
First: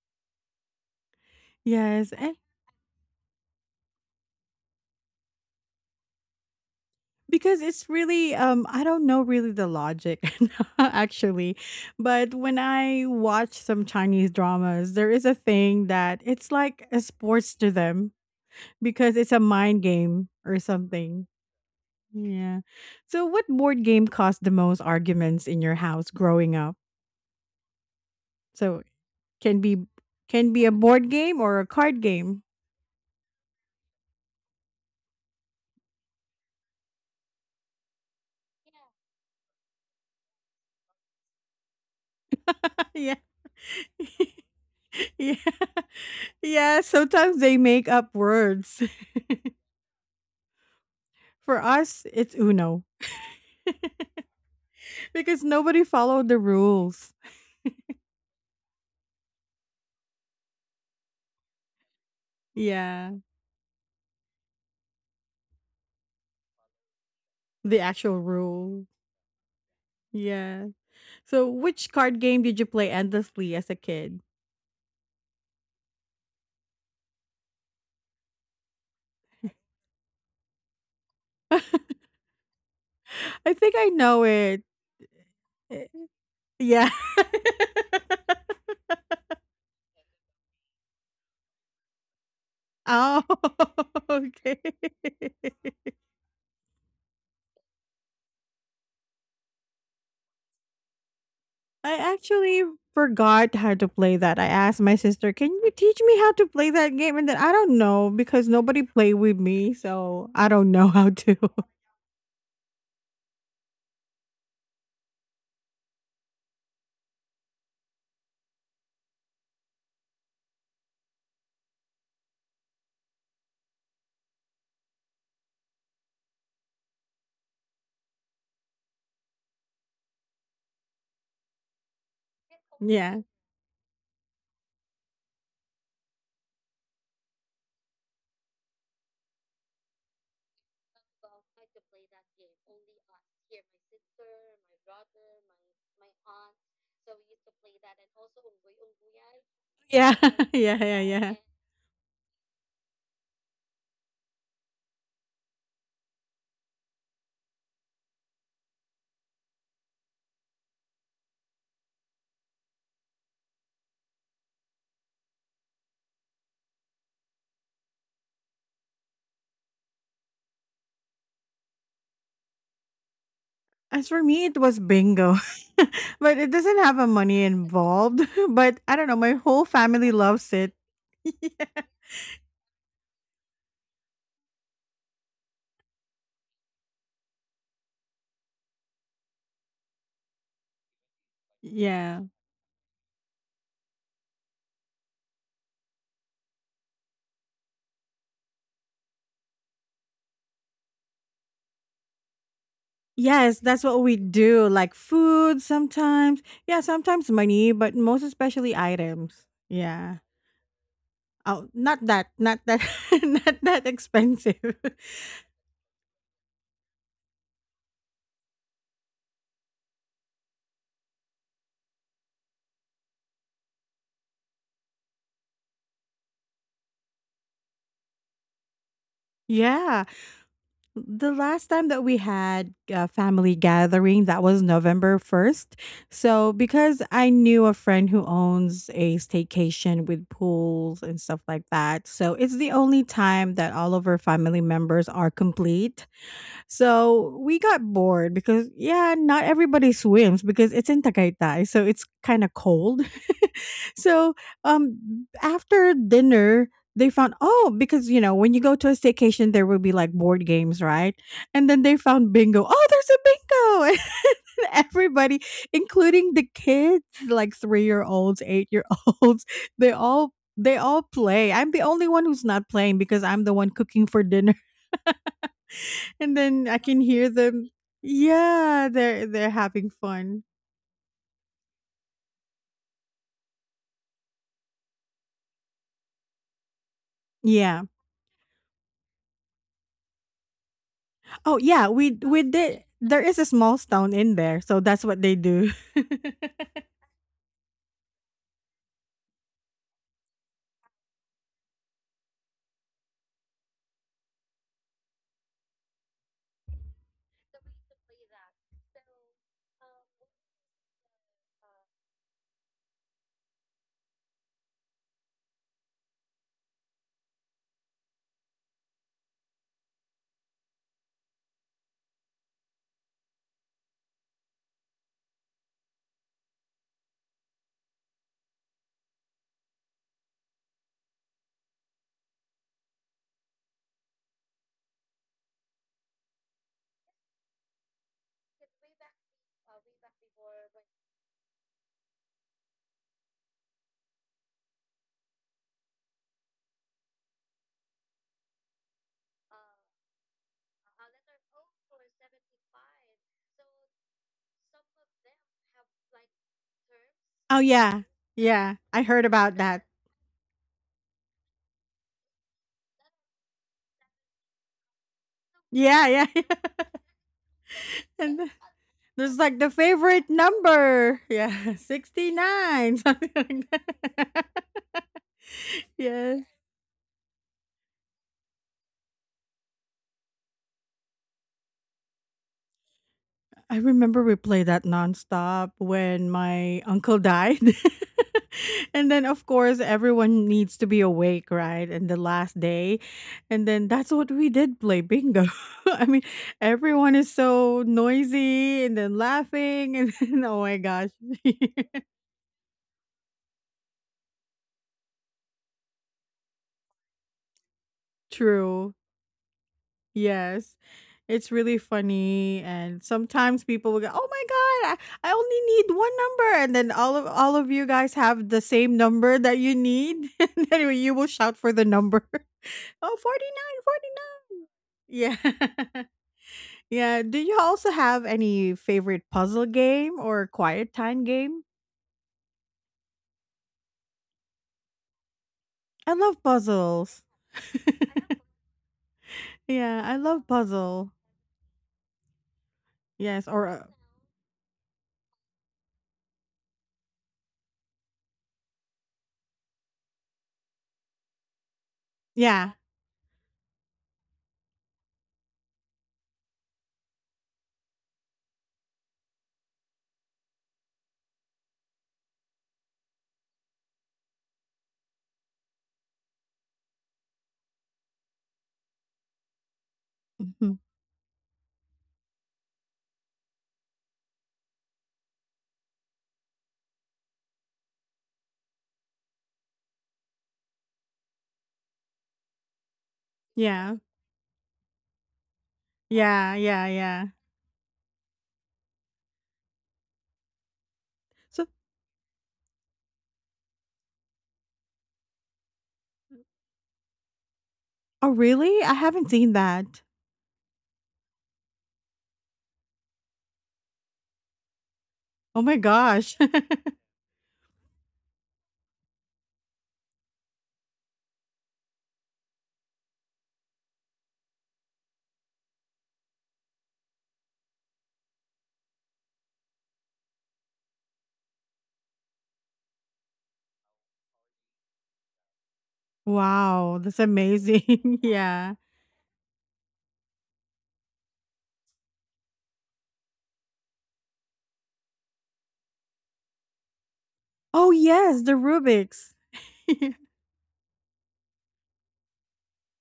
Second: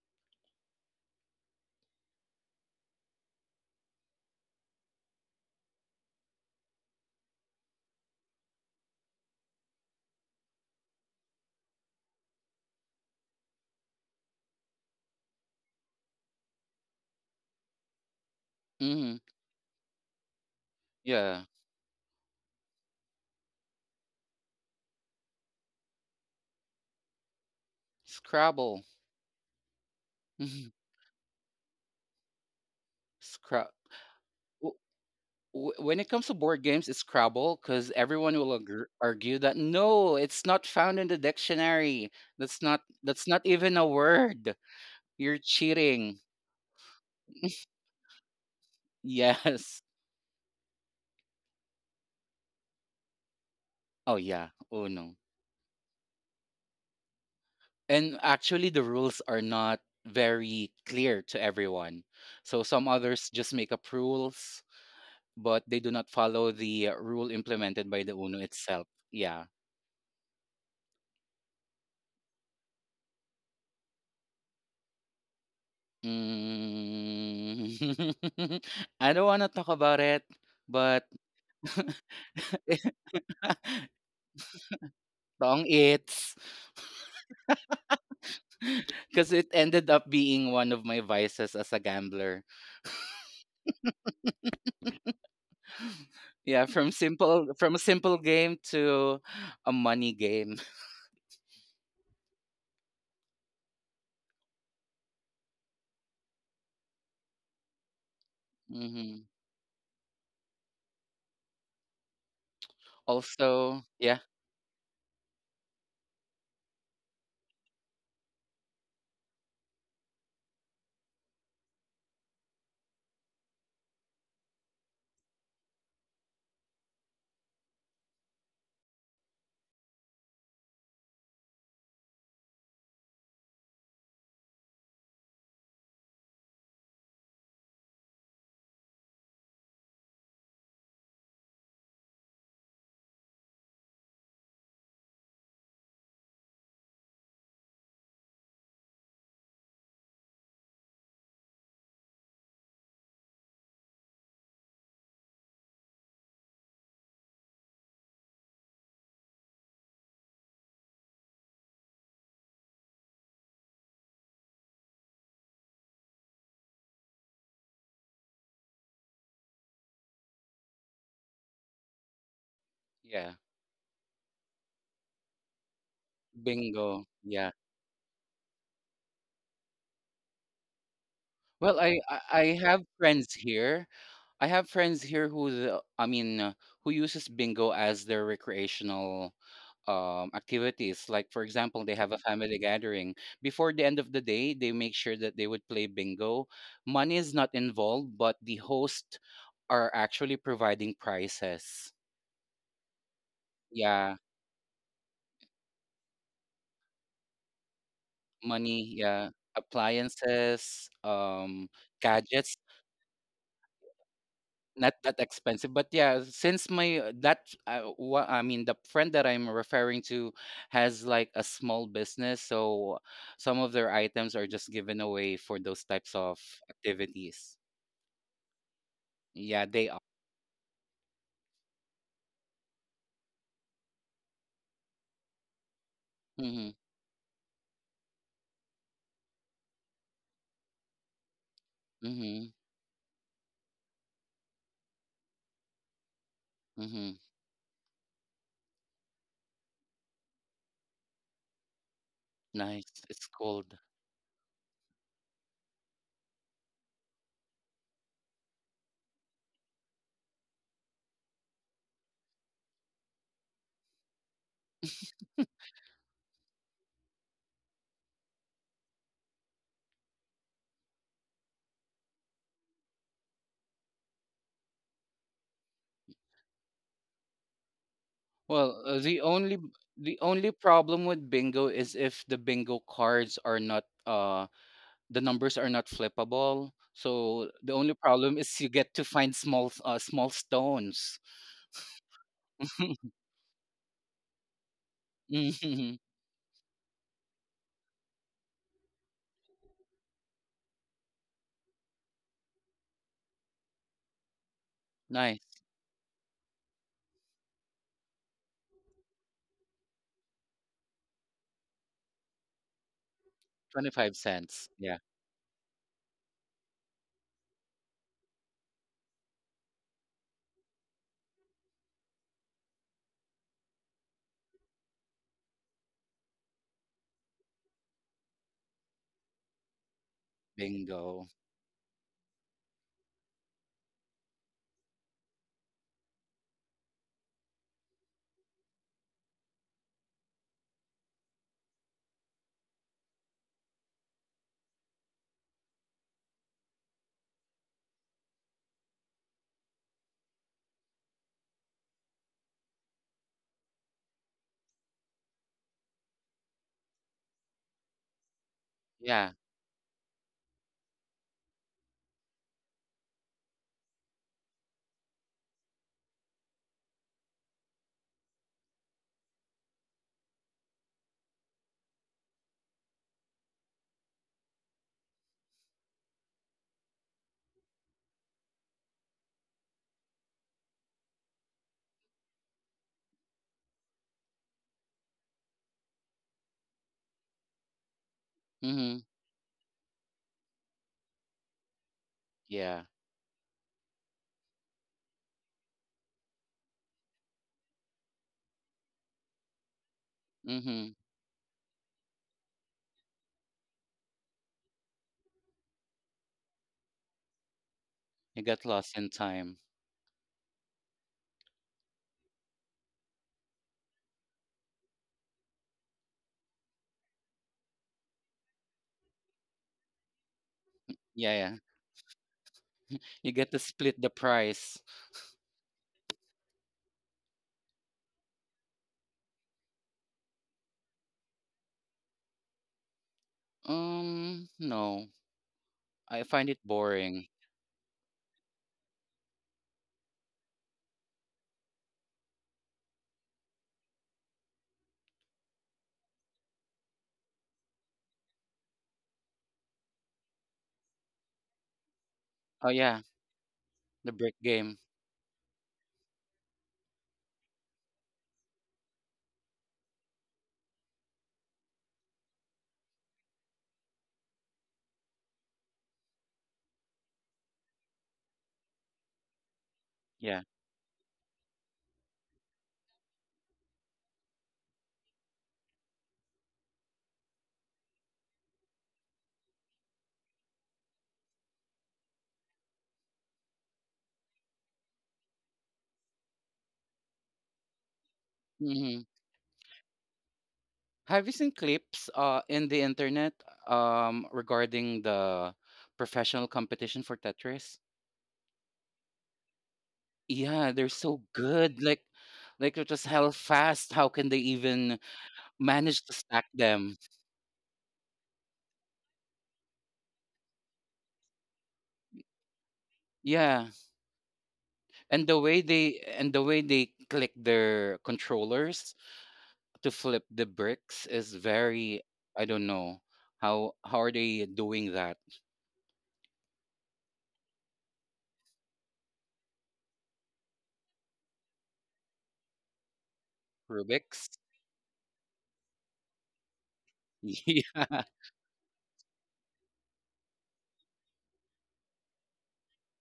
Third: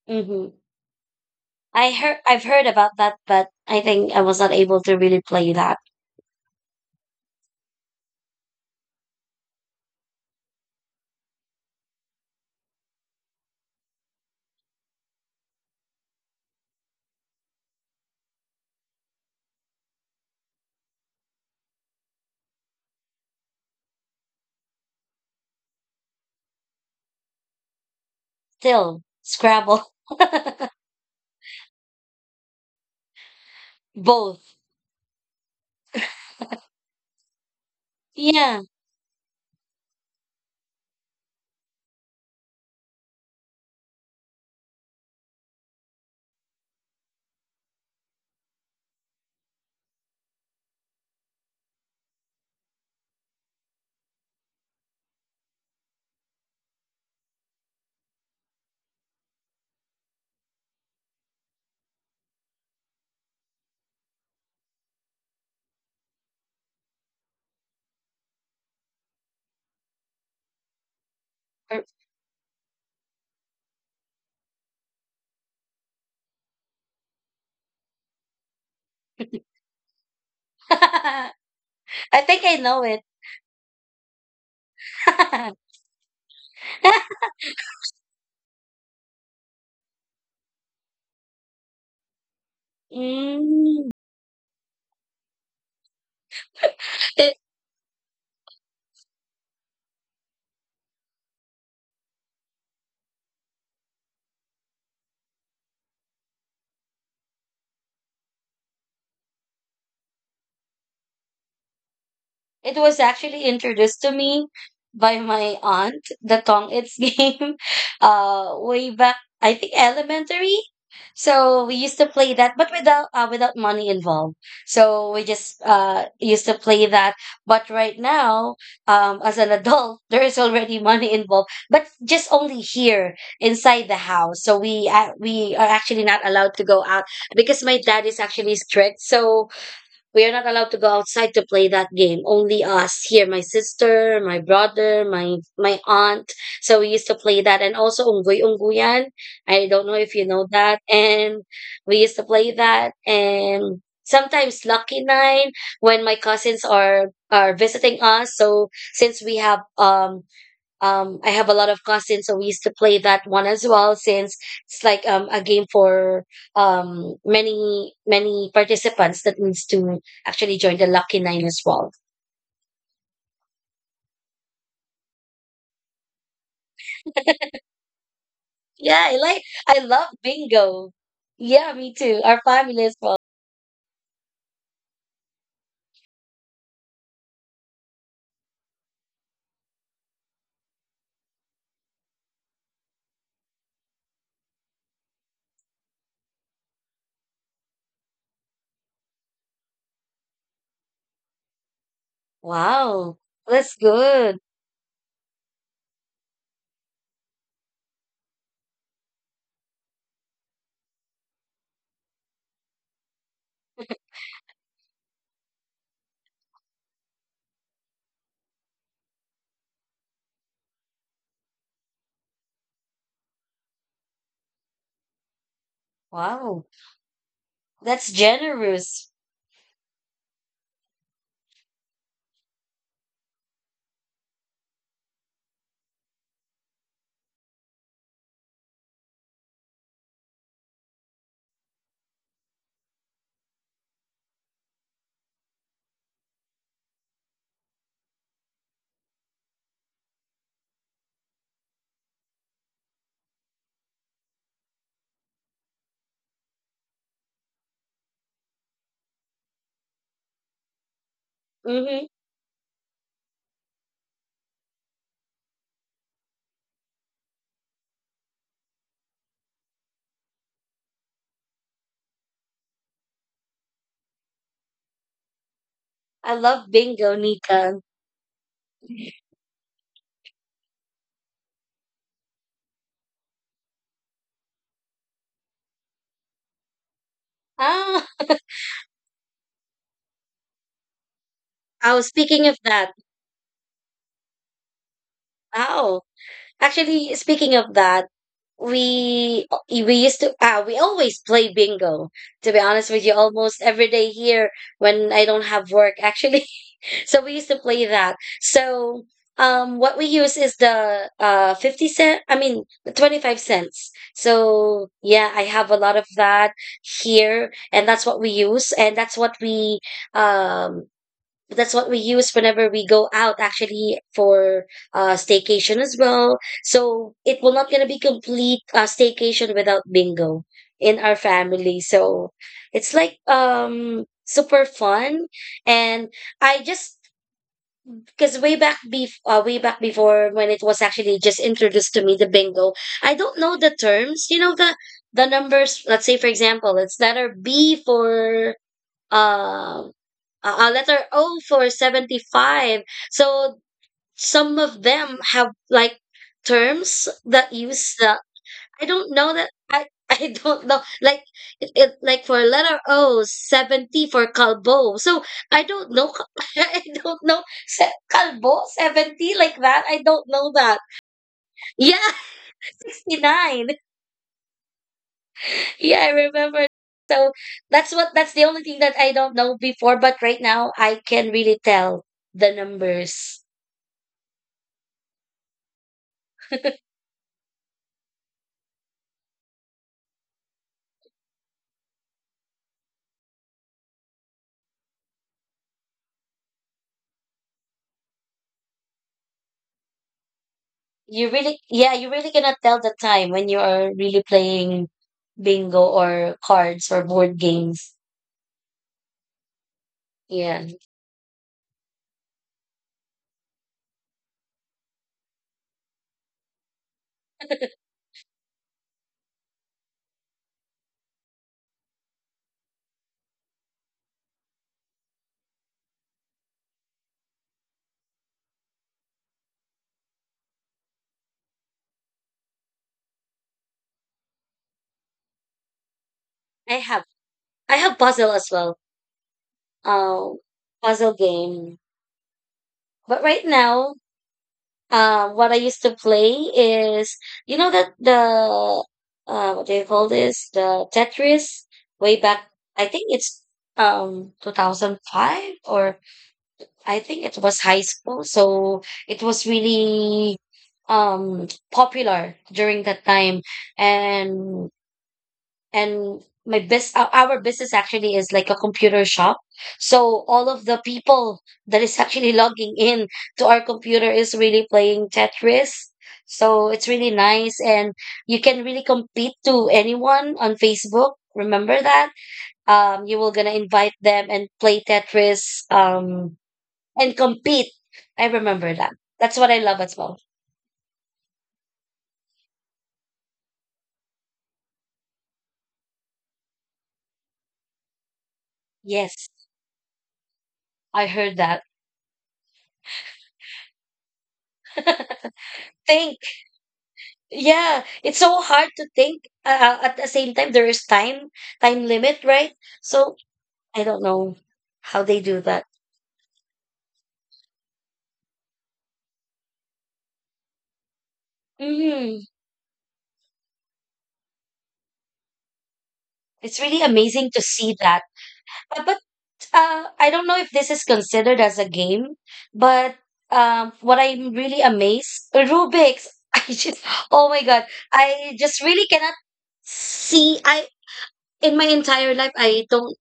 Speaker 3: hmm I
Speaker 1: Yes,
Speaker 3: heard,
Speaker 1: and
Speaker 3: I've heard about that, but I think I was not able to really play that.
Speaker 1: because it's really I don't know really the logic. Actually, but when I watch some Chinese dramas there is a thing that it's like a sports to them because
Speaker 2: Hmm.
Speaker 1: it's a mind game or something.
Speaker 2: Yeah,
Speaker 1: Yeah. So what board game caused the most arguments in your house growing up? So
Speaker 2: Scrabble.
Speaker 3: Still,
Speaker 1: can be
Speaker 3: Scrabble.
Speaker 1: can be a board game or a card game.
Speaker 2: Scrabble.
Speaker 3: Both.
Speaker 2: W- when it comes to board games, it's Scrabble because everyone will
Speaker 3: Yeah.
Speaker 2: agr argue that no, it's not found in the dictionary. That's not
Speaker 1: yeah.
Speaker 2: that's not even a word.
Speaker 1: yeah.
Speaker 2: You're cheating.
Speaker 1: Yeah, sometimes they make up words.
Speaker 2: Yes.
Speaker 1: For us, it's Uno
Speaker 2: Oh yeah. Oh no.
Speaker 1: because nobody followed the rules.
Speaker 2: And actually, the rules are not very clear to everyone. So some
Speaker 1: Yeah,
Speaker 2: others just make up rules, but they do not follow the rule
Speaker 1: the
Speaker 2: implemented by the
Speaker 1: actual
Speaker 2: Uno
Speaker 1: rule.
Speaker 2: itself. Yeah.
Speaker 1: Yeah. So
Speaker 3: Or-
Speaker 1: which card game did you play endlessly as a kid?
Speaker 2: Mm. I don't want to talk about it, but
Speaker 3: I
Speaker 1: I
Speaker 3: think I know
Speaker 1: think I know it.
Speaker 3: it.
Speaker 2: Tong
Speaker 1: Eh.
Speaker 2: its.
Speaker 1: Yeah.
Speaker 2: Because it ended up being one of my vices as a gambler.
Speaker 1: Oh,
Speaker 3: Mm.
Speaker 1: okay.
Speaker 2: Yeah,
Speaker 3: It,
Speaker 2: from a simple game to a money game.
Speaker 1: I actually forgot how to play that. I asked my sister, "Can you teach me how to play that game?" And then I don't know because nobody played
Speaker 2: Hmm.
Speaker 1: with me, so I don't know how to.
Speaker 3: it was actually
Speaker 2: Also,
Speaker 3: introduced to
Speaker 2: yeah,
Speaker 3: me by my aunt, the tong its game, way back, I think elementary. So we used to play that, but without money involved. So we just used to play that. But right now, as an adult, there is already money involved, but just only here
Speaker 1: Yeah.
Speaker 3: inside the house. So we are actually not allowed to go out because my dad is actually strict. So we are not allowed to go outside to play that game. Only us here, my sister, my brother, my aunt. So we used to play that, and also unggoy ungguyan. I don't know
Speaker 1: Yeah.
Speaker 3: if you know
Speaker 1: Yeah,
Speaker 3: that,
Speaker 1: yeah, yeah.
Speaker 3: and we used to play that, and sometimes lucky nine when my cousins are visiting us. So since we have I have a lot of cousins, so we used to play that one as well, since it's like a game for many many participants that needs to actually join the lucky nine as well.
Speaker 2: yeah,
Speaker 1: As for me, it was bingo. but it doesn't have
Speaker 2: bingo.
Speaker 1: a money
Speaker 2: Yeah.
Speaker 1: involved. But I
Speaker 3: Yeah,
Speaker 1: don't
Speaker 3: I
Speaker 1: know, my
Speaker 3: like,
Speaker 1: whole
Speaker 3: I love
Speaker 1: family loves it.
Speaker 3: bingo. Yeah,
Speaker 2: Well,
Speaker 3: me
Speaker 2: I,
Speaker 3: too.
Speaker 2: I
Speaker 3: Our
Speaker 2: I have
Speaker 3: family as well.
Speaker 2: friends here. I have friends here who I mean who uses bingo as their recreational activities. Like, for example, they have a
Speaker 1: Yeah.
Speaker 2: family gathering. Before the end of the day, they make sure that they would play bingo. Money is not involved, but the hosts are actually providing prizes.
Speaker 3: Wow,
Speaker 1: Yes,
Speaker 3: that's
Speaker 1: that's what we
Speaker 2: Yeah,
Speaker 3: good.
Speaker 1: do. Like food sometimes. Yeah, sometimes money, but most especially
Speaker 2: money, yeah,
Speaker 1: items. Yeah.
Speaker 2: appliances,
Speaker 1: Oh, not that,
Speaker 2: gadgets.
Speaker 1: not that, not that expensive.
Speaker 2: Not that expensive, but yeah, since I mean the friend that I'm referring to has like a small business, so some of their items are just given away for those types of
Speaker 3: Wow,
Speaker 2: activities.
Speaker 3: that's generous.
Speaker 2: Yeah, they are.
Speaker 1: yeah. The last time that we had a family gathering, that was November 1st. So,
Speaker 2: Mhm.
Speaker 1: because I knew a friend who owns a staycation with pools and stuff like that. So,
Speaker 2: Mhm.
Speaker 1: it's the only time that all of our family members are complete.
Speaker 2: Mhm.
Speaker 1: So we got bored because yeah, not everybody swims because it's in Tagaytay, so it's kind of cold.
Speaker 2: Nice. It's cold.
Speaker 1: So um after dinner, they found oh because when you go to a staycation there will be like board games, right? And then they
Speaker 3: Mm-hmm.
Speaker 1: found bingo. Oh, there's a bingo. And everybody, including the kids, like 3-year-olds, 8-year-olds, they all they all play. I'm the only one who's not playing because I'm the one cooking for dinner.
Speaker 3: I
Speaker 1: And then
Speaker 3: love
Speaker 1: I can
Speaker 3: bingo,
Speaker 1: hear them.
Speaker 3: Nika.
Speaker 2: Well,
Speaker 1: Yeah, they're having
Speaker 2: the
Speaker 1: fun.
Speaker 2: only problem with bingo is if the bingo cards are not the numbers are not flippable. So the
Speaker 1: Yeah.
Speaker 2: only
Speaker 3: Ah,
Speaker 2: problem is you get to find small small stones.
Speaker 1: Oh yeah,
Speaker 3: oh,
Speaker 1: we
Speaker 3: speaking of
Speaker 1: did.
Speaker 3: that,
Speaker 1: There is a small stone in there, so that's what they do.
Speaker 2: Mhm.
Speaker 3: wow. Actually, speaking of that, we used to ah, we always play bingo, to be honest with you, almost every day here when I don't
Speaker 2: Nice.
Speaker 3: have work actually. So we used to play that. So what we use is the 50 cents, I mean the 25 cents.
Speaker 2: 25 cents.
Speaker 3: So
Speaker 2: Yeah.
Speaker 3: yeah, I have a lot of that here, and that's what we use, and um that's what we use whenever we go out actually for staycation as well. So it will not gonna be complete staycation without bingo in our
Speaker 2: Bingo.
Speaker 3: family. So it's like super fun. And I just, because way back before, when it was actually just introduced to me, the bingo, I don't know the terms, you know, the numbers. Let's say for example it's letter B for um a letter O for 75. So some of them have like terms that
Speaker 1: oh
Speaker 3: use
Speaker 1: yeah,
Speaker 3: the
Speaker 1: yeah.
Speaker 3: I
Speaker 1: I
Speaker 3: don't
Speaker 1: heard
Speaker 3: know
Speaker 2: Yeah.
Speaker 3: that.
Speaker 1: about that.
Speaker 3: I I don't know like it, like for letter O, 70 for calbo. So I don't
Speaker 1: Yeah,
Speaker 3: know.
Speaker 1: yeah. yeah.
Speaker 3: I don't know,
Speaker 1: And
Speaker 3: calbo
Speaker 1: there's
Speaker 3: 70
Speaker 1: like
Speaker 3: like
Speaker 1: the
Speaker 3: that. I
Speaker 1: favorite
Speaker 3: don't know that.
Speaker 1: number. Yeah,
Speaker 3: Yeah,
Speaker 1: sixty nine, something like
Speaker 3: 69.
Speaker 1: that.
Speaker 3: Yeah, I
Speaker 1: Yes.
Speaker 3: remember. So that's the only thing that I don't know before, but right now I can really tell the numbers.
Speaker 1: I remember we played that nonstop when my uncle died.
Speaker 2: Mm-hmm.
Speaker 1: And then of course everyone needs to be awake, right? And the last
Speaker 2: Yeah.
Speaker 1: day. And then that's what we did, play bingo. I mean, everyone is so noisy and then laughing and then, oh my
Speaker 2: Mm-hmm.
Speaker 1: gosh.
Speaker 3: You really, yeah, you really cannot tell the time when you are really playing bingo or cards or board games.
Speaker 2: You got
Speaker 1: True.
Speaker 2: lost in time.
Speaker 3: Yeah.
Speaker 1: Yes. It's really funny, and sometimes people will go, "Oh my god, I only need one number." And then all of you guys have the same number that you need. And anyway, you will
Speaker 2: Yeah,
Speaker 1: shout
Speaker 2: yeah.
Speaker 1: for the number. Oh,
Speaker 2: You
Speaker 1: forty
Speaker 2: get to
Speaker 1: nine,
Speaker 2: split the price.
Speaker 1: 49. Yeah. Yeah, do you also have any favorite puzzle game or quiet time game?
Speaker 2: No.
Speaker 1: I
Speaker 2: I
Speaker 1: love
Speaker 2: find it
Speaker 3: I have
Speaker 1: puzzles.
Speaker 2: boring.
Speaker 3: I have puzzle as well.
Speaker 1: Yeah, I
Speaker 3: Um
Speaker 1: love puzzle.
Speaker 3: puzzle game. But right
Speaker 1: Yes, or
Speaker 3: now, um, what I used to play is, you know that the what do you call this? The Tetris way back.
Speaker 2: Oh,
Speaker 1: yeah.
Speaker 3: I
Speaker 2: yeah.
Speaker 3: think it's
Speaker 2: The brick game.
Speaker 3: 2005, or I think it was high school. So it was really popular during that time. And my bus our business actually is like a computer shop. So
Speaker 2: Yeah.
Speaker 3: all of
Speaker 1: Mhm.
Speaker 3: the people that is actually logging in to our computer is really playing tetris. So it's really nice. And you can really compete to anyone on Facebook. Remember that? You were gonna invite
Speaker 1: Yeah.
Speaker 3: them and play tetris,
Speaker 1: Yeah, yeah,
Speaker 3: and
Speaker 1: yeah.
Speaker 3: compete. I remember that.
Speaker 2: Mm-hmm.
Speaker 3: That's what I love as well.
Speaker 2: Have you seen
Speaker 1: So,
Speaker 2: clips in the internet regarding the professional competition for Tetris?
Speaker 1: oh, really? I
Speaker 3: Yes,
Speaker 1: haven't seen that.
Speaker 2: Yeah, they're
Speaker 3: I
Speaker 2: so
Speaker 3: heard that.
Speaker 2: good. Like, it was hell fast. How can they even
Speaker 1: Oh my
Speaker 2: manage to
Speaker 3: Thank.
Speaker 1: gosh.
Speaker 2: stack them?
Speaker 3: Yeah, it's so hard to think. At the same time, there is time limit, right? So
Speaker 2: Yeah,
Speaker 3: I don't know how they do that.
Speaker 2: and the way they click their controllers to flip the bricks is very.
Speaker 3: Mm,
Speaker 2: I don't know how are they doing that?
Speaker 3: it's really
Speaker 1: Wow, that's
Speaker 3: amazing to see that.
Speaker 1: amazing. Yeah.
Speaker 3: But I don't know if this is considered as a game. But what I'm
Speaker 2: Rubik's.
Speaker 3: really amazed, Rubik's. I just, oh my God,
Speaker 1: Oh,
Speaker 2: Yeah,
Speaker 3: I
Speaker 1: yes, the
Speaker 3: just really cannot
Speaker 1: Rubik's.
Speaker 3: see. I, in my entire life, I don't,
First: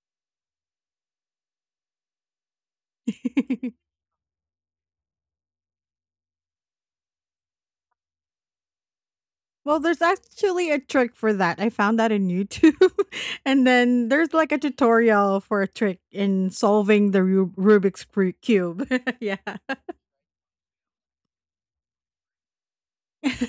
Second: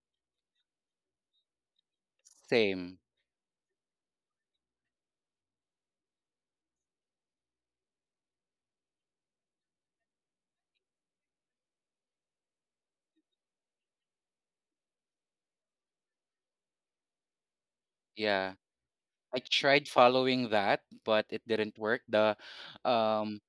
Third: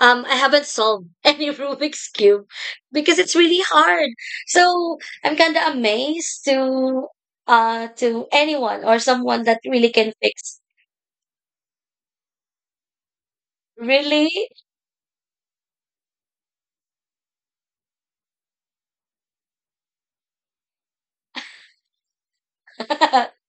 Speaker 3: um, I haven't solved any Rubik's Cube
Speaker 2: same.
Speaker 3: because it's really hard. So I'm kind of amazed to anyone or someone that
Speaker 1: Well,
Speaker 3: really
Speaker 1: there's
Speaker 3: can fix.
Speaker 1: actually a trick for that. I found that in YouTube. And then
Speaker 3: Really?
Speaker 1: there's like a tutorial for a trick in solving the Rubik's
Speaker 2: Yeah.
Speaker 1: cube. Yeah.
Speaker 2: I tried following that, but it didn't work. The um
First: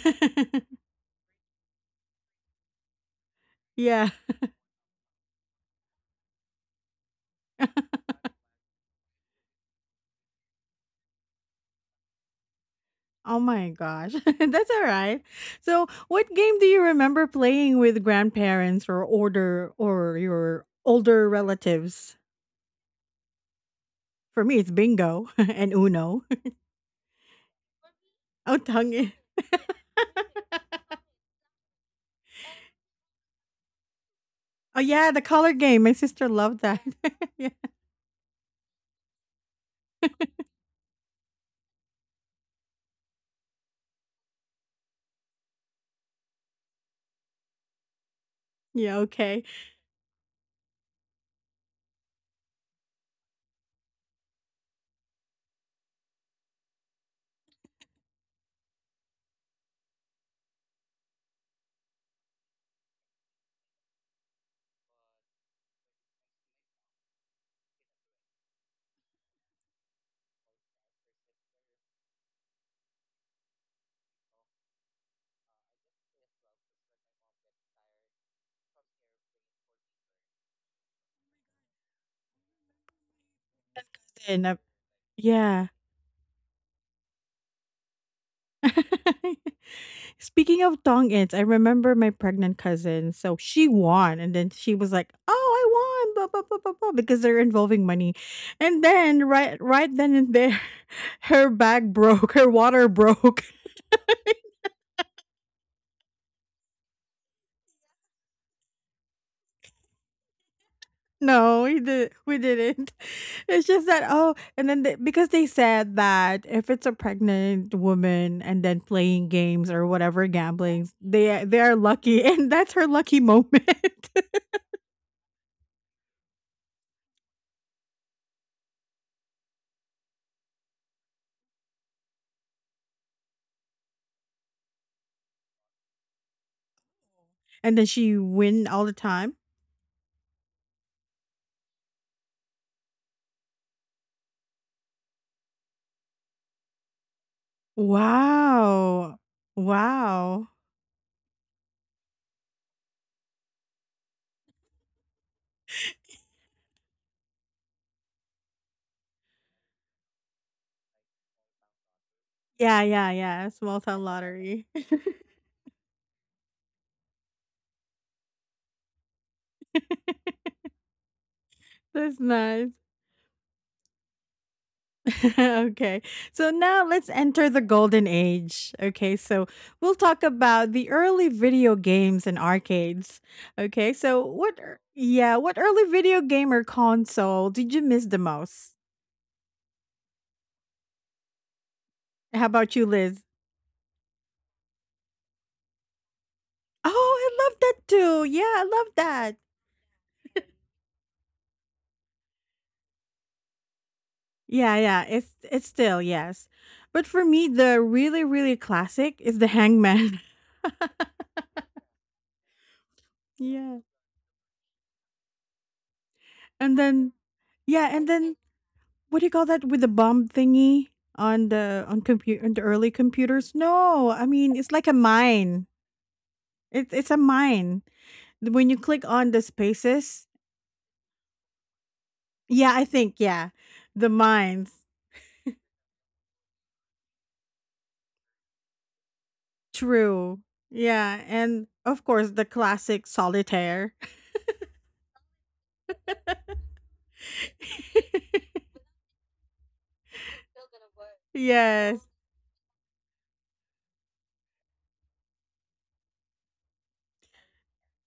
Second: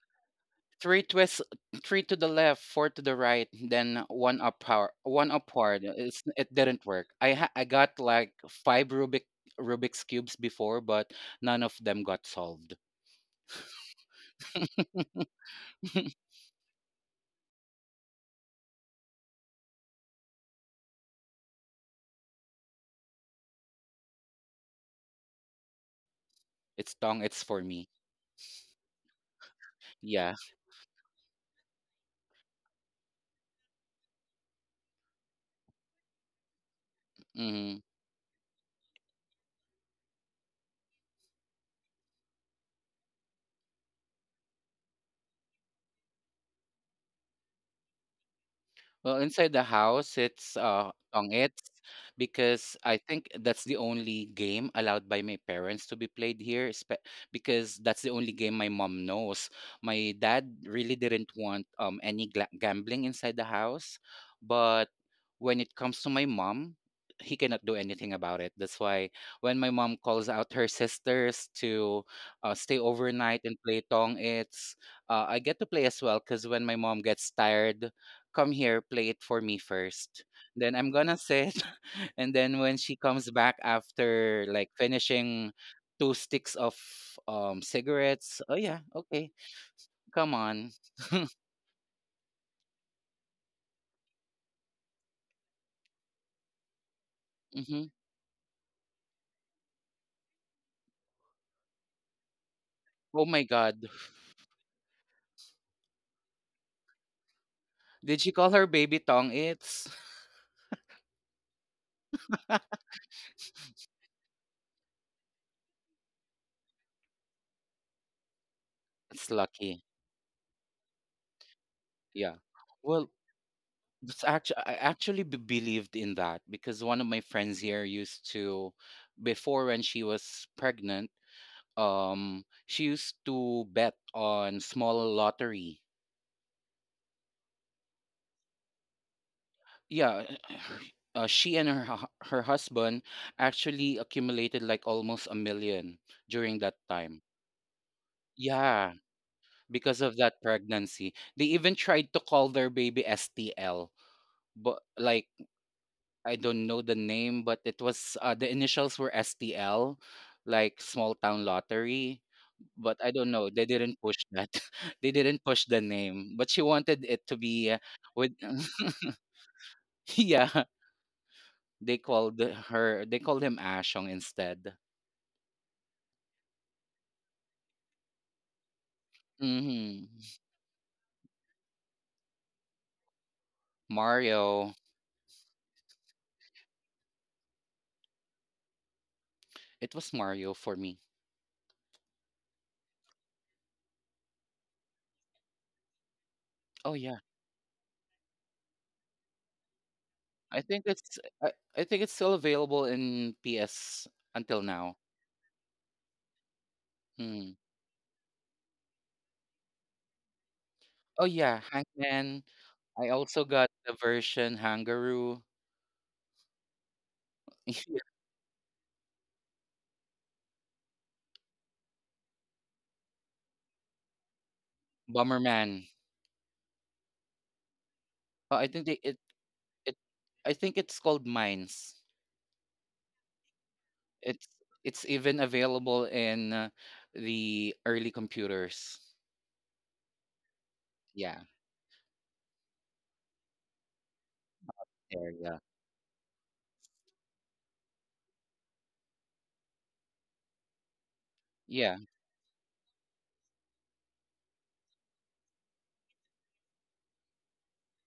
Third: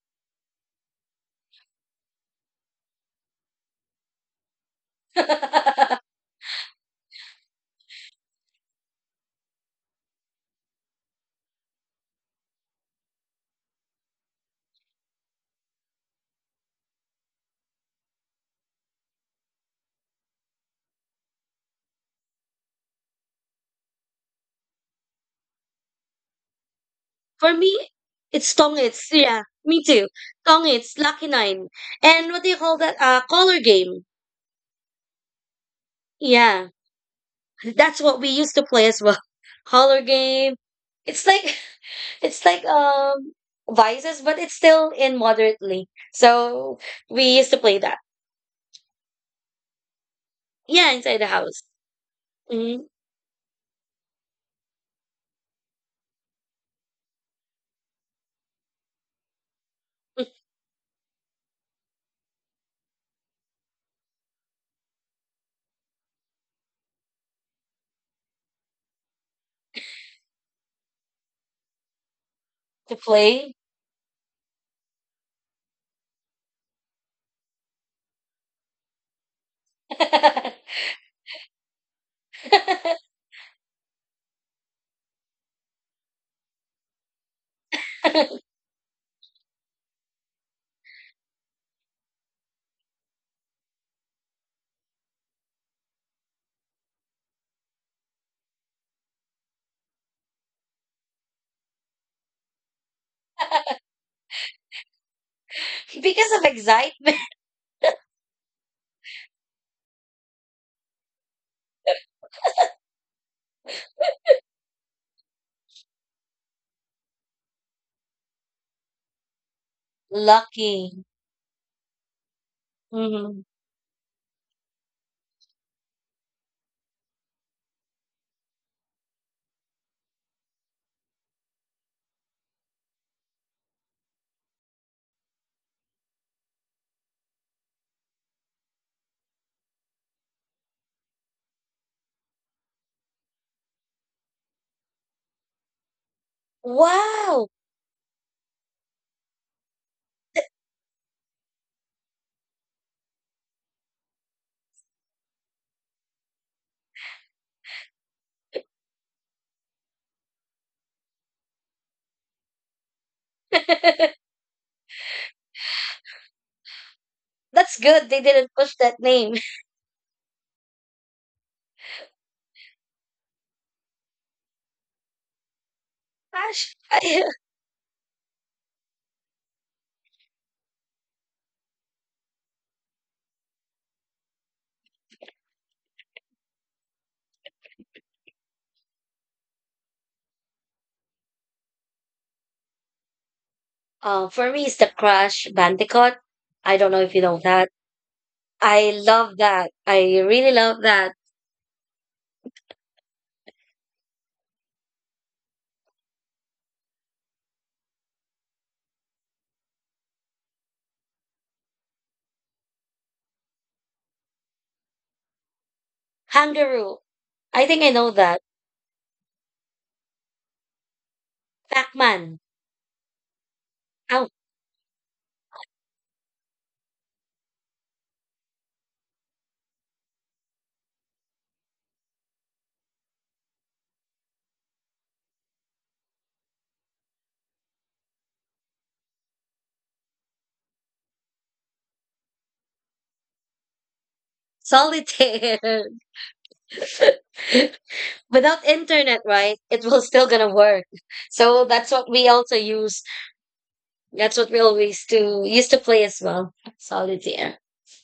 Speaker 2: three twists, three to the left, four to the right, then one up power, one upward. It's, it didn't work. I
Speaker 1: Yeah.
Speaker 2: got like five Rubik's cubes before, but none of them got solved.
Speaker 1: Oh my gosh. That's all right. So, what game do you remember playing with grandparents or older or your older relatives? For me, it's bingo and Uno.
Speaker 2: It's tongue. It's
Speaker 3: For
Speaker 2: for me.
Speaker 3: me, it's
Speaker 1: Oh,
Speaker 3: tongits.
Speaker 1: tongue.
Speaker 3: Yeah, me too.
Speaker 2: Yeah.
Speaker 3: Tongits, Lucky Nine, and what do you call that? Color game.
Speaker 1: Oh yeah, the color game. My sister loved
Speaker 3: Yeah,
Speaker 1: that. Yeah.
Speaker 2: Mhm.
Speaker 3: that's what we used to play as well. Color game. It's like It's like vices, but it's still in moderately. So we used to play that.
Speaker 1: Yeah,
Speaker 2: Well,
Speaker 1: okay.
Speaker 2: inside the house, it's
Speaker 3: Yeah, inside the house.
Speaker 2: tongits because
Speaker 3: Mhm.
Speaker 2: I think that's the only game allowed by my parents to be played here, because that's the only game my mom knows. My dad really didn't want any gambling inside the house, but when it comes to my mom, he cannot do anything about it. That's why when my mom calls out her sisters to stay
Speaker 3: To
Speaker 2: overnight
Speaker 3: play
Speaker 2: and play tongits, I get to play as well because when my mom gets tired come here, play it for me first. Then I'm gonna sit. And then when she comes back
Speaker 1: That goes
Speaker 2: after like finishing
Speaker 1: yeah.
Speaker 2: two sticks of cigarettes, oh yeah, okay, come
Speaker 1: Speaking
Speaker 2: on.
Speaker 1: of thong ends, I remember my pregnant cousin. So she won, and then she was like, "Oh, I won!" Blah blah blah blah blah, because they're
Speaker 2: Hmm.
Speaker 1: involving money. And then right then and there, her bag broke. Her water
Speaker 2: Oh my
Speaker 1: broke.
Speaker 2: god.
Speaker 3: because of excitement.
Speaker 2: Did she call her baby tongue? It's
Speaker 1: No, we did. We didn't. It's just that. Oh, and then they, because they said that if it's a pregnant woman and then playing
Speaker 2: it's
Speaker 1: games
Speaker 2: lucky.
Speaker 1: or whatever gambling,
Speaker 3: Lucky.
Speaker 1: they are lucky,
Speaker 2: Yeah.
Speaker 1: and that's her
Speaker 2: Well,
Speaker 1: lucky
Speaker 3: Hmm.
Speaker 1: moment.
Speaker 2: it's actually believed in that because one of my friends here used to before when she was pregnant. She used to bet on small lottery.
Speaker 1: And then she win all the time?
Speaker 2: Yeah, she and her hu- her husband actually accumulated like almost 1,000,000 during that time.
Speaker 3: Wow,
Speaker 2: Yeah,
Speaker 1: Wow.
Speaker 2: because of that
Speaker 1: Wow.
Speaker 2: pregnancy, they even tried to call their baby STL, but like I don't know the name, but it was the initials were STL, like small town lottery.
Speaker 1: Yeah,
Speaker 2: But
Speaker 1: yeah,
Speaker 2: I don't
Speaker 1: yeah,
Speaker 2: know. They
Speaker 1: small
Speaker 2: didn't
Speaker 1: town
Speaker 2: push that.
Speaker 1: lottery.
Speaker 2: They didn't push the name, but she wanted it to be
Speaker 3: that's good. They
Speaker 2: with.
Speaker 3: didn't push that name.
Speaker 2: Yeah, they
Speaker 1: That's
Speaker 2: called
Speaker 1: nice.
Speaker 2: her. They called him Ashong instead.
Speaker 1: Okay. So
Speaker 3: Crash.
Speaker 1: now let's
Speaker 3: I-
Speaker 1: enter the golden age. Okay. So we'll
Speaker 2: Hmm.
Speaker 1: talk about the early video games and arcades. Okay. So
Speaker 2: Mario.
Speaker 1: yeah, what early video game or console did you miss the most?
Speaker 2: It was Mario for me.
Speaker 1: How about you, Liz?
Speaker 3: uh, for me, it's the Crash Bandicoot. I
Speaker 1: Oh,
Speaker 2: Oh
Speaker 3: don't know if
Speaker 2: yeah,
Speaker 3: you
Speaker 1: I
Speaker 3: know
Speaker 1: love
Speaker 3: that.
Speaker 1: that too. Yeah, I love
Speaker 3: I
Speaker 1: that.
Speaker 3: love that. I really
Speaker 2: I think
Speaker 3: love that.
Speaker 2: it's. I, I think it's still available in PS until
Speaker 1: Yeah,
Speaker 2: now.
Speaker 1: yeah, it's still, yes. But for me,
Speaker 2: Mm.
Speaker 1: the really, really classic is the hangman.
Speaker 2: Oh yeah, Hangman. I also got
Speaker 1: Yeah.
Speaker 2: the version Hangaroo.
Speaker 1: And
Speaker 3: Kangaroo.
Speaker 1: then
Speaker 3: I think
Speaker 1: yeah,
Speaker 3: I
Speaker 1: and
Speaker 3: know
Speaker 1: then
Speaker 3: that.
Speaker 1: what do you call that with the bomb thingy on the
Speaker 3: Pac
Speaker 1: on
Speaker 3: Man.
Speaker 1: computer on the early computers? No, I mean it's like a mine.
Speaker 2: Bomberman.
Speaker 1: It's a mine.
Speaker 2: Oh, I
Speaker 1: When you
Speaker 2: think they,
Speaker 1: click
Speaker 2: it
Speaker 1: on the
Speaker 2: it.
Speaker 1: spaces,
Speaker 2: I think it's called Mines.
Speaker 1: yeah, I think, yeah, the
Speaker 2: It's
Speaker 1: mines.
Speaker 2: it's even available in the early computers.
Speaker 1: True. Yeah,
Speaker 2: Yeah,
Speaker 1: and of course the classic solitaire.
Speaker 2: area.
Speaker 3: Solitaire. Without internet, right? It will still gonna work. So that's
Speaker 2: Yeah,
Speaker 1: Yes.
Speaker 3: what we also use. That's what we always do. Used to play as well. Solitaire.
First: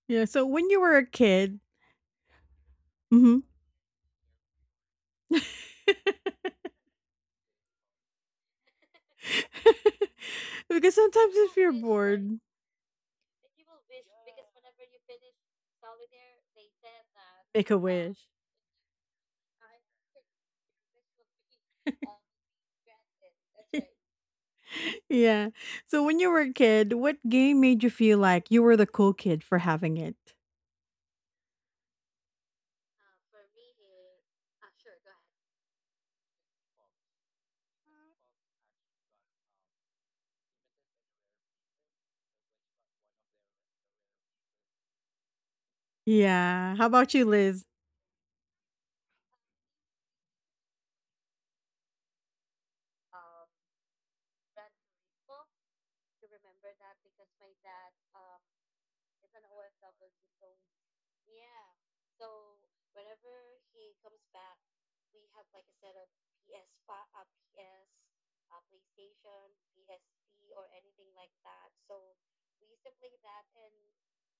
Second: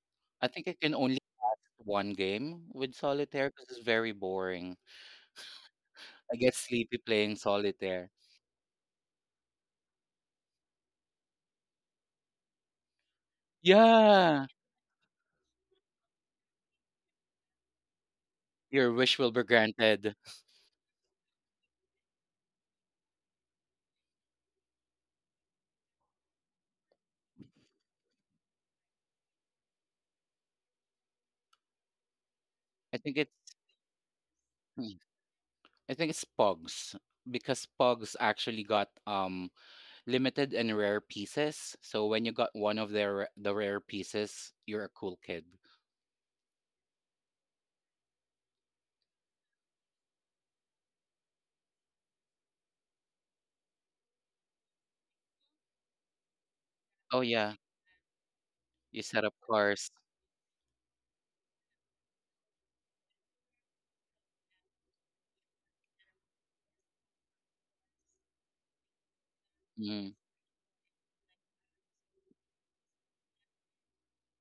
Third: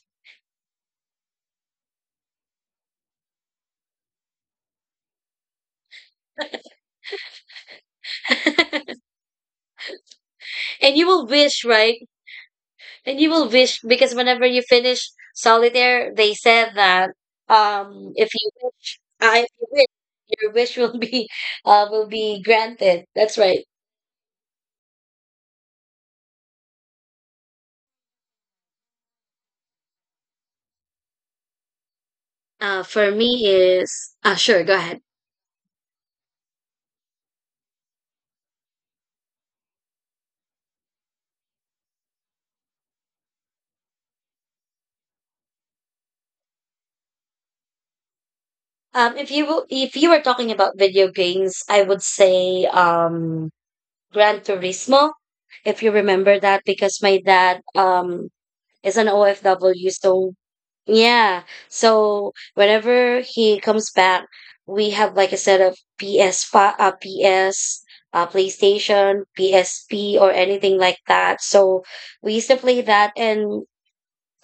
Speaker 1: Yeah, so
Speaker 2: I think
Speaker 1: when
Speaker 2: I
Speaker 1: you
Speaker 2: can
Speaker 1: were a
Speaker 2: only
Speaker 1: kid.
Speaker 2: play one game with
Speaker 1: Mhm.
Speaker 2: solitaire because it's very boring. I get sleepy playing solitaire.
Speaker 3: And
Speaker 1: Because
Speaker 3: you will
Speaker 1: sometimes if
Speaker 3: wish,
Speaker 1: you're
Speaker 3: right?
Speaker 1: bored.
Speaker 3: And you will wish because whenever
Speaker 2: Yeah,
Speaker 3: you finish solitaire, they said that
Speaker 1: Make a wish.
Speaker 3: if you
Speaker 2: your
Speaker 3: wish
Speaker 2: wish will be
Speaker 3: if you wish,
Speaker 2: granted.
Speaker 3: your wish will be granted. That's right.
Speaker 1: Yeah. So when you were a kid, what game made you feel like you were the cool kid for having it?
Speaker 2: I
Speaker 3: For
Speaker 2: think
Speaker 3: me
Speaker 2: it's
Speaker 3: is uh, sure, go
Speaker 2: mm,
Speaker 3: ahead.
Speaker 2: I think it's Pogs because Pogs actually got limited and rare pieces. So when you got one of the rare pieces, you're a cool kid.
Speaker 1: Yeah. How about you, Liz?
Speaker 3: If you will, if you were talking about video games, I would say, Gran Turismo, if you remember that, because my
Speaker 2: Oh yeah,
Speaker 3: dad is
Speaker 2: you
Speaker 3: an
Speaker 2: set up
Speaker 3: OFW,
Speaker 2: cars.
Speaker 3: so yeah. So whenever he comes back, we have like a set of PS5, PlayStation,
Speaker 2: Mm.
Speaker 3: PSP, or anything like that. So we used to play that, and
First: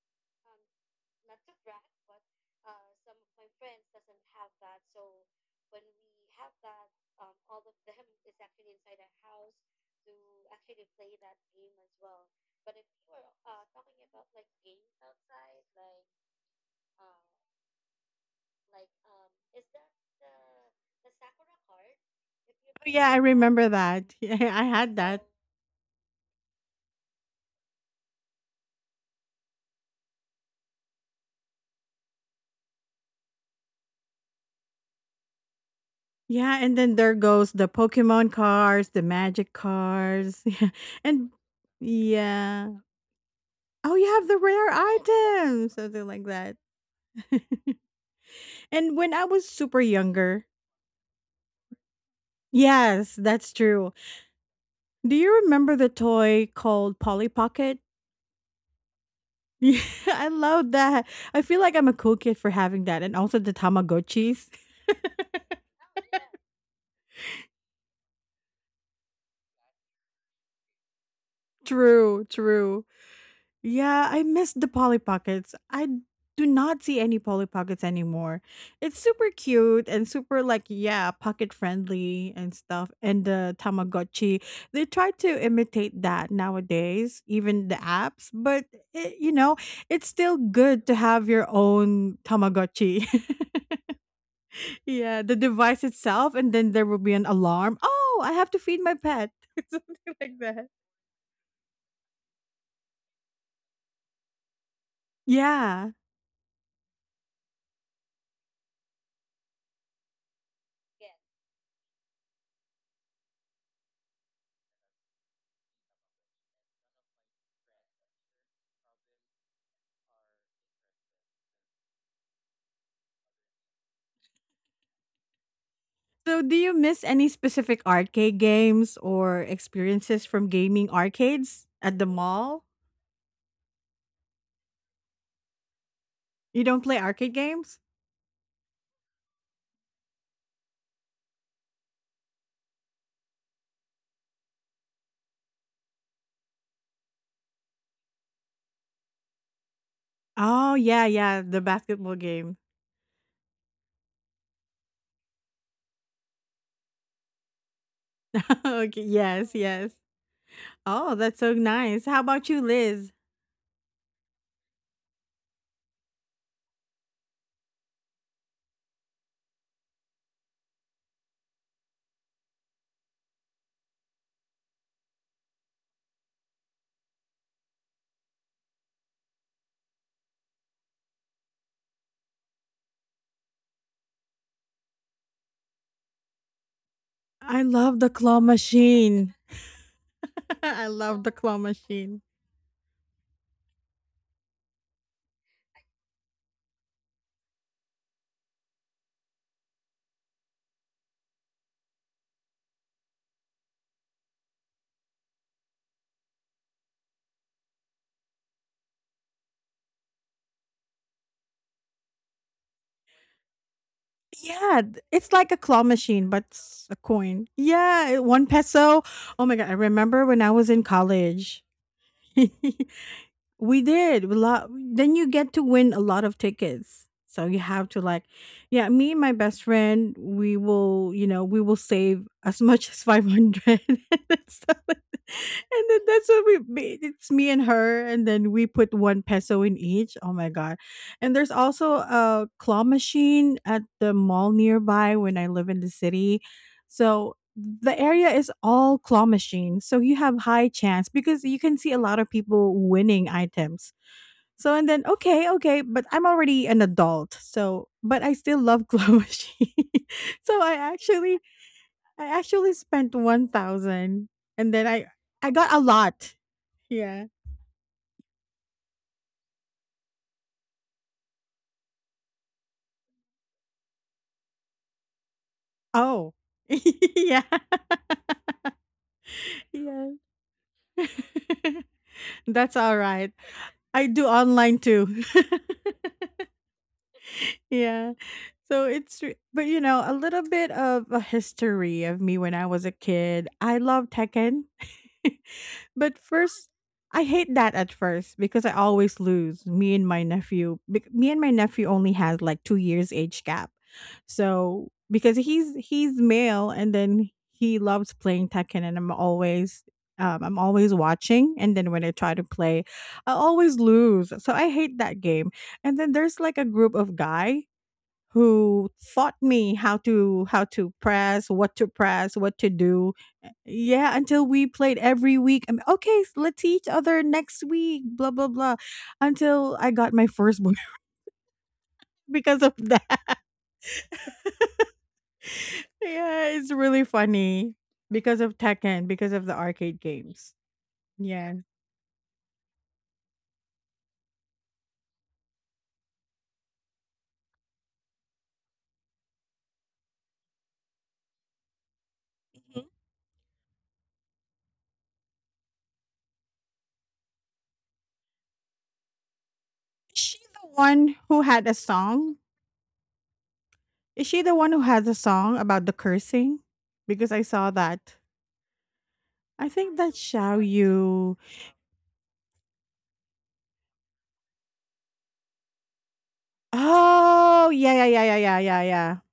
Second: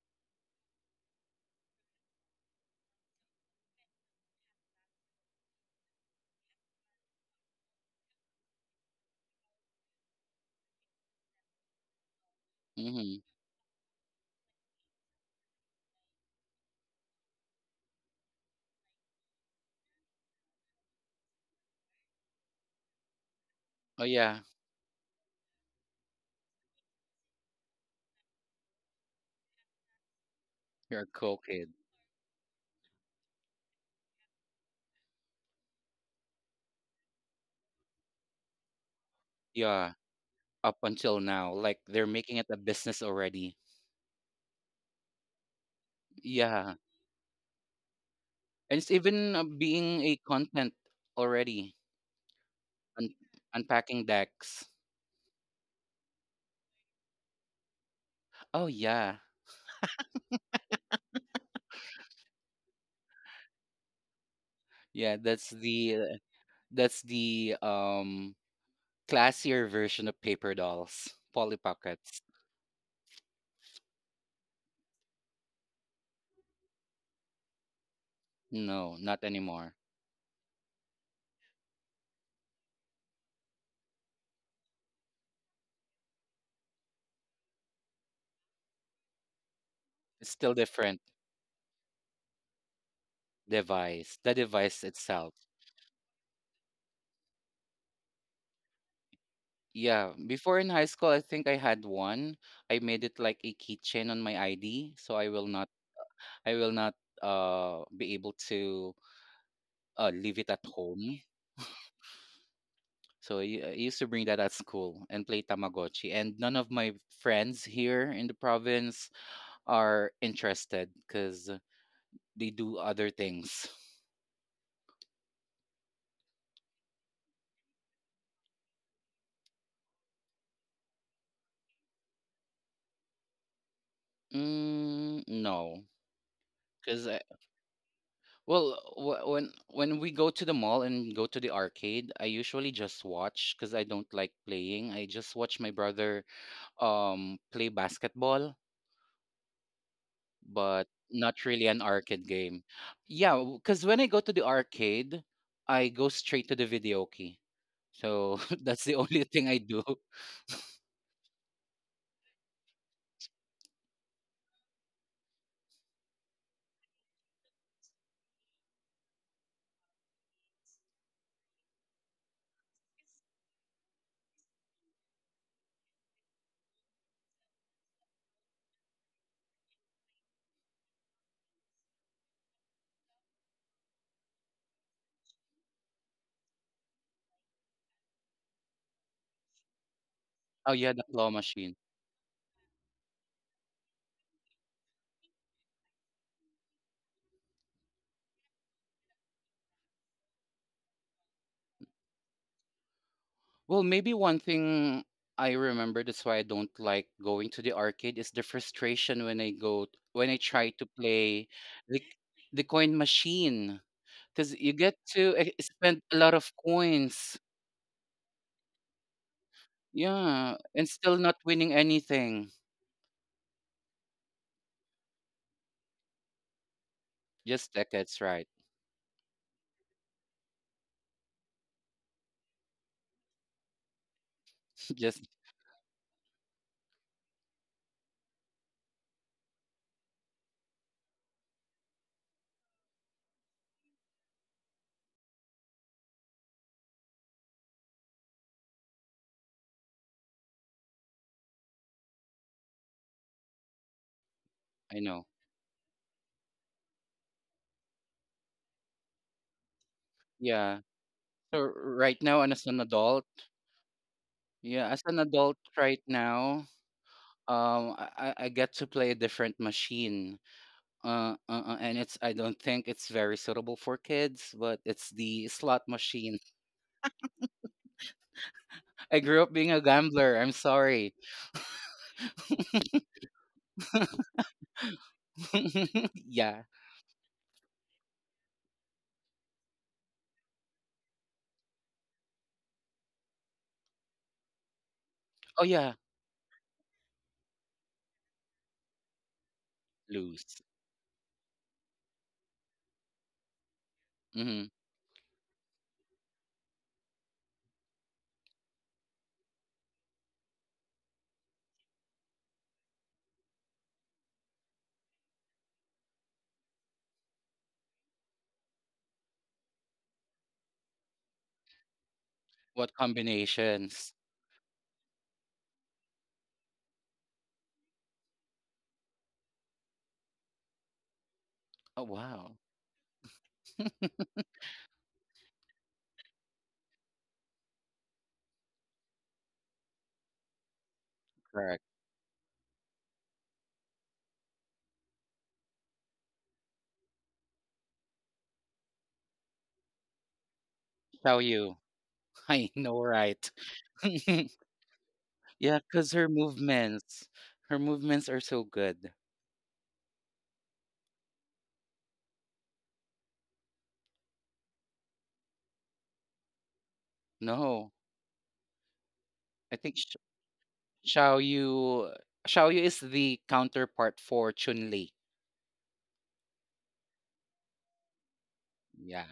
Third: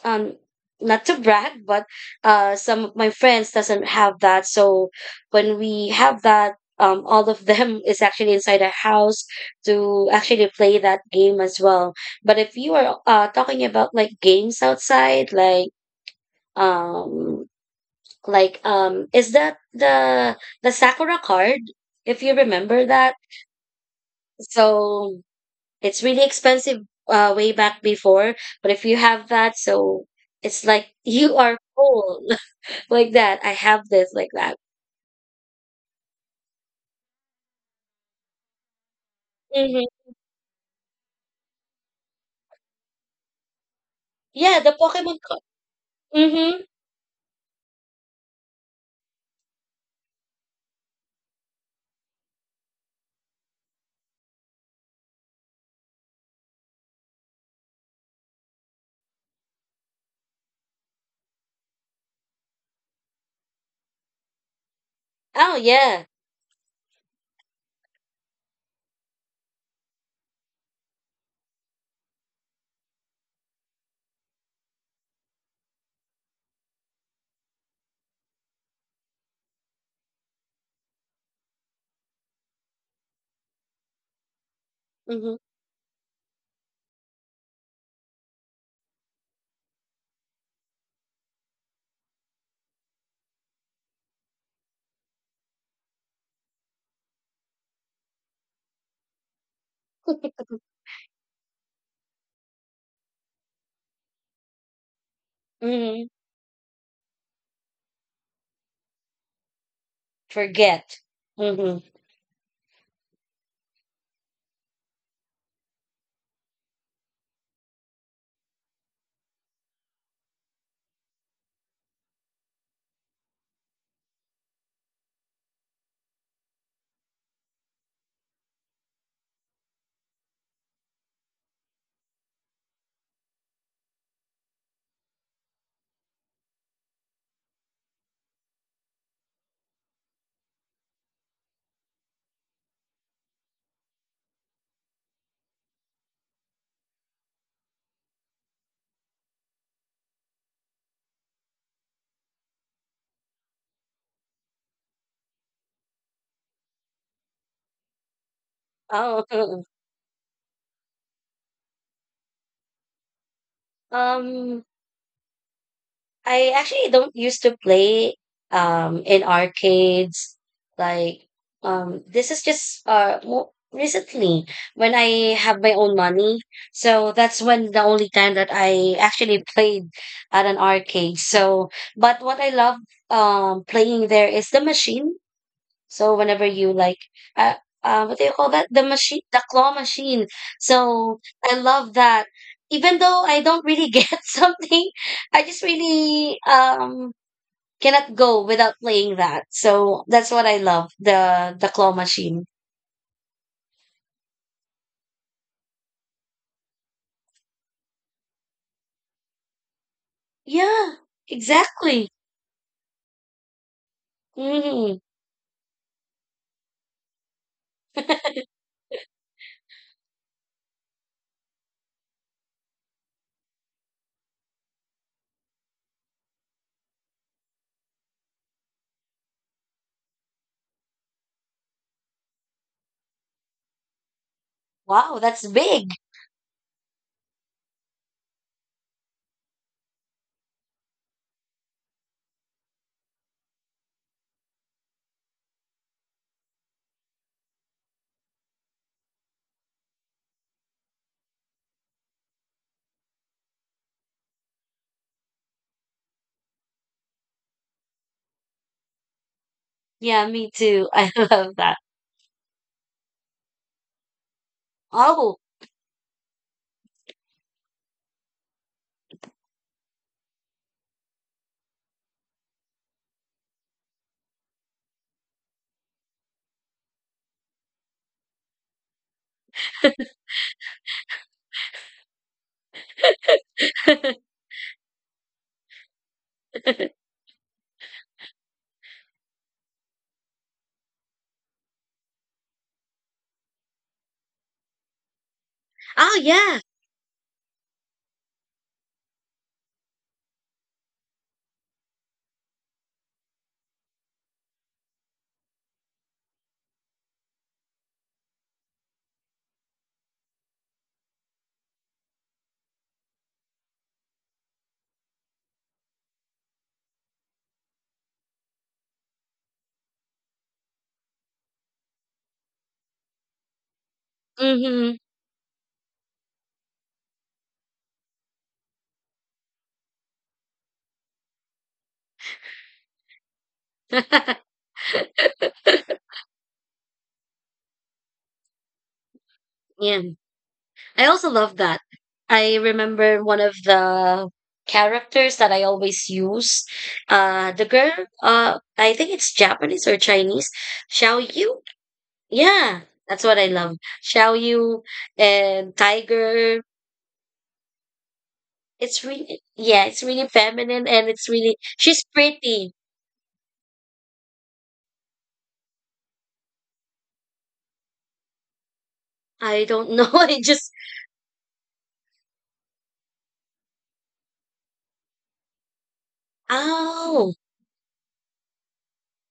Speaker 3: um not to brag, but some of my friends doesn't have that. So when we have that, all of them is actually inside a house to actually play that game as well. But if you are
Speaker 2: Mhm.
Speaker 3: talking about like games outside, um like um, is that the sakura card, if you
Speaker 1: Oh,
Speaker 3: remember
Speaker 1: yeah,
Speaker 3: that.
Speaker 1: I remember
Speaker 2: Oh,
Speaker 1: that. Yeah,
Speaker 2: yeah.
Speaker 1: I had
Speaker 3: So
Speaker 1: that.
Speaker 3: it's really expensive way back before, but if you have that, so it's like
Speaker 2: You're a cool
Speaker 3: you are
Speaker 2: kid.
Speaker 3: full like that. I have this like that.
Speaker 1: Yeah, and then there goes the Pokemon cards, the magic
Speaker 3: Mhm.
Speaker 2: Yeah.
Speaker 1: cards. Yeah.
Speaker 2: Up until
Speaker 1: And
Speaker 2: now, like they're making it a
Speaker 1: yeah.
Speaker 2: business already.
Speaker 1: Oh, you have the
Speaker 3: Yeah,
Speaker 1: rare
Speaker 3: the Pokemon card.
Speaker 1: items, something like that.
Speaker 3: Mhm.
Speaker 2: Yeah. And it's
Speaker 1: And when I
Speaker 2: even
Speaker 1: was super
Speaker 2: being a
Speaker 1: younger.
Speaker 2: content already. Un-
Speaker 1: Yes, that's true.
Speaker 2: Unpacking decks.
Speaker 1: Do you remember the toy called Polly Pocket?
Speaker 2: Oh yeah.
Speaker 1: Yeah, I love that. I feel like I'm a cool kid for having that, and also the Tamagotchis.
Speaker 2: Yeah,
Speaker 3: Oh yeah.
Speaker 2: that's the classier version of paper dolls, Polly Pockets.
Speaker 1: True, true. Yeah, I miss the Polly Pockets. I do not see any Polly Pockets anymore.
Speaker 2: No,
Speaker 1: It's
Speaker 2: not
Speaker 1: super
Speaker 2: anymore.
Speaker 1: cute and super like, yeah, pocket friendly and stuff. And the Tamagotchi, they try
Speaker 3: Mhm.
Speaker 1: to imitate that nowadays, even the apps, but it, you know, it's
Speaker 2: It's
Speaker 1: still
Speaker 2: still
Speaker 1: good to
Speaker 2: different
Speaker 1: have your own Tamagotchi.
Speaker 2: device. The device
Speaker 1: Yeah,
Speaker 2: itself.
Speaker 1: the device itself, and then there will be an alarm. Oh, I have to feed my pet. Something
Speaker 2: Yeah,
Speaker 1: like
Speaker 3: Mhm.
Speaker 2: before
Speaker 1: that.
Speaker 2: in high school, I think I had one. I made it like a keychain on my ID, so
Speaker 1: Yeah.
Speaker 2: I will not be able to leave it at
Speaker 3: Forget.
Speaker 2: home.
Speaker 3: Mhm.
Speaker 2: So I used to bring that at school and play Tamagotchi, and none of my friends here in the province are interested because they do other things.
Speaker 1: So, do you miss any specific arcade games or experiences from gaming arcades at the mall?
Speaker 2: Mm, no,
Speaker 1: You don't play
Speaker 2: because
Speaker 1: arcade games?
Speaker 2: well, when we go to the mall and go to the arcade, I usually just watch because I don't like playing. I just watch my brother play basketball,
Speaker 1: Oh,
Speaker 2: but
Speaker 1: yeah, yeah,
Speaker 2: not
Speaker 1: the
Speaker 2: really an
Speaker 1: basketball
Speaker 2: arcade
Speaker 1: game.
Speaker 2: game. Yeah, because when I go to the arcade, I go straight to the video key. So that's the
Speaker 1: Okay,
Speaker 3: Oh.
Speaker 2: only thing
Speaker 1: yes,
Speaker 2: I do.
Speaker 1: yes. Oh, that's so nice. How about you, Liz?
Speaker 3: um I actually don't used to play in arcades. Like, this is just recently, when I have my own money. So that's when the only time that I actually played at an arcade. So but what I love playing there is the machine. So whenever you like, uh,
Speaker 1: I love the
Speaker 3: what do you
Speaker 1: claw
Speaker 3: call that? The machine,
Speaker 1: machine.
Speaker 3: the claw machine.
Speaker 2: Oh
Speaker 1: I
Speaker 2: yeah, the
Speaker 3: So
Speaker 1: love the
Speaker 2: claw
Speaker 1: claw
Speaker 3: I
Speaker 2: machine.
Speaker 3: love
Speaker 1: machine.
Speaker 3: that. Even though I don't really get something, I just really cannot go without playing that. So that's what I love, the claw machine.
Speaker 2: Well, maybe one thing I remember that's why I don't like going to the arcade is the frustration when I try to
Speaker 3: Yeah,
Speaker 2: play the
Speaker 3: exactly.
Speaker 2: the coin machine because you
Speaker 1: Yeah,
Speaker 2: get
Speaker 3: Hmm.
Speaker 1: it's
Speaker 2: to
Speaker 1: like a claw
Speaker 2: spend a
Speaker 1: machine,
Speaker 2: lot
Speaker 1: but
Speaker 2: of
Speaker 1: it's a
Speaker 2: coins,
Speaker 1: coin. Yeah, one peso. Oh my God, I remember when I
Speaker 2: yeah,
Speaker 1: was in
Speaker 2: and still not
Speaker 1: college.
Speaker 2: winning anything.
Speaker 1: We did. We lot, then you get to win a lot of tickets. So you
Speaker 2: Just
Speaker 1: have to
Speaker 2: decades,
Speaker 1: like,
Speaker 2: right?
Speaker 1: yeah, me and my best friend, we will, save as much as 500 and stuff like that.
Speaker 3: Wow,
Speaker 2: Just
Speaker 3: that's
Speaker 1: And
Speaker 3: big.
Speaker 1: then that's what we made. It's me and her, and then we put 1 peso in each. Oh my god. And there's also a claw machine at the mall nearby when I live in the city, so the area is all claw machines. So you have high chance because you can see a lot of people winning items. So and
Speaker 2: I
Speaker 1: then,
Speaker 2: know,
Speaker 1: okay, okay, but I'm already an adult. So but I still love claw machine.
Speaker 3: Yeah, me
Speaker 1: So I
Speaker 2: yeah.
Speaker 3: too. I
Speaker 1: actually
Speaker 3: love
Speaker 2: So
Speaker 3: that.
Speaker 2: right
Speaker 1: I
Speaker 2: now, and as
Speaker 1: actually
Speaker 2: an
Speaker 1: spent
Speaker 2: adult,
Speaker 1: 1000, and then
Speaker 2: yeah, as
Speaker 1: I
Speaker 2: an
Speaker 3: Oh.
Speaker 1: I
Speaker 2: adult
Speaker 1: got a
Speaker 2: right
Speaker 1: lot.
Speaker 2: now,
Speaker 1: Yeah.
Speaker 2: I get to play a different machine. And it's I don't think it's very suitable for kids, but it's the slot
Speaker 1: Oh.
Speaker 2: machine.
Speaker 1: Yeah.
Speaker 2: I grew up being a
Speaker 1: Yeah.
Speaker 2: gambler. I'm sorry.
Speaker 1: That's all right. I do online too.
Speaker 2: Yeah.
Speaker 1: Yeah. So it's but a little bit of a history of me when I was a kid. I love Tekken.
Speaker 2: Oh yeah.
Speaker 1: But
Speaker 3: Oh yeah.
Speaker 1: first, I hate that at first because I always lose.
Speaker 2: Lose.
Speaker 1: Me and my nephew only has like 2 years age gap.
Speaker 2: Hmm.
Speaker 1: So because he's male and then he loves playing Tekken, and I'm always watching, and then when I try to play, I always lose. So I hate that game. And then there's like a group of guys who taught me how to press, what to press, what to
Speaker 2: What
Speaker 1: do.
Speaker 2: combinations?
Speaker 1: Yeah, until we played
Speaker 3: Hmm.
Speaker 1: every week. I'm, okay, let's see each other next week. Blah blah blah. Until I got my firstborn
Speaker 2: Oh wow.
Speaker 1: because of that. Yeah, it's really funny because of Tekken, because of the arcade
Speaker 3: yeah.
Speaker 1: games.
Speaker 3: I also
Speaker 1: Yeah.
Speaker 3: love that.
Speaker 2: Correct.
Speaker 3: I remember one of the characters that I always use. The girl, I think it's Japanese or Chinese. Xiao
Speaker 2: Tell
Speaker 3: Yu?
Speaker 2: you. I
Speaker 1: Mhm.
Speaker 3: Yeah,
Speaker 2: know,
Speaker 3: that's what I
Speaker 2: right?
Speaker 3: love. Xiao Yu and
Speaker 2: Yeah, cause
Speaker 3: Tiger.
Speaker 2: her movements are so
Speaker 3: It's
Speaker 2: good.
Speaker 3: really, yeah, it's
Speaker 1: Is
Speaker 3: really
Speaker 1: she the
Speaker 3: feminine and
Speaker 1: one
Speaker 3: it's
Speaker 1: who
Speaker 3: really,
Speaker 1: had a
Speaker 3: she's
Speaker 1: song?
Speaker 3: pretty.
Speaker 1: Is she the one who has a song about the cursing? Because I saw
Speaker 2: No,
Speaker 1: that.
Speaker 3: I
Speaker 1: I
Speaker 2: I
Speaker 3: don't
Speaker 1: think
Speaker 2: think
Speaker 3: know.
Speaker 2: Sh-
Speaker 1: that's
Speaker 3: I
Speaker 1: Xiao
Speaker 3: just,
Speaker 1: Yu.
Speaker 2: Xiao Yu, Xiao Yu is the counterpart for Chun Li.
Speaker 3: oh,
Speaker 1: Oh, yeah, yeah, yeah, yeah, yeah, yeah, yeah.
Speaker 2: Yeah,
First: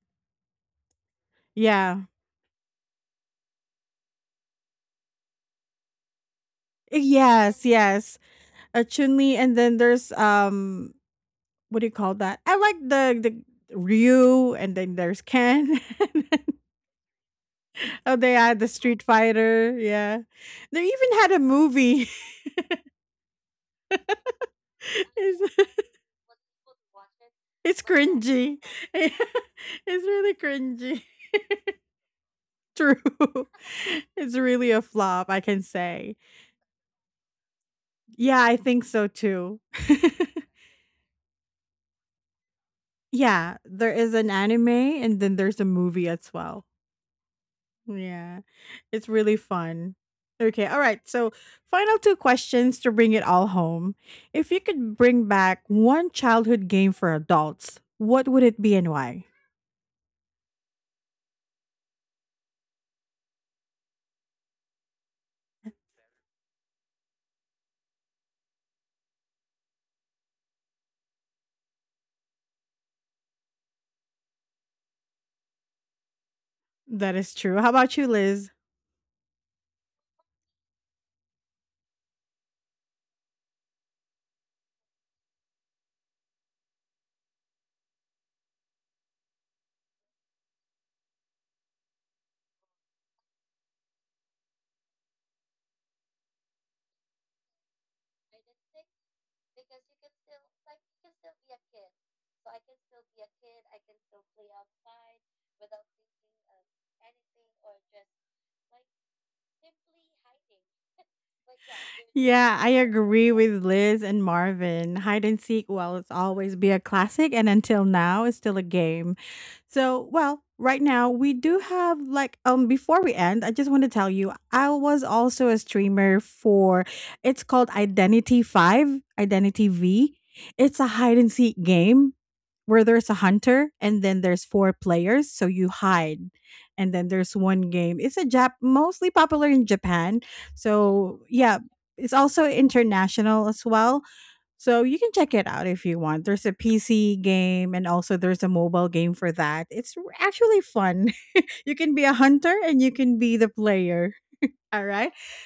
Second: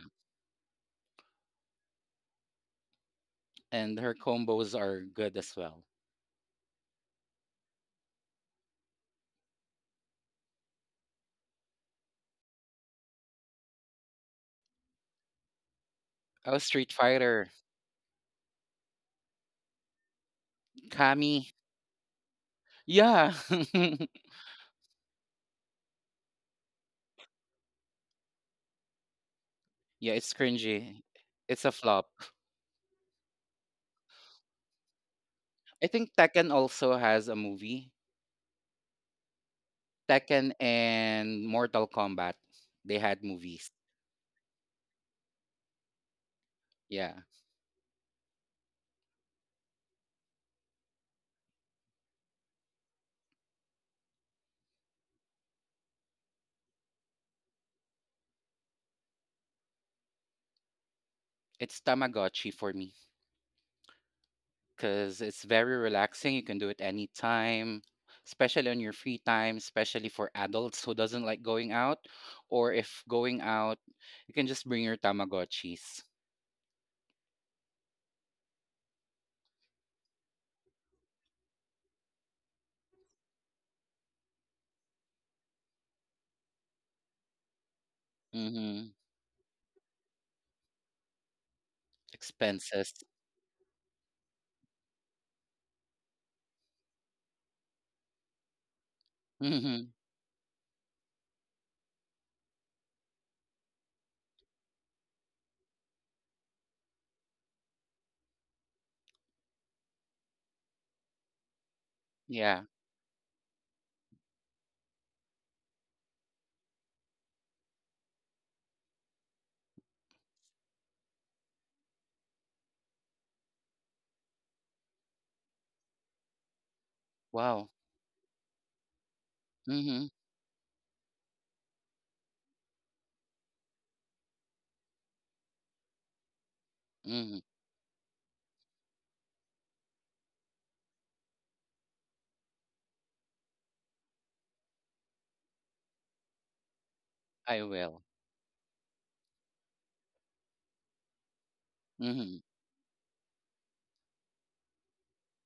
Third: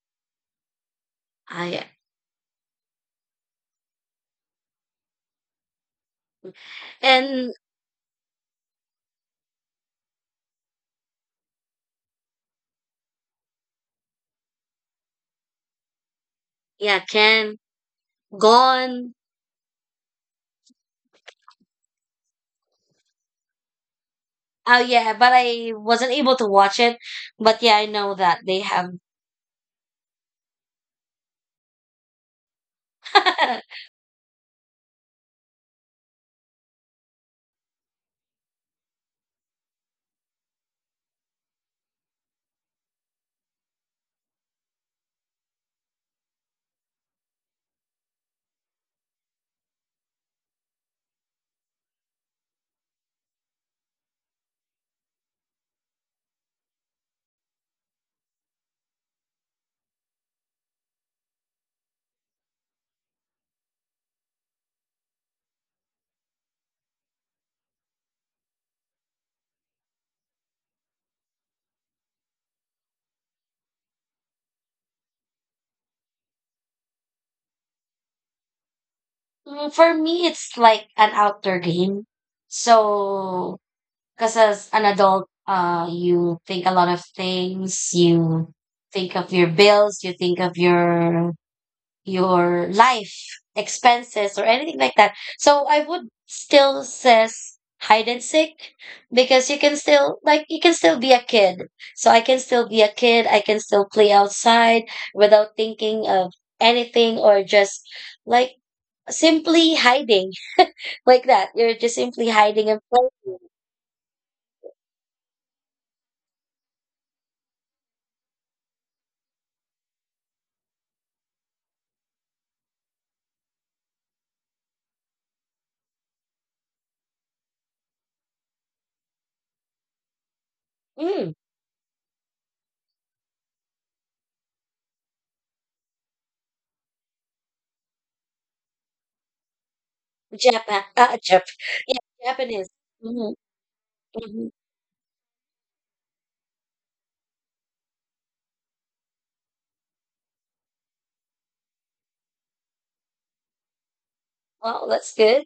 Speaker 3: I,
Speaker 1: Yeah.
Speaker 2: and her combos are good as well.
Speaker 1: Eh,
Speaker 3: and
Speaker 1: yes, yes. Chun-Li, and then there's what do you call that? I like the Ryu, and then there's Ken.
Speaker 2: Oh, Street
Speaker 3: yeah,
Speaker 2: Fighter.
Speaker 3: Ken,
Speaker 1: Oh, they had the Street
Speaker 3: gone.
Speaker 1: Fighter. Yeah. They even had a
Speaker 2: Kami.
Speaker 1: movie.
Speaker 2: Yeah.
Speaker 3: Oh yeah, but
Speaker 1: it's,
Speaker 3: I wasn't able to watch it. But yeah,
Speaker 1: it's
Speaker 3: I know that
Speaker 1: cringy.
Speaker 3: they have.
Speaker 1: It's
Speaker 2: Yeah, it's
Speaker 1: really cringy.
Speaker 2: cringy. It's a flop.
Speaker 1: True. It's really a flop, I can
Speaker 2: I think
Speaker 1: say.
Speaker 2: Tekken also has a movie.
Speaker 1: Yeah, I think so too.
Speaker 2: Tekken and Mortal Kombat. They had
Speaker 1: Yeah,
Speaker 2: movies.
Speaker 1: there is an anime, and then there's a movie as well.
Speaker 2: Yeah.
Speaker 1: Yeah. It's really fun. Okay, all right. So, final two questions to bring it all home. If you could bring back one childhood game for adults, what would it be and why?
Speaker 2: It's Tamagotchi for me because it's very relaxing. You can do it anytime, especially on your free time, especially for adults who doesn't like going out. Or if going out, you can just bring your Tamagotchis.
Speaker 1: That is true. How about you, Liz?
Speaker 3: Mm, for me, it's like an outdoor game. So because as an adult, you think a lot of things. You
Speaker 2: Mm-hmm.
Speaker 3: think of your bills. You think of your
Speaker 2: Expenses.
Speaker 3: life expenses or anything like that. So I would still says hide and seek because you can
Speaker 2: Mm-hmm.
Speaker 3: still like you can still be a kid. So I can still be a kid. I can still play outside without thinking of anything, or just like simply hiding like that. You're just simply
Speaker 1: Yeah,
Speaker 2: Yeah.
Speaker 3: hiding
Speaker 1: I
Speaker 3: and
Speaker 1: agree
Speaker 3: playing.
Speaker 1: with Liz and Marvin. Hide and seek, well, it's always be a classic, and until now, it's still a game. So, well, right now we do have like before we end, I just want to tell you I was also a streamer for, it's
Speaker 2: Wow.
Speaker 1: called Identity 5, Identity V.
Speaker 2: Mhm,
Speaker 1: It's a hide and
Speaker 3: Mm,
Speaker 1: seek game where there's a hunter and then there's four players, so you hide. And then there's
Speaker 2: mhm.
Speaker 1: one game. It's a Jap mostly popular in Japan,
Speaker 3: Japan,
Speaker 1: so,
Speaker 3: Jap-
Speaker 1: yeah,
Speaker 3: yeah,
Speaker 1: it's also
Speaker 3: Japanese. Hmm.
Speaker 1: international as well.
Speaker 3: Hmm.
Speaker 1: So, you can check it out if you want. There's a PC
Speaker 2: I
Speaker 1: game and
Speaker 2: will.
Speaker 1: also there's a mobile game for that. It's actually fun. You can be a
Speaker 2: Mhm,
Speaker 1: hunter and you can be the player. All
Speaker 3: Wow,
Speaker 1: right.
Speaker 3: that's good.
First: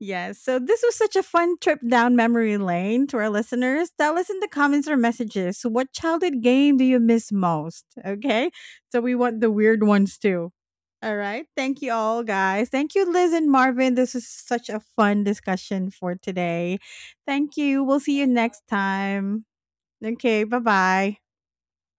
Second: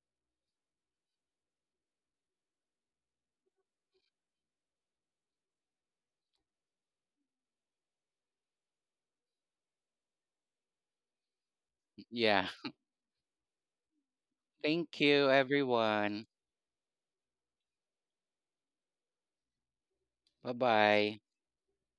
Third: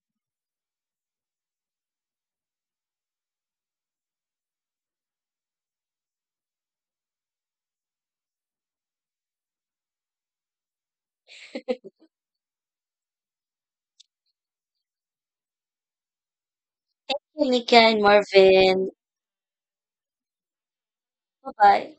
Speaker 1: Yes. So this was such a fun trip down memory lane to our listeners. Tell us in the comments or messages, what childhood game do you miss most? Okay. So we want the weird ones too. All right. Thank you all,
Speaker 2: yeah.
Speaker 1: guys. Thank you, Liz and Marvin. This is such a
Speaker 2: Thank
Speaker 1: fun
Speaker 2: you,
Speaker 1: discussion for
Speaker 2: everyone.
Speaker 1: today. Thank
Speaker 3: Nika
Speaker 1: you. We'll
Speaker 3: and
Speaker 1: see you next
Speaker 3: Marvin.
Speaker 1: time. Okay. Bye bye.
Speaker 2: Bye-bye.
Speaker 3: Bye bye.